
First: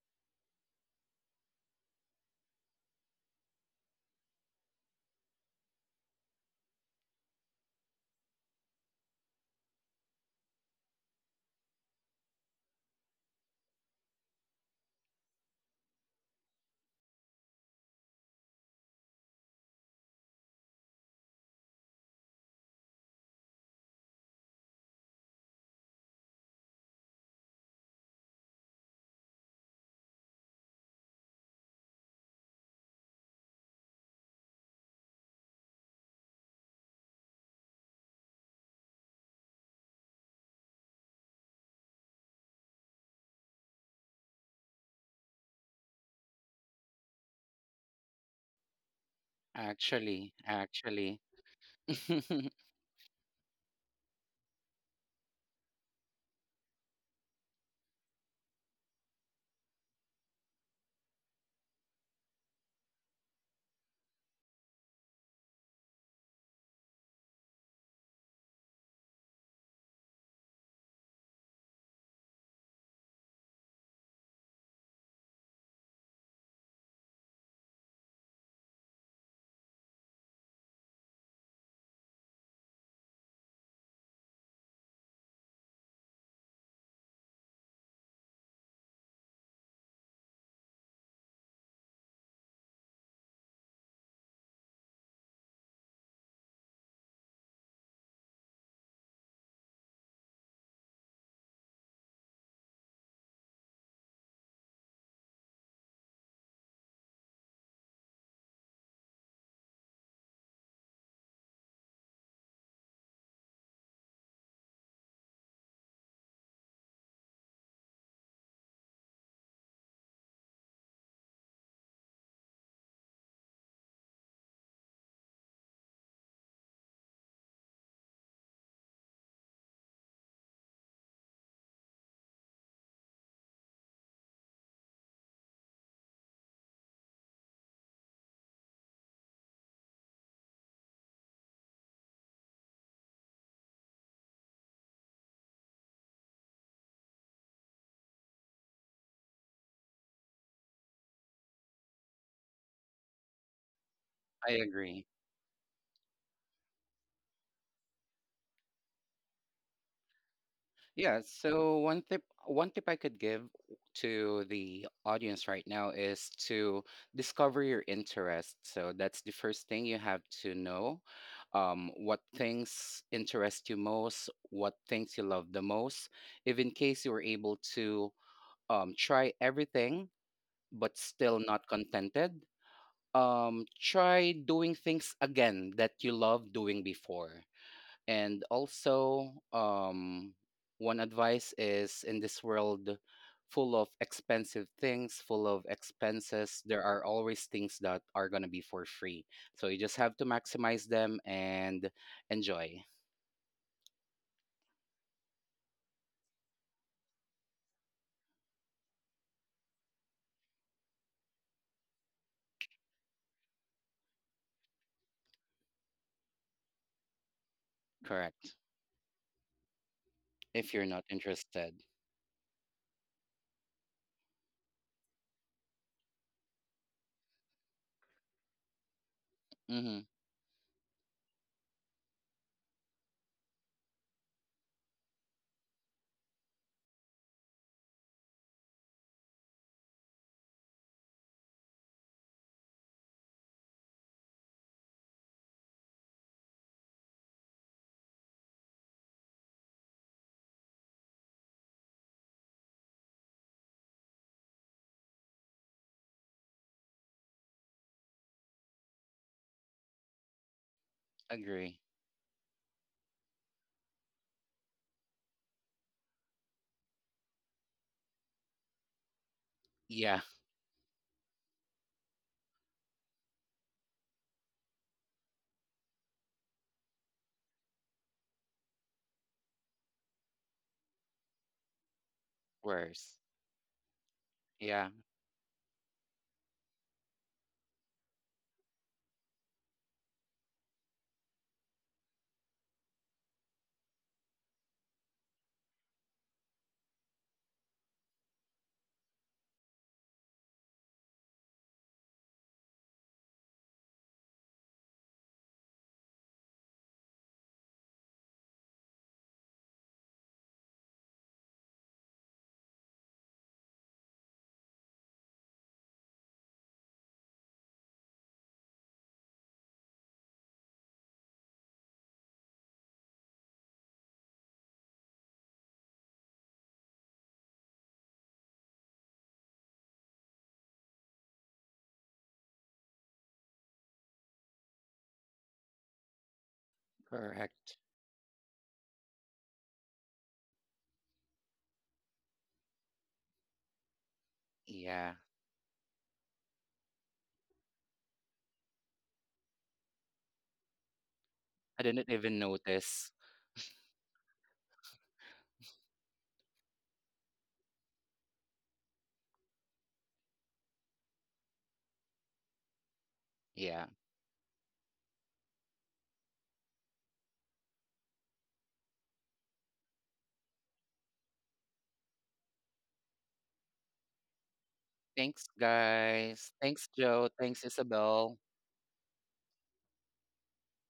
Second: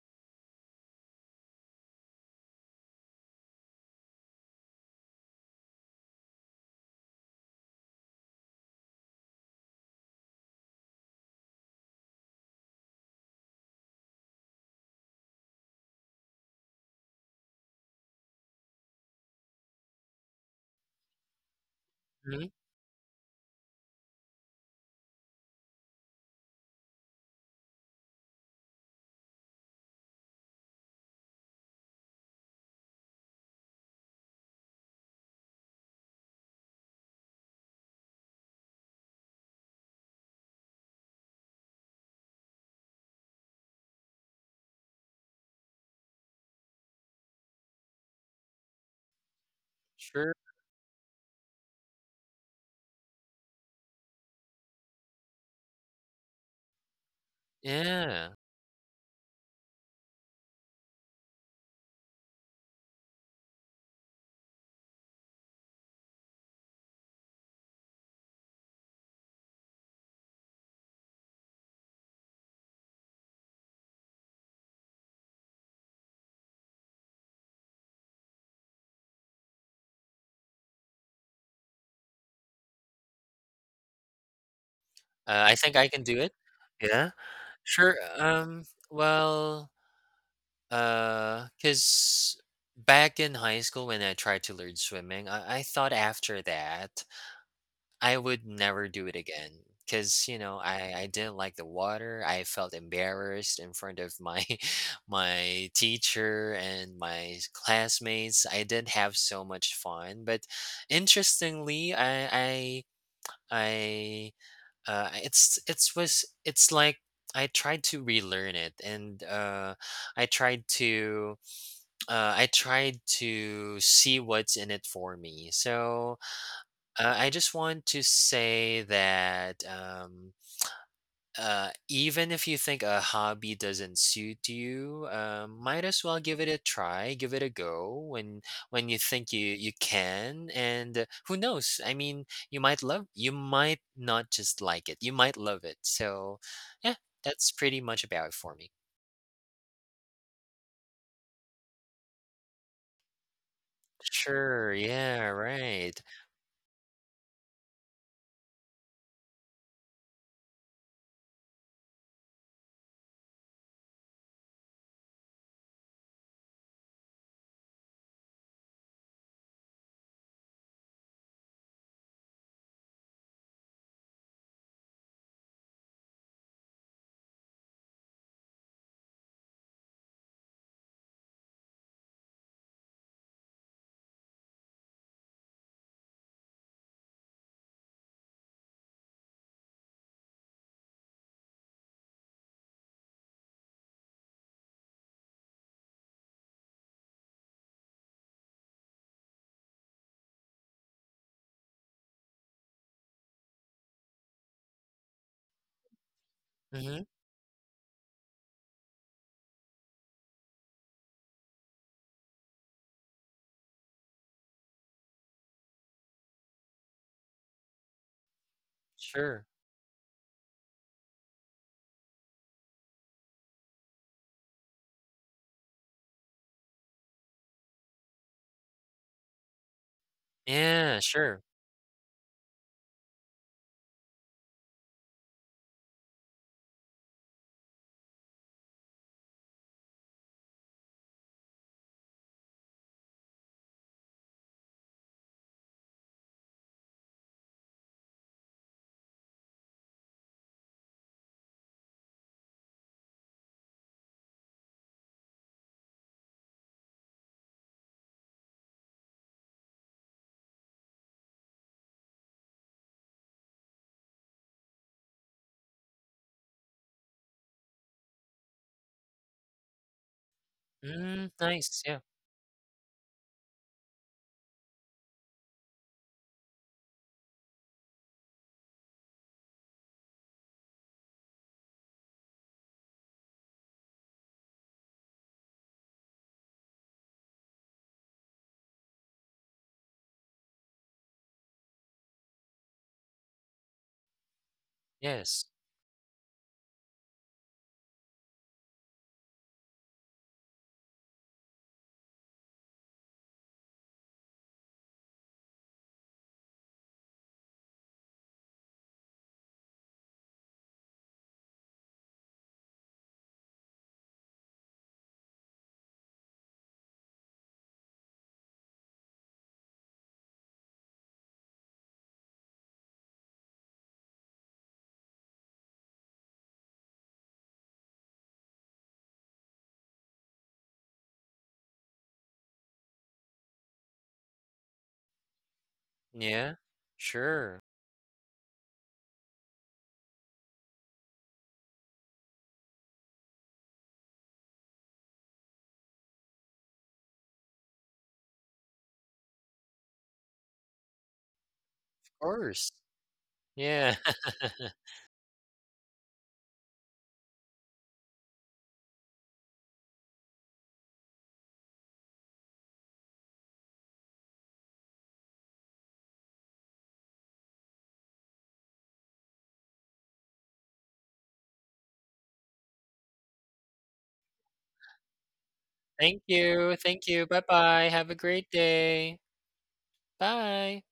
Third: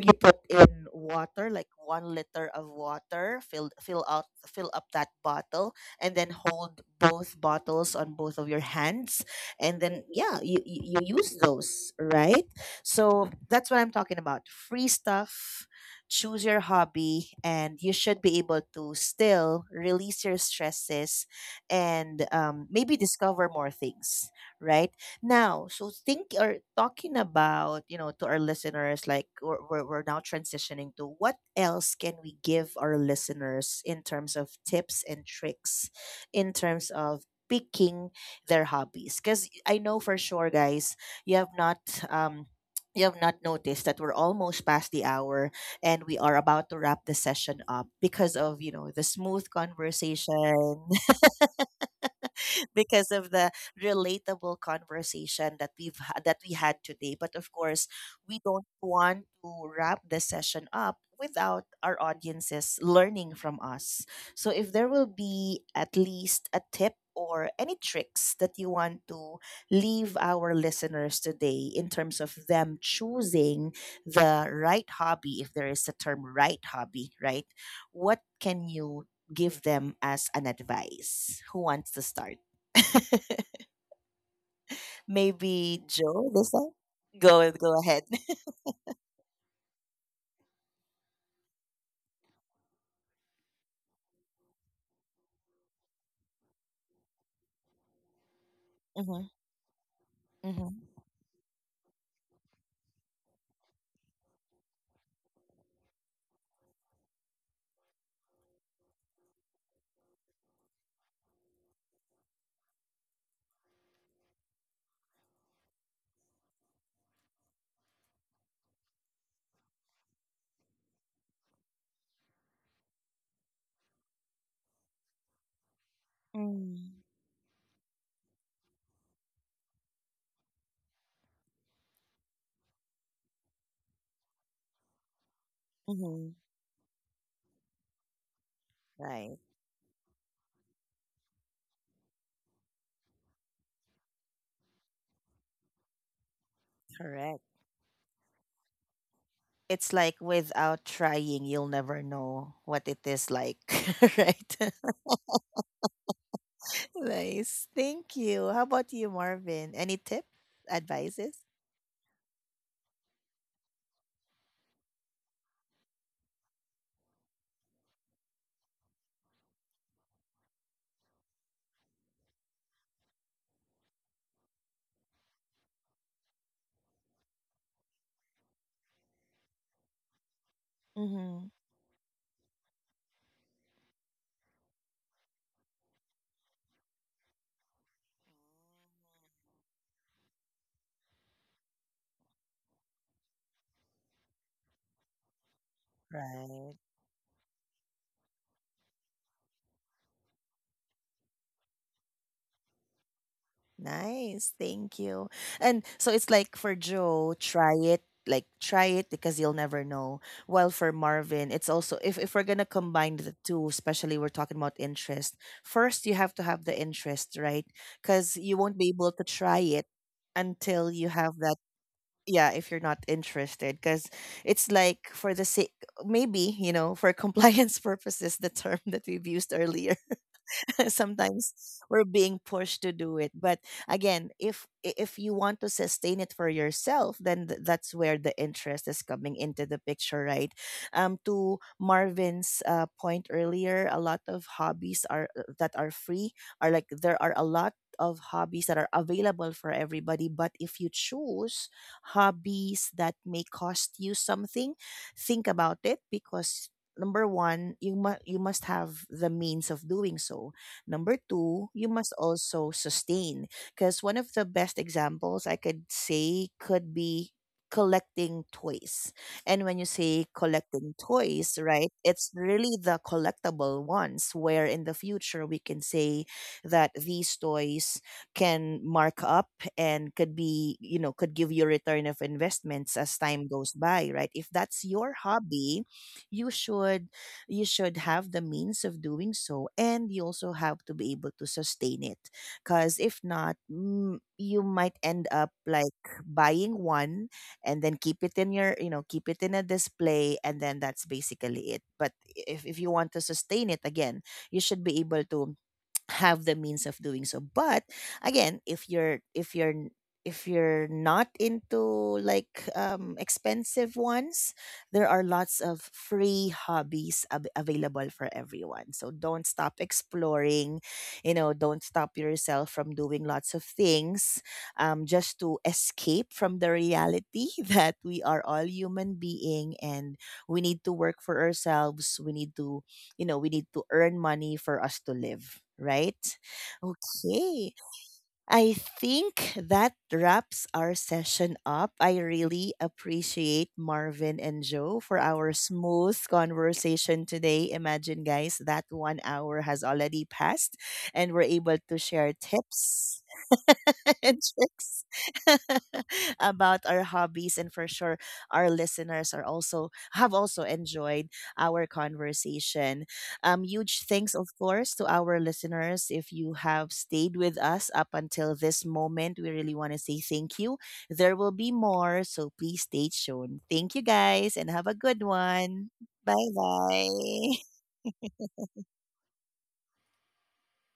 you put in water like 1 liter of water fill up that bottle, and then hold both bottles on both of your hands, and then yeah, you use those, right? So that's what I'm talking about, free stuff. Choose your hobby and you should be able to still release your stresses and Mhm. maybe discover more things right now. So think or talking about, to our listeners, like we're now transitioning to what else can we give our listeners in terms of tips and tricks, in terms of picking their hobbies. Because I know for sure, guys, you have not, um, you have not noticed that we're almost past the hour and we are about to wrap the session up because of, the smooth Actually, Sure. conversation. actually, I Because of the relatable conversation that we've ha- that we had today. But of course, Yeah. we don't want to wrap the session up without our audiences learning from us. So if there will be at least a tip or any tricks that you want to leave our listeners today in terms of them choosing the right hobby, if there is a term right hobby, right? What can you give them as an advice? Who wants to start? I Maybe think I can Joe do it. this one. Yeah. Go ahead. Sure. Cause back in high school when I tried to learn swimming, I thought after that I would never do Mm-hmm. it again. Cause you know, Mm-hmm. I didn't like the water. I felt embarrassed in front of my my teacher and my classmates. I didn't have so much fun. But interestingly, I it's was it's like I tried to relearn it, and I tried to I tried to see what's in it for me. So mm, I just want to say that even if you think a hobby doesn't suit you, might as well Mm-hmm. give it a try, give it a go when you think Right, you can. And who knows? I mean, you might love, you might not just like it, you might love it. So, yeah, correct. that's pretty much about it for me. It's like without trying, you'll never know what it is like, right? Sure. agree. Yeah. Right. Nice. Thank you. How about you, Marvin? Any tip, advices? Yeah, so one tip I could give to the audience right now is to discover your interest. So that's the first thing you have to know. What things interest you most, what things you love the most. If in case you were able to try everything but Mm-hmm. still not contented, try doing things again that you loved doing before. And also, one advice is in this world full of expensive things, full of Right. expenses, there are always things that are going to be for free. So you just have to maximize them and enjoy. Nice, thank you. And so it's like for Mm-hmm. Joe, try it, like try it because you'll never know. While for Marvin, it's also, if we're gonna combine the two, especially we're talking about interest. First, you have to have the interest, right? Because you won't Correct. be able to try Sure. it until If you you're not have that. interested. Yeah, if you're not interested, because it's like for the sake, maybe you know, for compliance purposes, the term that we've used earlier. Mm-hmm. Yeah. Sometimes Sure. we're being pushed to do it, but again, if you want to sustain it for yourself, that's where the interest is coming into the picture, right? To Marvin's point earlier, a lot of hobbies are that are free, are like, there are a lot of hobbies that are available for everybody. But if you choose hobbies that may cost you something, think about it, because number one, you must have the means of doing so. Number two, you Agree. must also sustain. Because one of the best examples I could say could be collecting toys. And when you say Yeah. collecting toys, Mm, right, nice. Yeah. it's really the collectible ones where in the future we can say that these toys can mark up and could be, you know, could give you return of investments as Worse. time goes by, right? If that's your Yeah. hobby, you should you should have the means of doing so, and you also have to be able to sustain it. Because if not, you might end up Yes. like buying one and then keep it in your, you know, keep it in a display, and then that's basically it. But if you want to sustain it again, you should be able to have the means of doing so. But again, if you're not into like expensive ones, there are lots of free hobbies available for everyone. So don't stop exploring, you know, don't stop yourself from doing lots of things, just to escape from the reality that we are all human being, and we need to work for ourselves, we need to, you know, we need to earn money for us to live, right? Yeah. Okay. Sure. Correct. I think that wraps our session up. I really appreciate Marvin and Joe Yeah. for our smooth conversation today. Imagine, guys, that 1 hour has already passed, and we're able I to didn't Of share even course. notice. tips Yeah. and tricks about our hobbies, and for sure our listeners are also have also enjoyed our conversation. Yeah. Huge thanks, of course, to our listeners. If you have stayed with us up until this moment, we really want to say thank you. There will be more, so please stay tuned. Thank you, guys, and have a good Thanks, one. Thank Bye guys. you. Thanks, Thank you. Joe. Bye bye. Thanks, bye. Have a Isabel. great day. Bye.